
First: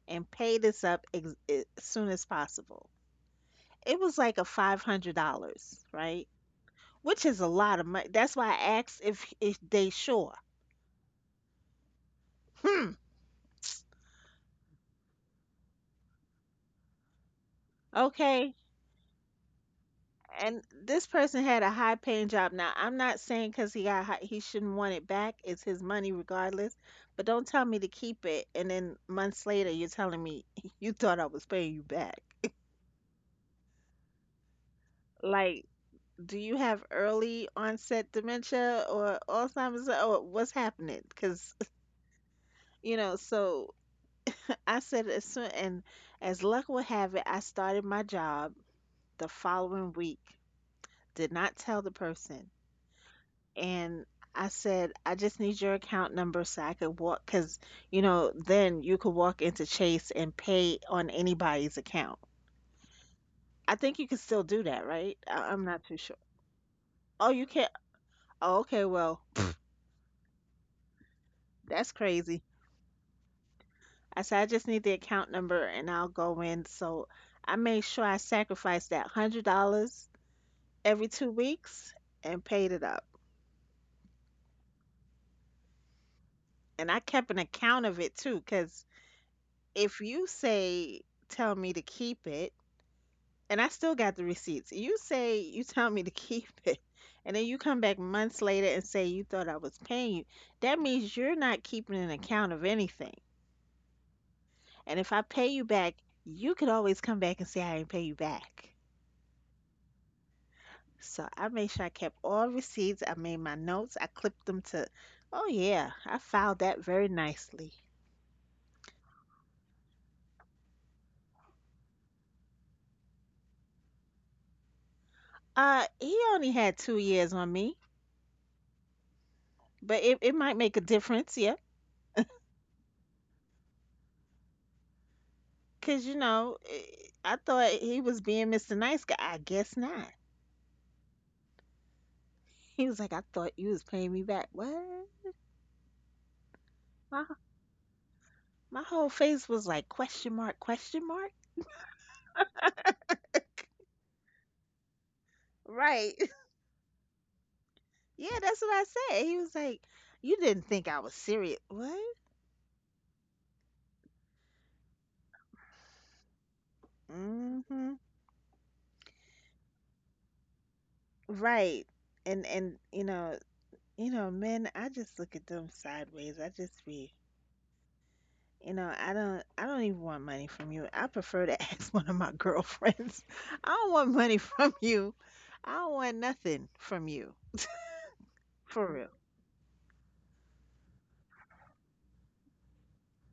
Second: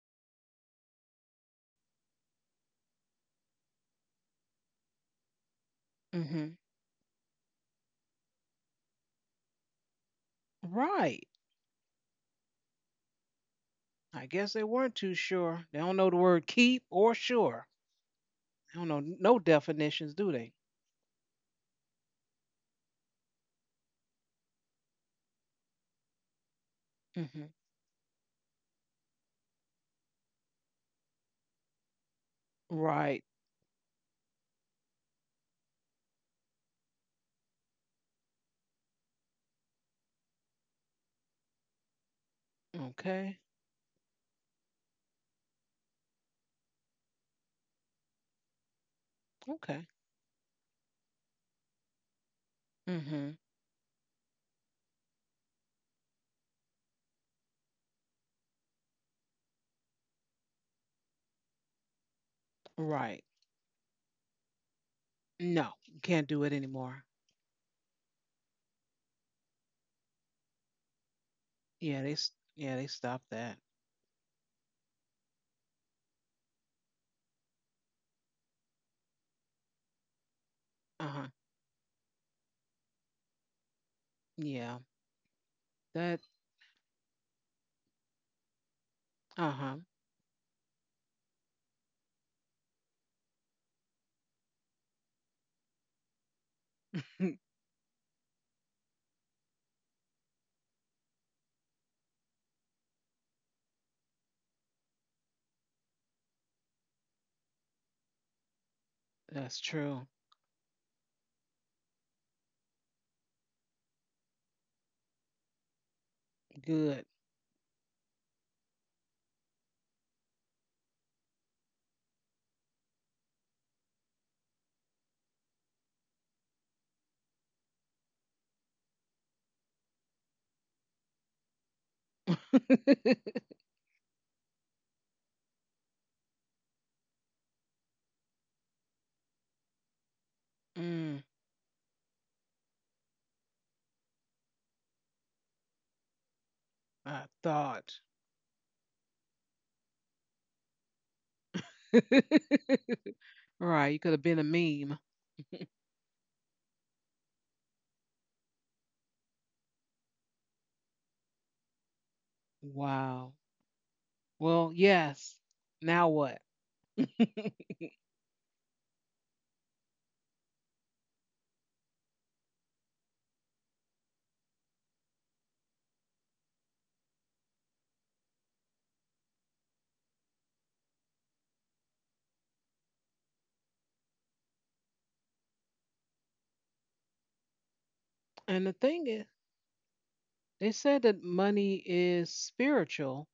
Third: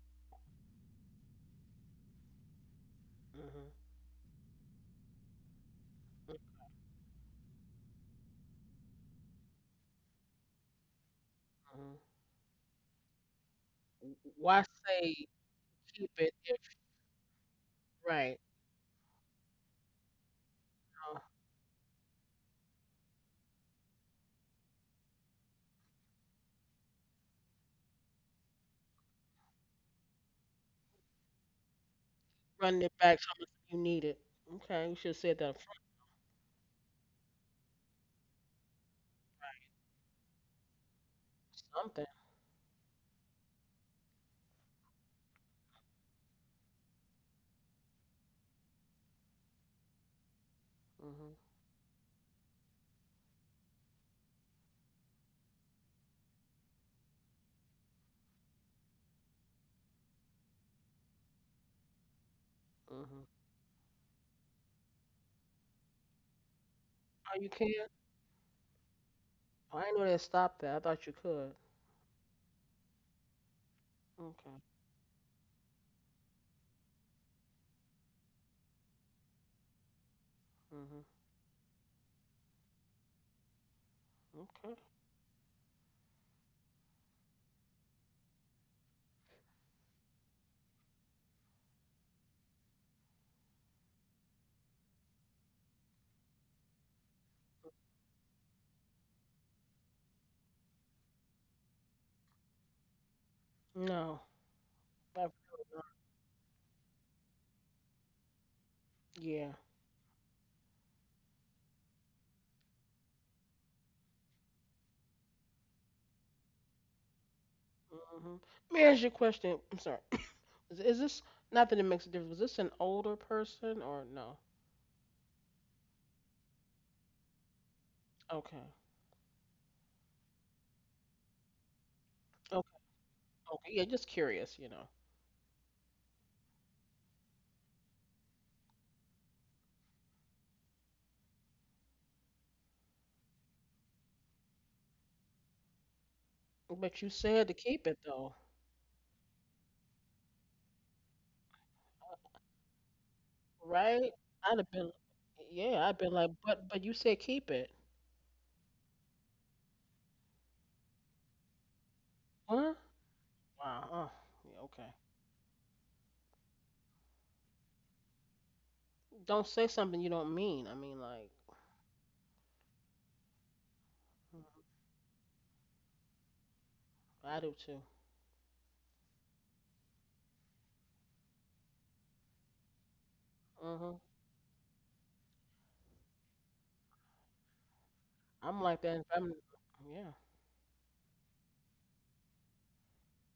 Speaker 2: and pay this up as soon as possible."
Speaker 3: Mm-hmm.
Speaker 2: It was like a $500, right?
Speaker 1: Mm-hmm.
Speaker 2: Which is a lot of money. That's why I asked if they sure.
Speaker 1: Right.
Speaker 3: Mm-hmm.
Speaker 2: Hmm.
Speaker 1: I guess
Speaker 3: Why
Speaker 1: they weren't too
Speaker 3: say
Speaker 1: sure. They don't
Speaker 3: keep
Speaker 1: know the
Speaker 3: it
Speaker 1: word
Speaker 3: if
Speaker 1: keep or sure.
Speaker 3: right?
Speaker 2: Okay.
Speaker 1: They don't know no definitions, do they?
Speaker 2: And this
Speaker 3: Uh,
Speaker 2: person had a high paying job. Now, I'm not saying because he got high, he shouldn't want it back. It's his money regardless. But don't
Speaker 1: Hmm.
Speaker 2: tell me to keep it. And then months later, you're telling me you thought I was paying you back.
Speaker 3: run it back so
Speaker 1: Right.
Speaker 3: much you need it. Okay. You should have said that in
Speaker 2: Like,
Speaker 3: front
Speaker 2: do you have early onset dementia or Alzheimer's or what's happening? Because
Speaker 3: of something.
Speaker 2: you know.
Speaker 1: Okay.
Speaker 2: So I said, as soon and as luck would have it, I started my job the following
Speaker 1: Okay.
Speaker 2: week,
Speaker 3: Mm-hmm.
Speaker 2: did not tell the person,
Speaker 1: Hmm.
Speaker 2: and I said, "I just need your account number so I could walk," because you know then you could walk into Chase and pay on anybody's account.
Speaker 3: Mm-hmm.
Speaker 1: Right.
Speaker 2: I think you can still do that, right? I'm
Speaker 1: No,
Speaker 2: not too sure.
Speaker 1: can't do it anymore.
Speaker 2: Oh,
Speaker 3: Oh, you
Speaker 2: you can't.
Speaker 3: can't?
Speaker 2: Oh, okay. Well,
Speaker 3: Oh, I didn't know they stopped that. I thought you could.
Speaker 2: that's
Speaker 1: Yeah, they s-
Speaker 2: crazy.
Speaker 1: yeah, they stopped that.
Speaker 2: I said, "I
Speaker 3: Okay.
Speaker 2: just need the account number and I'll go in." So I made sure I sacrificed that $100 every two
Speaker 1: Uh-huh.
Speaker 2: weeks and paid it up.
Speaker 3: Mm-hmm.
Speaker 1: Yeah. That
Speaker 2: And I kept an account of it too, because
Speaker 1: uh-huh.
Speaker 2: if you say, tell me to keep it, and I still got the receipts, you say, you tell me to keep it, and then you come back months later and say, you thought I was paying you, that means you're not keeping an account of anything.
Speaker 3: No.
Speaker 2: And if
Speaker 3: I
Speaker 2: I
Speaker 3: really
Speaker 2: pay you back, you could always come back and say, I didn't pay you back.
Speaker 3: don't. Yeah.
Speaker 1: That's true.
Speaker 2: So I made sure I kept all receipts. I made my notes. I clipped them to, oh yeah, I filed that
Speaker 1: Good.
Speaker 2: very nicely.
Speaker 3: hmm May I ask you a question? I'm sorry. Is this not that it makes a difference? Was this an older person or no?
Speaker 2: He only had 2 years on me,
Speaker 3: Okay.
Speaker 2: but it might make a difference, yeah.
Speaker 3: Okay. Okay. Yeah, just curious, you know.
Speaker 2: Cause I thought he was being Mr. Nice Guy. I guess not.
Speaker 1: mm,
Speaker 2: He was like, I thought you was paying me back. What?
Speaker 3: But you
Speaker 2: My
Speaker 1: I
Speaker 3: said to keep it
Speaker 1: thought.
Speaker 3: though,
Speaker 2: my whole face was like question mark, question mark.
Speaker 1: Right, you
Speaker 3: right?
Speaker 1: could have been a
Speaker 3: I'd have been,
Speaker 1: meme.
Speaker 3: yeah, I'd been
Speaker 2: Right.
Speaker 3: like, but you said keep it.
Speaker 2: Yeah, that's what I said. He was like, you didn't think I was serious. What?
Speaker 3: Huh?
Speaker 1: Wow.
Speaker 3: Wow. Oh, yeah,
Speaker 1: Well,
Speaker 3: okay.
Speaker 1: yes. Now what?
Speaker 2: Mm-hmm.
Speaker 3: Don't say something you don't mean.
Speaker 2: Right. And
Speaker 3: Mhm,
Speaker 2: men, I just look at them sideways. I just be.
Speaker 3: I do too.
Speaker 2: You know, I don't even want money from you. I prefer to ask one of my girlfriends. I don't
Speaker 3: Mhm.
Speaker 2: want money from you. I don't want nothing from you.
Speaker 3: I'm
Speaker 1: And the
Speaker 3: like
Speaker 2: For
Speaker 3: that. If
Speaker 1: thing
Speaker 2: real.
Speaker 1: is,
Speaker 3: I'm, yeah.
Speaker 1: they said that money is spiritual,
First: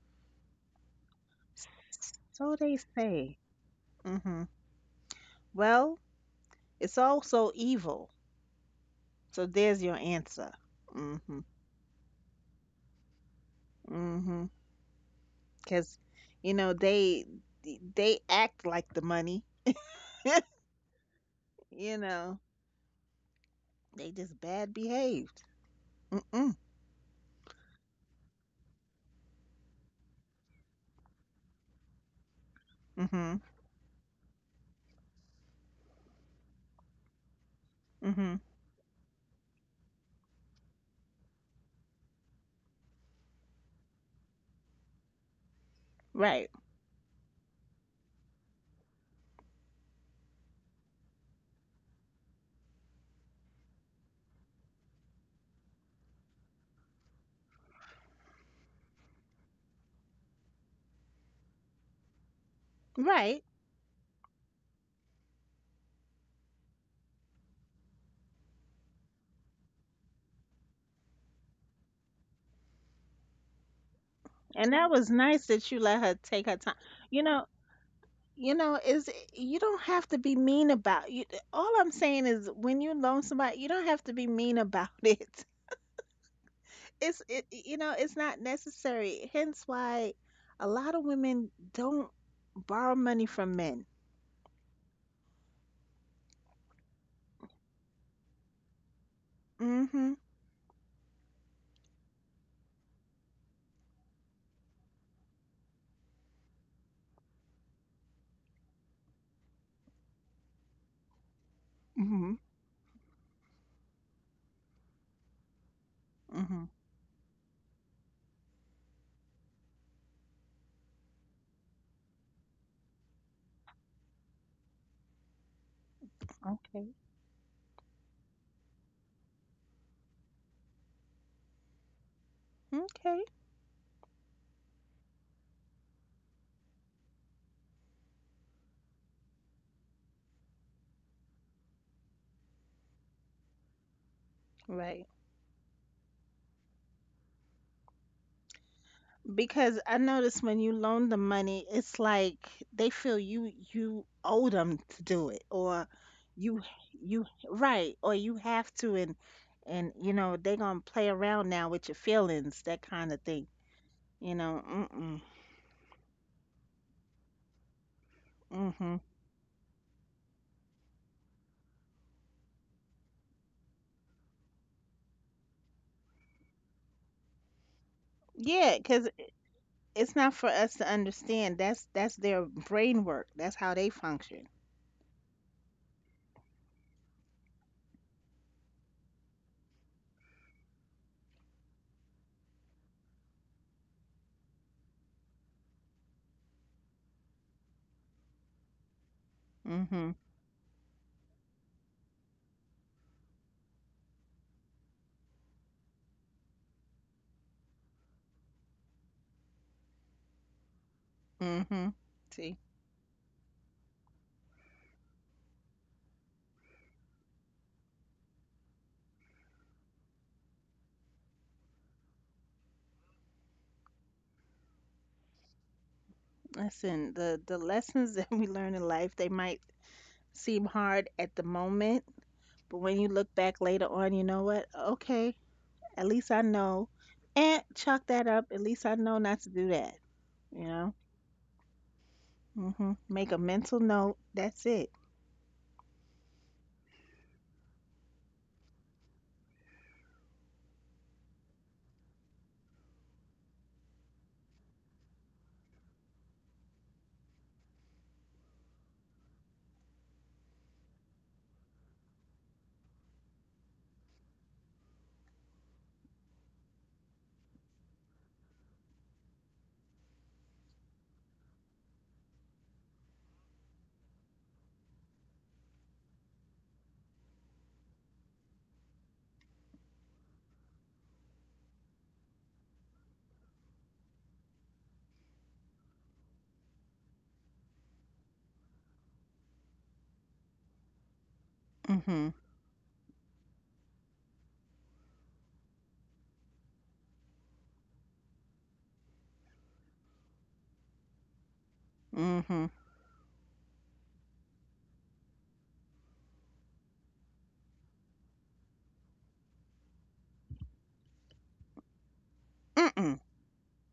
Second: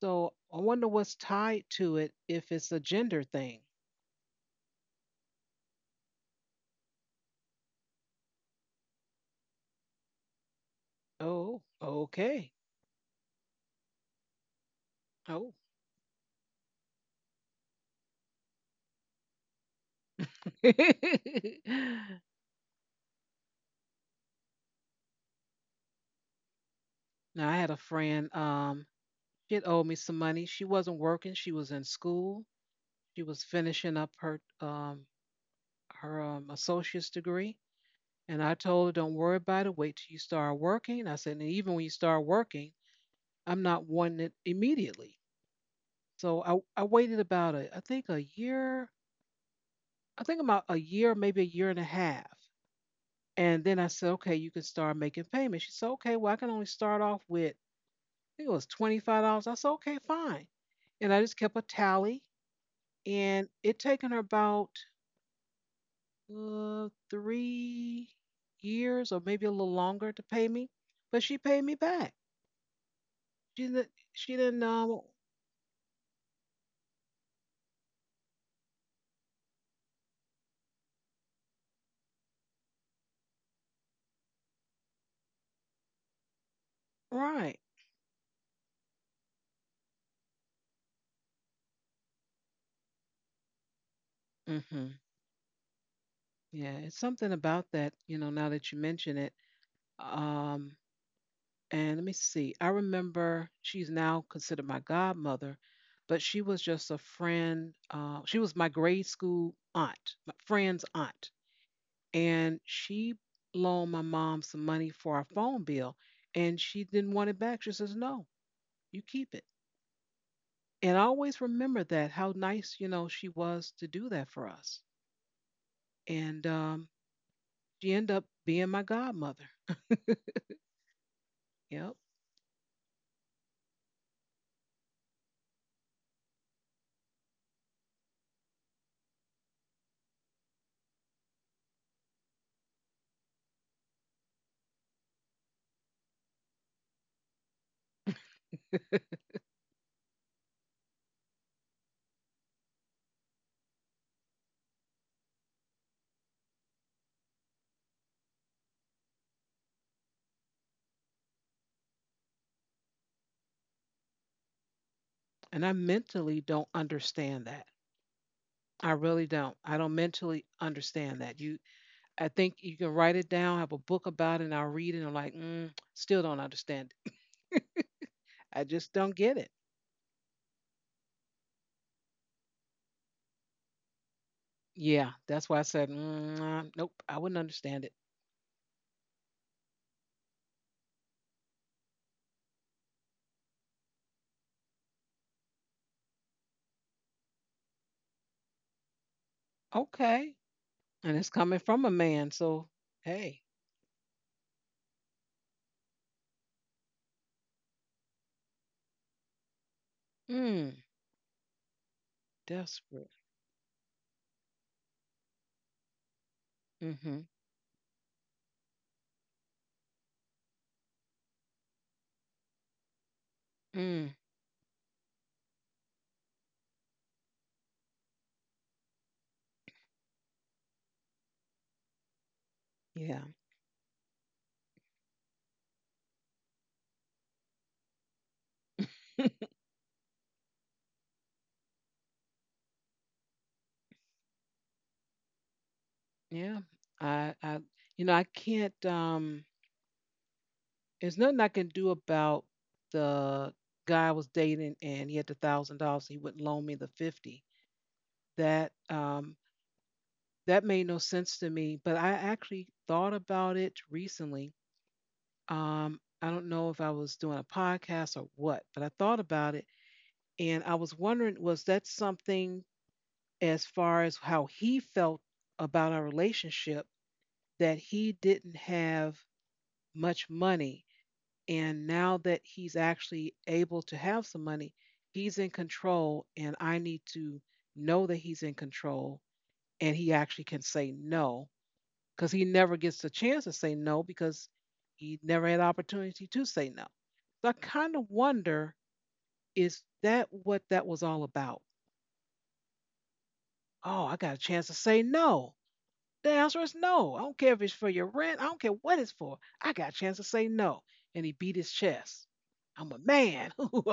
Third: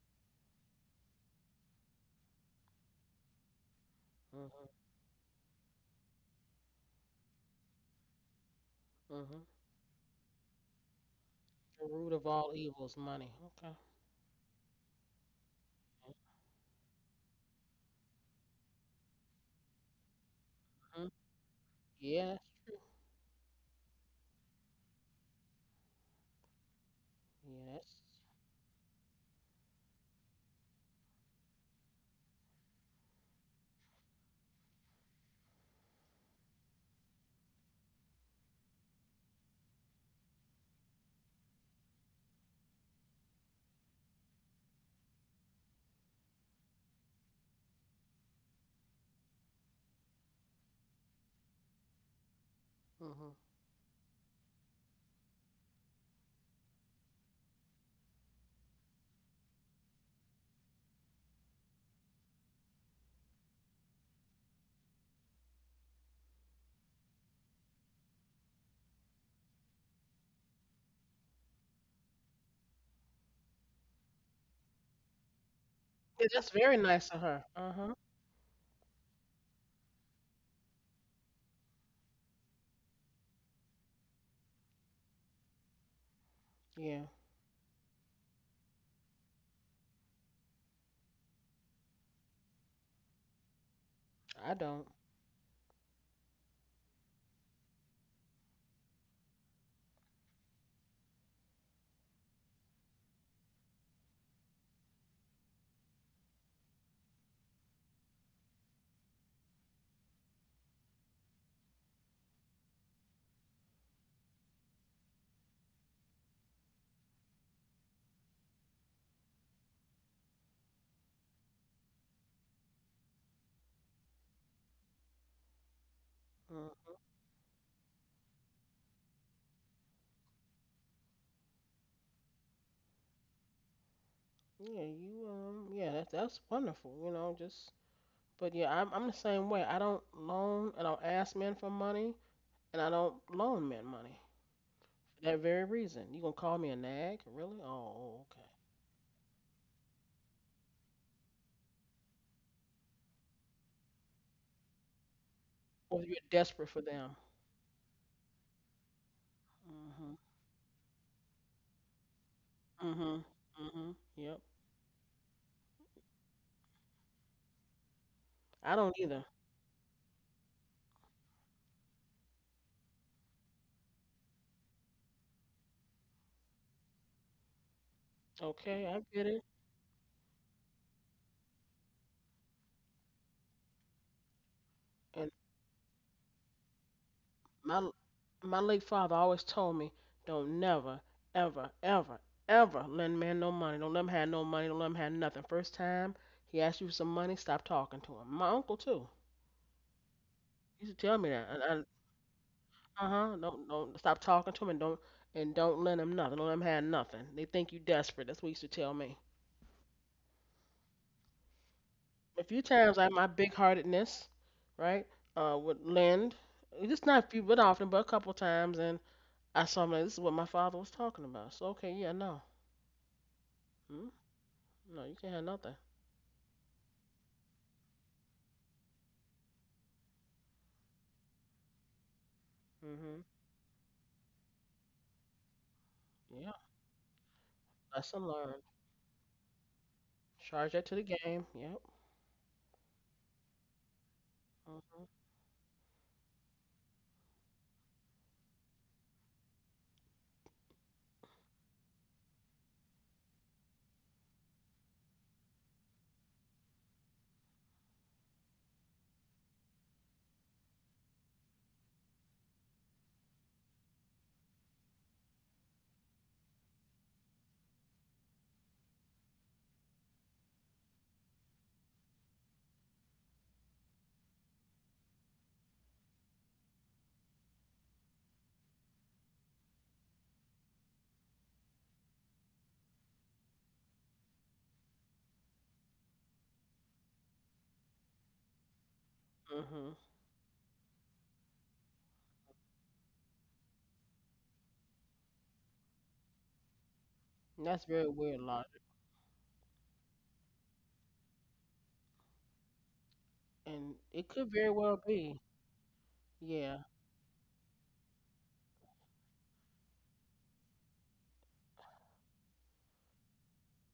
Speaker 1: so I wonder what's tied to it if
Speaker 2: So
Speaker 1: it's
Speaker 2: they
Speaker 1: a gender
Speaker 2: say.
Speaker 1: thing.
Speaker 2: Hmm
Speaker 3: Mhm.
Speaker 2: Well, it's also evil.
Speaker 3: Mhm.
Speaker 2: So there's your answer. Mm-hmm.
Speaker 1: Oh,
Speaker 3: The root of all
Speaker 1: okay.
Speaker 3: evil is money. Okay.
Speaker 2: Mm-hmm.
Speaker 1: Oh.
Speaker 2: Because, you know, they act like the money.
Speaker 3: Mhm.
Speaker 1: Now
Speaker 2: You know,
Speaker 3: Yes.
Speaker 2: they just bad behaved. Mm-mm.
Speaker 1: I had a
Speaker 3: Yes.
Speaker 1: friend, she had owed me some money. She wasn't working, she was in school. She
Speaker 2: Mm-hmm.
Speaker 1: was finishing up her associate's degree.
Speaker 2: Mm-hmm.
Speaker 1: And I told her, don't worry about it, wait till you start working. I said, and even when you start working, I'm not wanting it immediately. So
Speaker 2: Right.
Speaker 1: I waited about a, I think a year, I think about a year, maybe a year and a half.
Speaker 3: Mhm.
Speaker 1: And then I said, okay, you can start making payments. She said, okay, well, I can only start off with, I think it was $25. I said, okay, fine. And I just kept a tally.
Speaker 2: Right.
Speaker 1: And it taken her about, 3 years or maybe a little longer to pay me, but she paid me back. She didn't,
Speaker 2: And that was nice that you let her
Speaker 3: Yeah,
Speaker 2: take
Speaker 3: that's
Speaker 2: her time.
Speaker 3: very nice of
Speaker 2: You
Speaker 3: her.
Speaker 2: know,
Speaker 3: Uh huh.
Speaker 2: you know, is you don't have to be mean about you. All I'm saying is when you loan somebody, you don't have to be mean about it.
Speaker 3: Yeah.
Speaker 1: right.
Speaker 2: You know, it's not necessary. Hence why a lot of women don't borrow money from men.
Speaker 3: I don't.
Speaker 1: Hmm. Yeah, it's something about that, you know, now that you mention it.
Speaker 2: Mhm.
Speaker 1: Um, And let me see. I remember she's now considered my godmother, but she was just a friend. She was my grade school aunt, my friend's aunt.
Speaker 2: Mhm.
Speaker 1: And she loaned my mom some money for our phone bill, and
Speaker 2: Mhm.
Speaker 1: she didn't want it back. She says, no, you keep it. And I always remember that, how nice, she was to do that for us. And
Speaker 2: Okay.
Speaker 3: Mm.
Speaker 1: um, she ended up being my godmother. Yep.
Speaker 2: Okay.
Speaker 3: Yeah. You. Yeah. That's wonderful. You know. Just. But yeah, I'm the same way. I don't loan. I don't ask men for money, and I don't loan men money
Speaker 2: Right.
Speaker 3: for that very reason. You gonna call me a nag? Really? Oh. Okay.
Speaker 2: Because I noticed when you loan the money, it's like they feel you owe them to do it, or
Speaker 3: Or you're
Speaker 2: you
Speaker 3: desperate for them.
Speaker 2: you right, or you have to, and you
Speaker 3: Mhm.
Speaker 2: know they gonna play around now with your feelings, that kind of
Speaker 3: Mhm.
Speaker 2: thing.
Speaker 3: Mhm.
Speaker 2: You
Speaker 3: Yep.
Speaker 2: know, mm-mm,
Speaker 1: And I mentally don't understand that.
Speaker 3: I
Speaker 2: mm-hmm.
Speaker 1: I
Speaker 3: don't either.
Speaker 1: really don't. I don't mentally understand that. I think you can write it down, have a book about it, and I'll read it. And I'm like, mm, still don't understand it. I
Speaker 2: Yeah,
Speaker 3: Okay.
Speaker 1: just
Speaker 2: 'cause
Speaker 3: I
Speaker 1: don't
Speaker 3: get
Speaker 1: get it.
Speaker 2: it's not for us to understand. That's their brain work. That's how they function.
Speaker 1: Yeah,
Speaker 3: it.
Speaker 1: that's why I said, nope, I wouldn't understand
Speaker 3: My
Speaker 1: it.
Speaker 3: my late father always told me, don't never, ever, ever, ever lend a man no money. Don't let him have no money. Don't let him have nothing. First time he asks you for some money, stop talking to him. My uncle too.
Speaker 2: Mm-hmm,
Speaker 1: Okay,
Speaker 3: He used to tell me
Speaker 1: and it's
Speaker 3: that.
Speaker 1: coming
Speaker 3: And
Speaker 1: from a man, so
Speaker 3: uh huh.
Speaker 1: hey,
Speaker 3: Don't stop talking to him and don't lend him nothing. Don't let him have nothing. They think you desperate. That's what he used to tell me.
Speaker 1: mm,
Speaker 2: mm-hmm.
Speaker 3: A few
Speaker 2: See,
Speaker 3: times I
Speaker 1: desperate.
Speaker 3: my big heartedness, right, would lend. Just not a
Speaker 1: Mm-hmm.
Speaker 3: few, but often, but a couple times, and I saw him. Like, this is what my father was talking about. So okay, yeah, no. Hmm?
Speaker 1: Mm,
Speaker 3: No, you can't have nothing.
Speaker 2: listen, the lessons that we learn in life, they might seem hard at the moment. But when you
Speaker 3: Mhm.
Speaker 1: yeah,
Speaker 2: look back later on, you know what? Okay, at least I
Speaker 3: Yeah.
Speaker 2: know. And chalk
Speaker 3: Lesson
Speaker 2: that up.
Speaker 3: learned.
Speaker 2: At least I know not to do that. You
Speaker 3: Charge that to
Speaker 2: know?
Speaker 3: the game. Yep.
Speaker 2: Hmm Make a mental note. That's it.
Speaker 3: Mhm.
Speaker 1: yeah. I, you know, I can't. There's nothing I can do about the guy I was dating and he had the $1,000. He wouldn't loan me the 50. That um, that made no sense to me. But I actually thought about it recently. I don't know if I was doing a podcast or what, but I thought about it and I was wondering was that something as far as how he felt about our relationship that he didn't have much money. And now that he's actually able to have some money, he's in control. And I need to know that he's in control
Speaker 3: Mhm.
Speaker 1: and he actually can say no
Speaker 2: Mm-hmm.
Speaker 1: because he never gets the chance to say no because he never had the opportunity to say no. So I
Speaker 3: That's
Speaker 1: kind of
Speaker 3: very weird
Speaker 1: wonder
Speaker 3: logic,
Speaker 1: is that what that was all about?
Speaker 2: Mm-hmm.
Speaker 3: and
Speaker 1: Oh, I
Speaker 3: it
Speaker 1: got a
Speaker 3: could
Speaker 1: chance
Speaker 3: very
Speaker 1: to
Speaker 3: well
Speaker 1: say
Speaker 3: be.
Speaker 1: no. The answer is
Speaker 3: Yeah.
Speaker 1: no. I don't care if it's for your rent. I don't care what it's for. I got a chance to say no. And he beat his chest. I'm a
Speaker 2: Mm-mm.
Speaker 1: man.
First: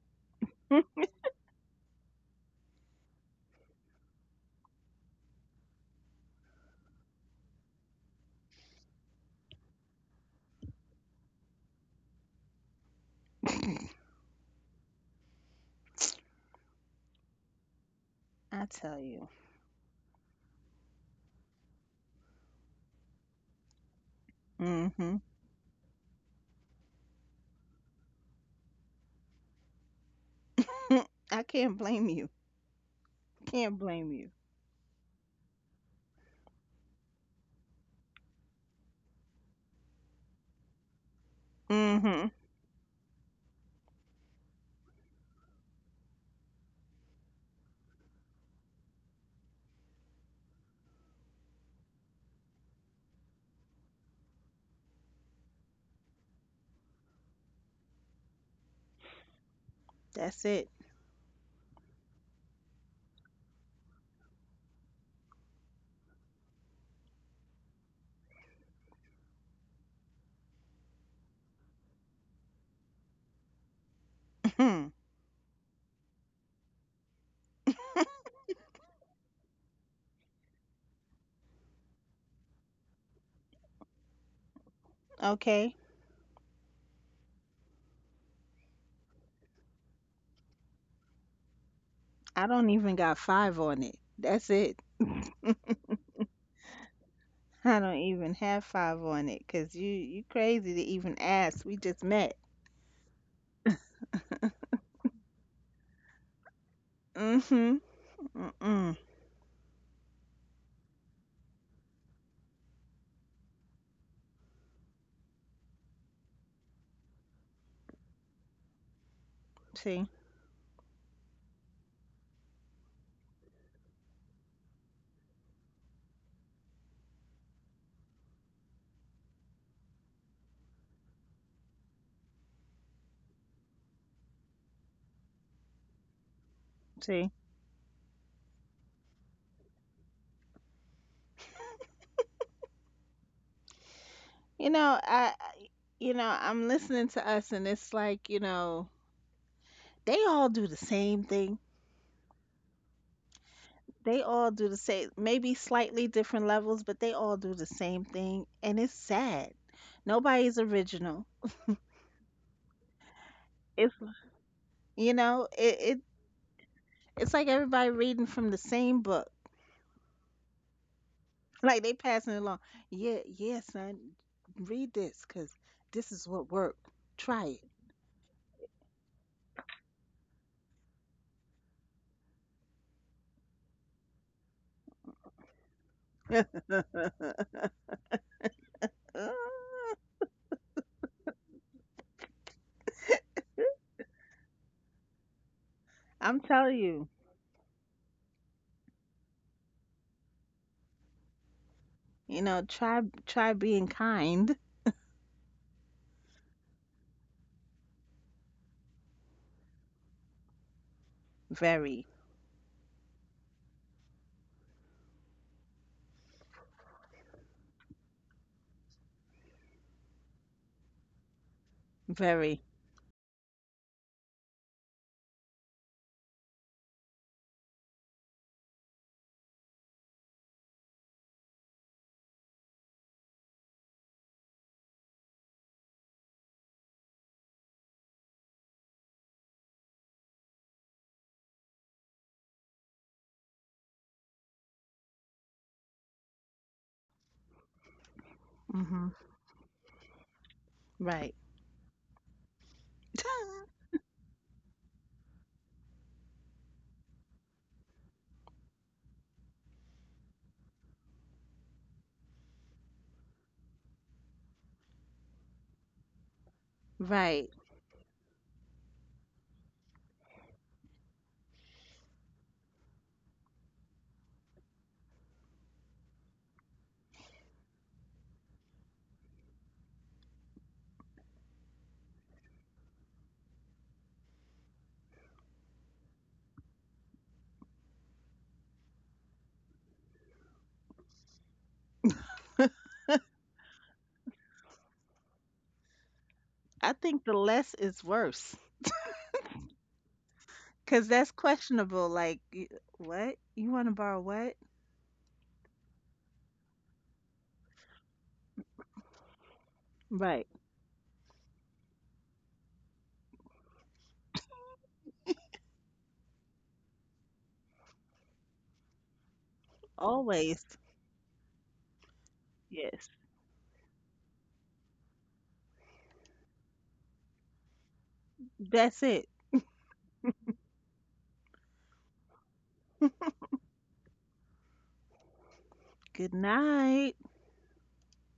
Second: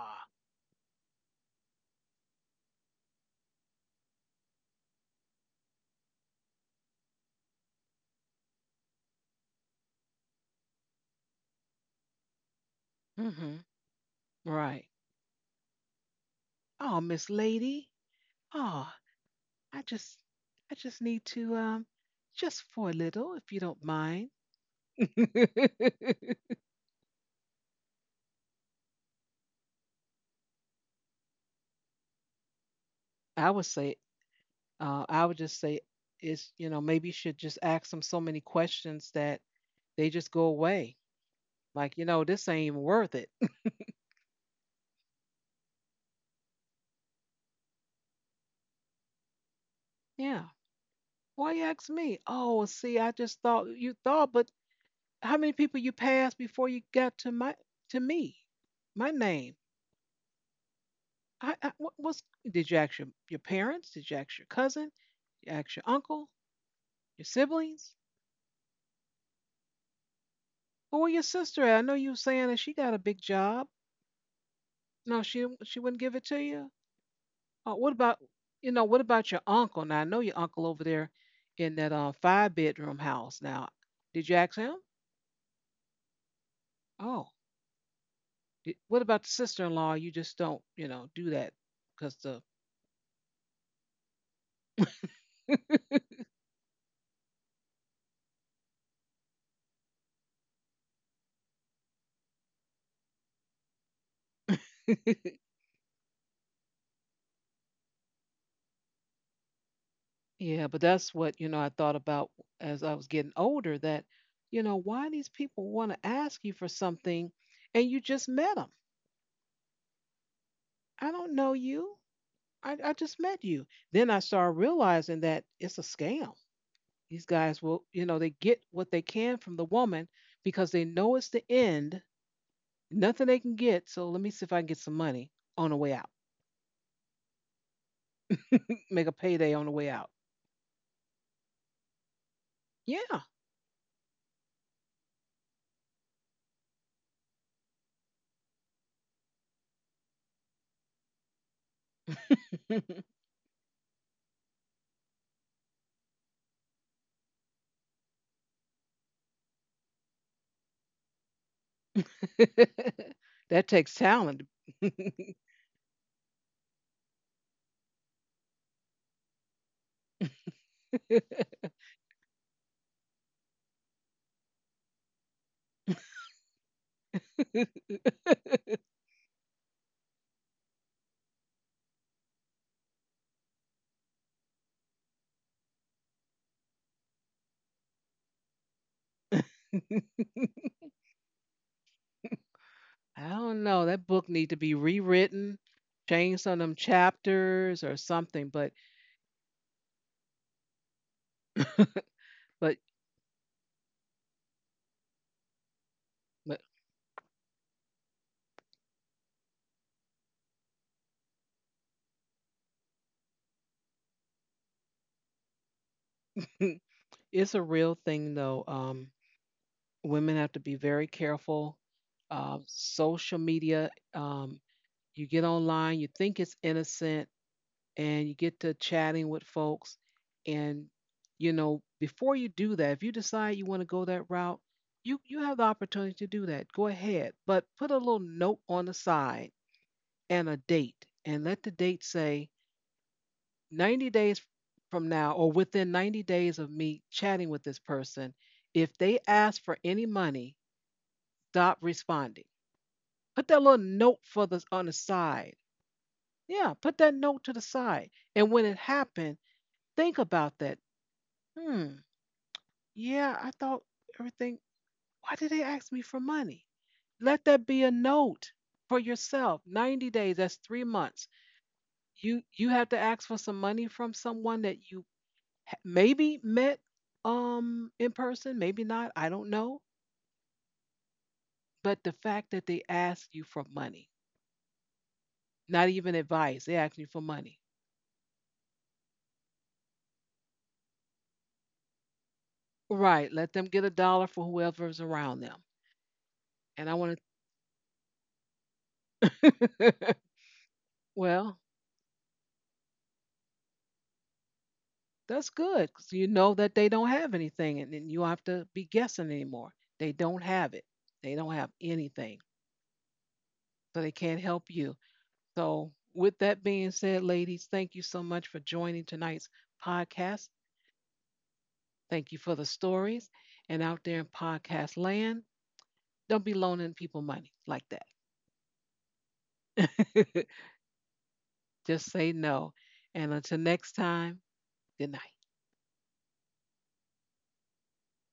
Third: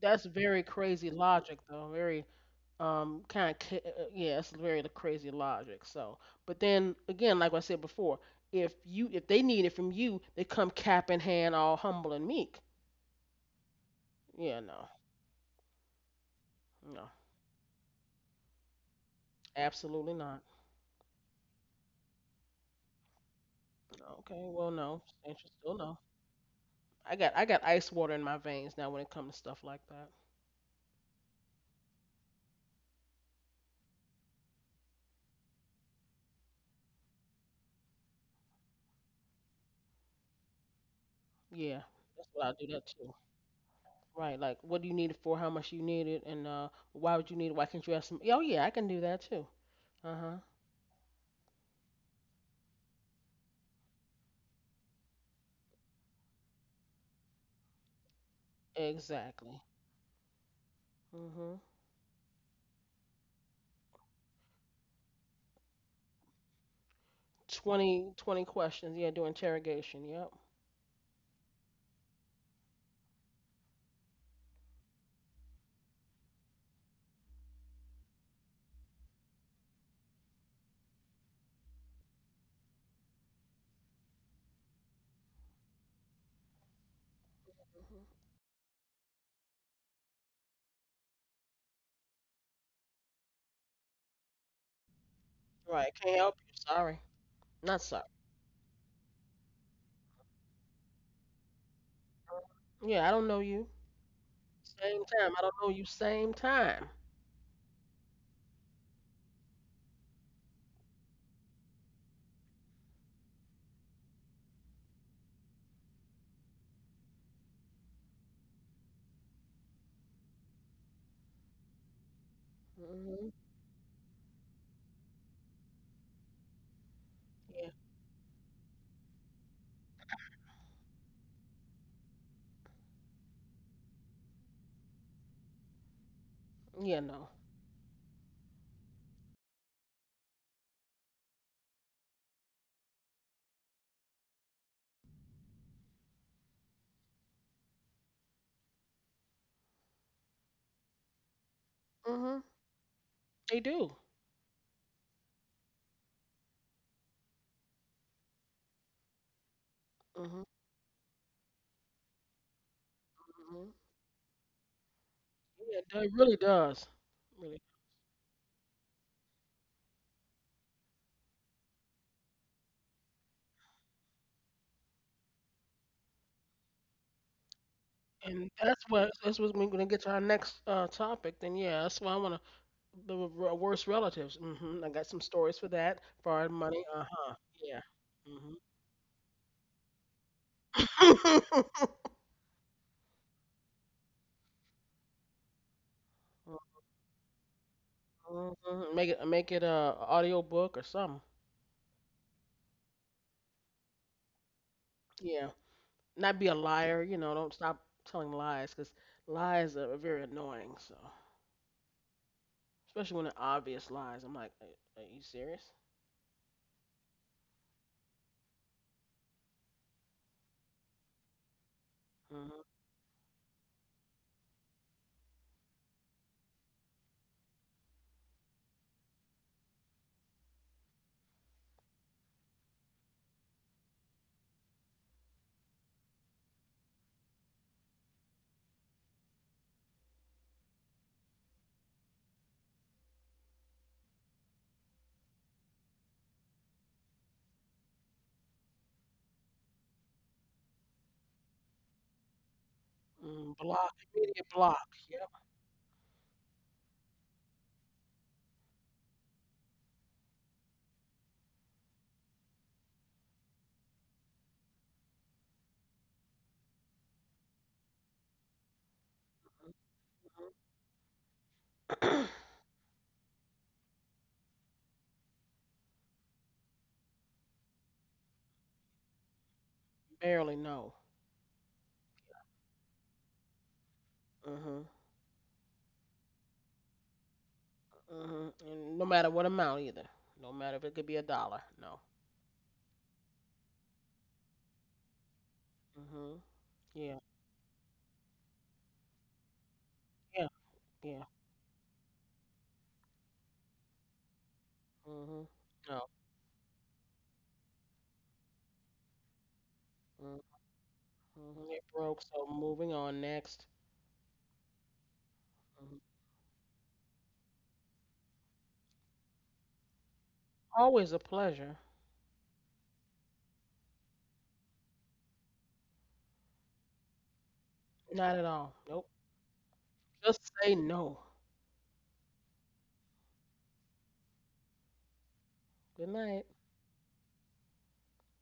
Speaker 3: That's very crazy logic, though. Very yeah, it's very the crazy logic. So, but then again, like I said before, if they need it from you, they come cap in hand, all humble and meek.
Speaker 1: Mm-hmm.
Speaker 2: Mm-mm.
Speaker 3: Yeah.
Speaker 1: Right.
Speaker 3: No.
Speaker 1: Oh,
Speaker 3: No.
Speaker 1: Miss Lady.
Speaker 2: I
Speaker 1: Oh,
Speaker 2: tell you.
Speaker 1: I
Speaker 3: Absolutely
Speaker 1: just
Speaker 3: not.
Speaker 1: I just need to, just for a little, if you don't mind.
Speaker 3: Okay. Well, no.
Speaker 2: Mm-hmm.
Speaker 3: Interesting. Still no. I got ice water in my veins now when it comes to stuff like that.
Speaker 2: I can't blame you.
Speaker 1: I would
Speaker 2: Can't
Speaker 1: say,
Speaker 2: blame you.
Speaker 1: I would just say, is you know maybe you should just ask them so many questions that they just go away.
Speaker 3: Yeah,
Speaker 1: Like you
Speaker 2: Mm-hmm.
Speaker 3: that's
Speaker 1: know
Speaker 3: what I
Speaker 1: this
Speaker 3: do
Speaker 1: ain't
Speaker 3: that
Speaker 1: even
Speaker 3: too.
Speaker 1: worth it.
Speaker 3: Right, like what do you need it for? How much you need it, and why would you need it? Why can't you have some? Oh yeah, I can do that too. Uh huh.
Speaker 1: Yeah. Why you ask me? Oh, see, I just thought you thought, but how many people you passed before you got to my to me, my
Speaker 3: Exactly.
Speaker 1: name?
Speaker 2: That's it.
Speaker 3: Mhm.
Speaker 1: I what was? Did you ask your parents? Did you ask your cousin? Did you ask your uncle? Your siblings?
Speaker 3: Twenty twenty questions. Yeah, do interrogation. Yep.
Speaker 1: Or where your sister at? I know you were saying that she got a big job.
Speaker 2: Hmm.
Speaker 1: No, she wouldn't give it to you. Oh, what about, you know? What about your uncle? Now I know your uncle over there in that, five-bedroom house. Now, did you ask him?
Speaker 2: Okay.
Speaker 1: Oh,
Speaker 3: hmm
Speaker 1: What about the sister-in-law? You just don't, do that because the
Speaker 2: I don't even got five on it. That's it.
Speaker 3: Right. Can't help you. Sorry. Not
Speaker 2: I don't
Speaker 3: sorry.
Speaker 2: even have five on it because you crazy to even ask. We just met.
Speaker 3: Yeah, I don't know you. Same time. I don't know you. Same time.
Speaker 2: Mhm. Mm-mm.
Speaker 1: yeah. But that's what you know. I thought about as I was getting older that you know why these people want to ask you for something, and you just met them.
Speaker 2: See,
Speaker 1: I don't know you. I just
Speaker 3: Mhm.
Speaker 1: met you. Then I started realizing that it's a scam. These guys
Speaker 3: Yeah.
Speaker 1: will, you know, they get what they can from the woman because they know it's the end. Nothing they can get. So let me see if I can get some money on the way out.
Speaker 3: Yeah. No.
Speaker 2: see.
Speaker 1: Make a payday on the way out. Yeah.
Speaker 2: You know, you know, I'm listening to us, and it's like, you know, they all do the same thing.
Speaker 3: Mhm. They do.
Speaker 2: They all do the same, maybe slightly different levels, but they all do the same thing, and it's sad.
Speaker 3: Mhm.
Speaker 2: Nobody's original.
Speaker 1: That takes
Speaker 2: It's,
Speaker 1: talent. I
Speaker 2: you know,
Speaker 3: Yeah,
Speaker 2: it, it,
Speaker 3: it really does.
Speaker 2: it's like
Speaker 3: Really.
Speaker 2: everybody reading from the same book. Like they passing it along. Yeah, yeah, son, read this, cause this is what worked. Try
Speaker 3: And that's what we're gonna get to our next topic. Then yeah, that's why I wanna the worst relatives. Hmm I got some stories for that. Borrowed money. Uh huh. Yeah.
Speaker 2: it.
Speaker 3: hmm
Speaker 1: don't know. That book need to be rewritten, change
Speaker 2: I'm
Speaker 1: some of them
Speaker 2: telling you,
Speaker 1: chapters or something.
Speaker 3: Mhm. Make it a audio book or something.
Speaker 2: you know,
Speaker 1: But,
Speaker 2: try try being kind.
Speaker 3: Yeah. Not be a
Speaker 1: but
Speaker 3: liar, you know, don't stop telling lies cuz lies are very annoying, so
Speaker 2: Very,
Speaker 3: especially when they're obvious lies. I'm like, are you serious?
Speaker 1: it's a real thing though. Women have to be very careful.
Speaker 3: Mm-hmm.
Speaker 2: very.
Speaker 1: Social media. You get online, you think it's innocent, and you get to chatting with folks. And you know, before you do that, if you decide you want to go that route, you have the opportunity to do that. Go ahead, but put a little note on the side and a date, and let the date say 90 days from now or within 90 days of me chatting with this person. If
Speaker 2: Hmm
Speaker 1: they ask for any money,
Speaker 2: Right.
Speaker 1: stop responding. Put
Speaker 3: Mm,
Speaker 1: that little
Speaker 3: block,
Speaker 1: note for
Speaker 3: immediate
Speaker 1: the
Speaker 3: block.
Speaker 1: on the
Speaker 3: Yep.
Speaker 1: side. Yeah, put that note to the side. And when it happened, think about that. Hmm. Yeah, I thought everything. Why did they ask me for money? Let
Speaker 2: Right.
Speaker 1: that be a note for yourself.
Speaker 3: Mm-hmm.
Speaker 1: 90 days, that's 3 months. You have to ask for some money from someone that you maybe met, in person, maybe not, I don't know,
Speaker 3: Barely, no.
Speaker 1: but the fact that they ask you for money,
Speaker 3: Mhm.
Speaker 1: not even advice, they ask you for money.
Speaker 3: Mhm. And no matter what amount either. No matter if it could be a dollar. No.
Speaker 1: Right, let them get a dollar for whoever's around them.
Speaker 3: Mhm.
Speaker 1: And
Speaker 2: I
Speaker 1: I want
Speaker 3: Yeah.
Speaker 2: think the less is worse
Speaker 1: to
Speaker 3: Yeah.
Speaker 2: because
Speaker 3: Yeah.
Speaker 2: that's
Speaker 1: well,
Speaker 2: questionable. Like, y- what? You want to borrow what?
Speaker 3: Mhm.
Speaker 1: that's good
Speaker 3: No.
Speaker 1: 'cause you know that they don't have anything, and then you don't have to be guessing anymore. They
Speaker 3: Mhm.
Speaker 1: don't
Speaker 2: Right.
Speaker 1: have it. They don't
Speaker 3: Mhm.
Speaker 1: have
Speaker 3: It broke.
Speaker 1: anything,
Speaker 3: So moving on. Next.
Speaker 1: so they can't help you. So,
Speaker 3: Mhm.
Speaker 1: with that being said, ladies, thank you so much for joining tonight's podcast.
Speaker 2: Always.
Speaker 3: Always a pleasure.
Speaker 1: Thank you for the
Speaker 2: Yes.
Speaker 1: stories. And out there in podcast land, don't be loaning people money like that.
Speaker 3: Not at all.
Speaker 2: That's
Speaker 3: Nope.
Speaker 2: it.
Speaker 3: Just say no.
Speaker 1: Just say no. And until next time, good night.
Speaker 3: Good
Speaker 2: Good
Speaker 3: night.
Speaker 2: night.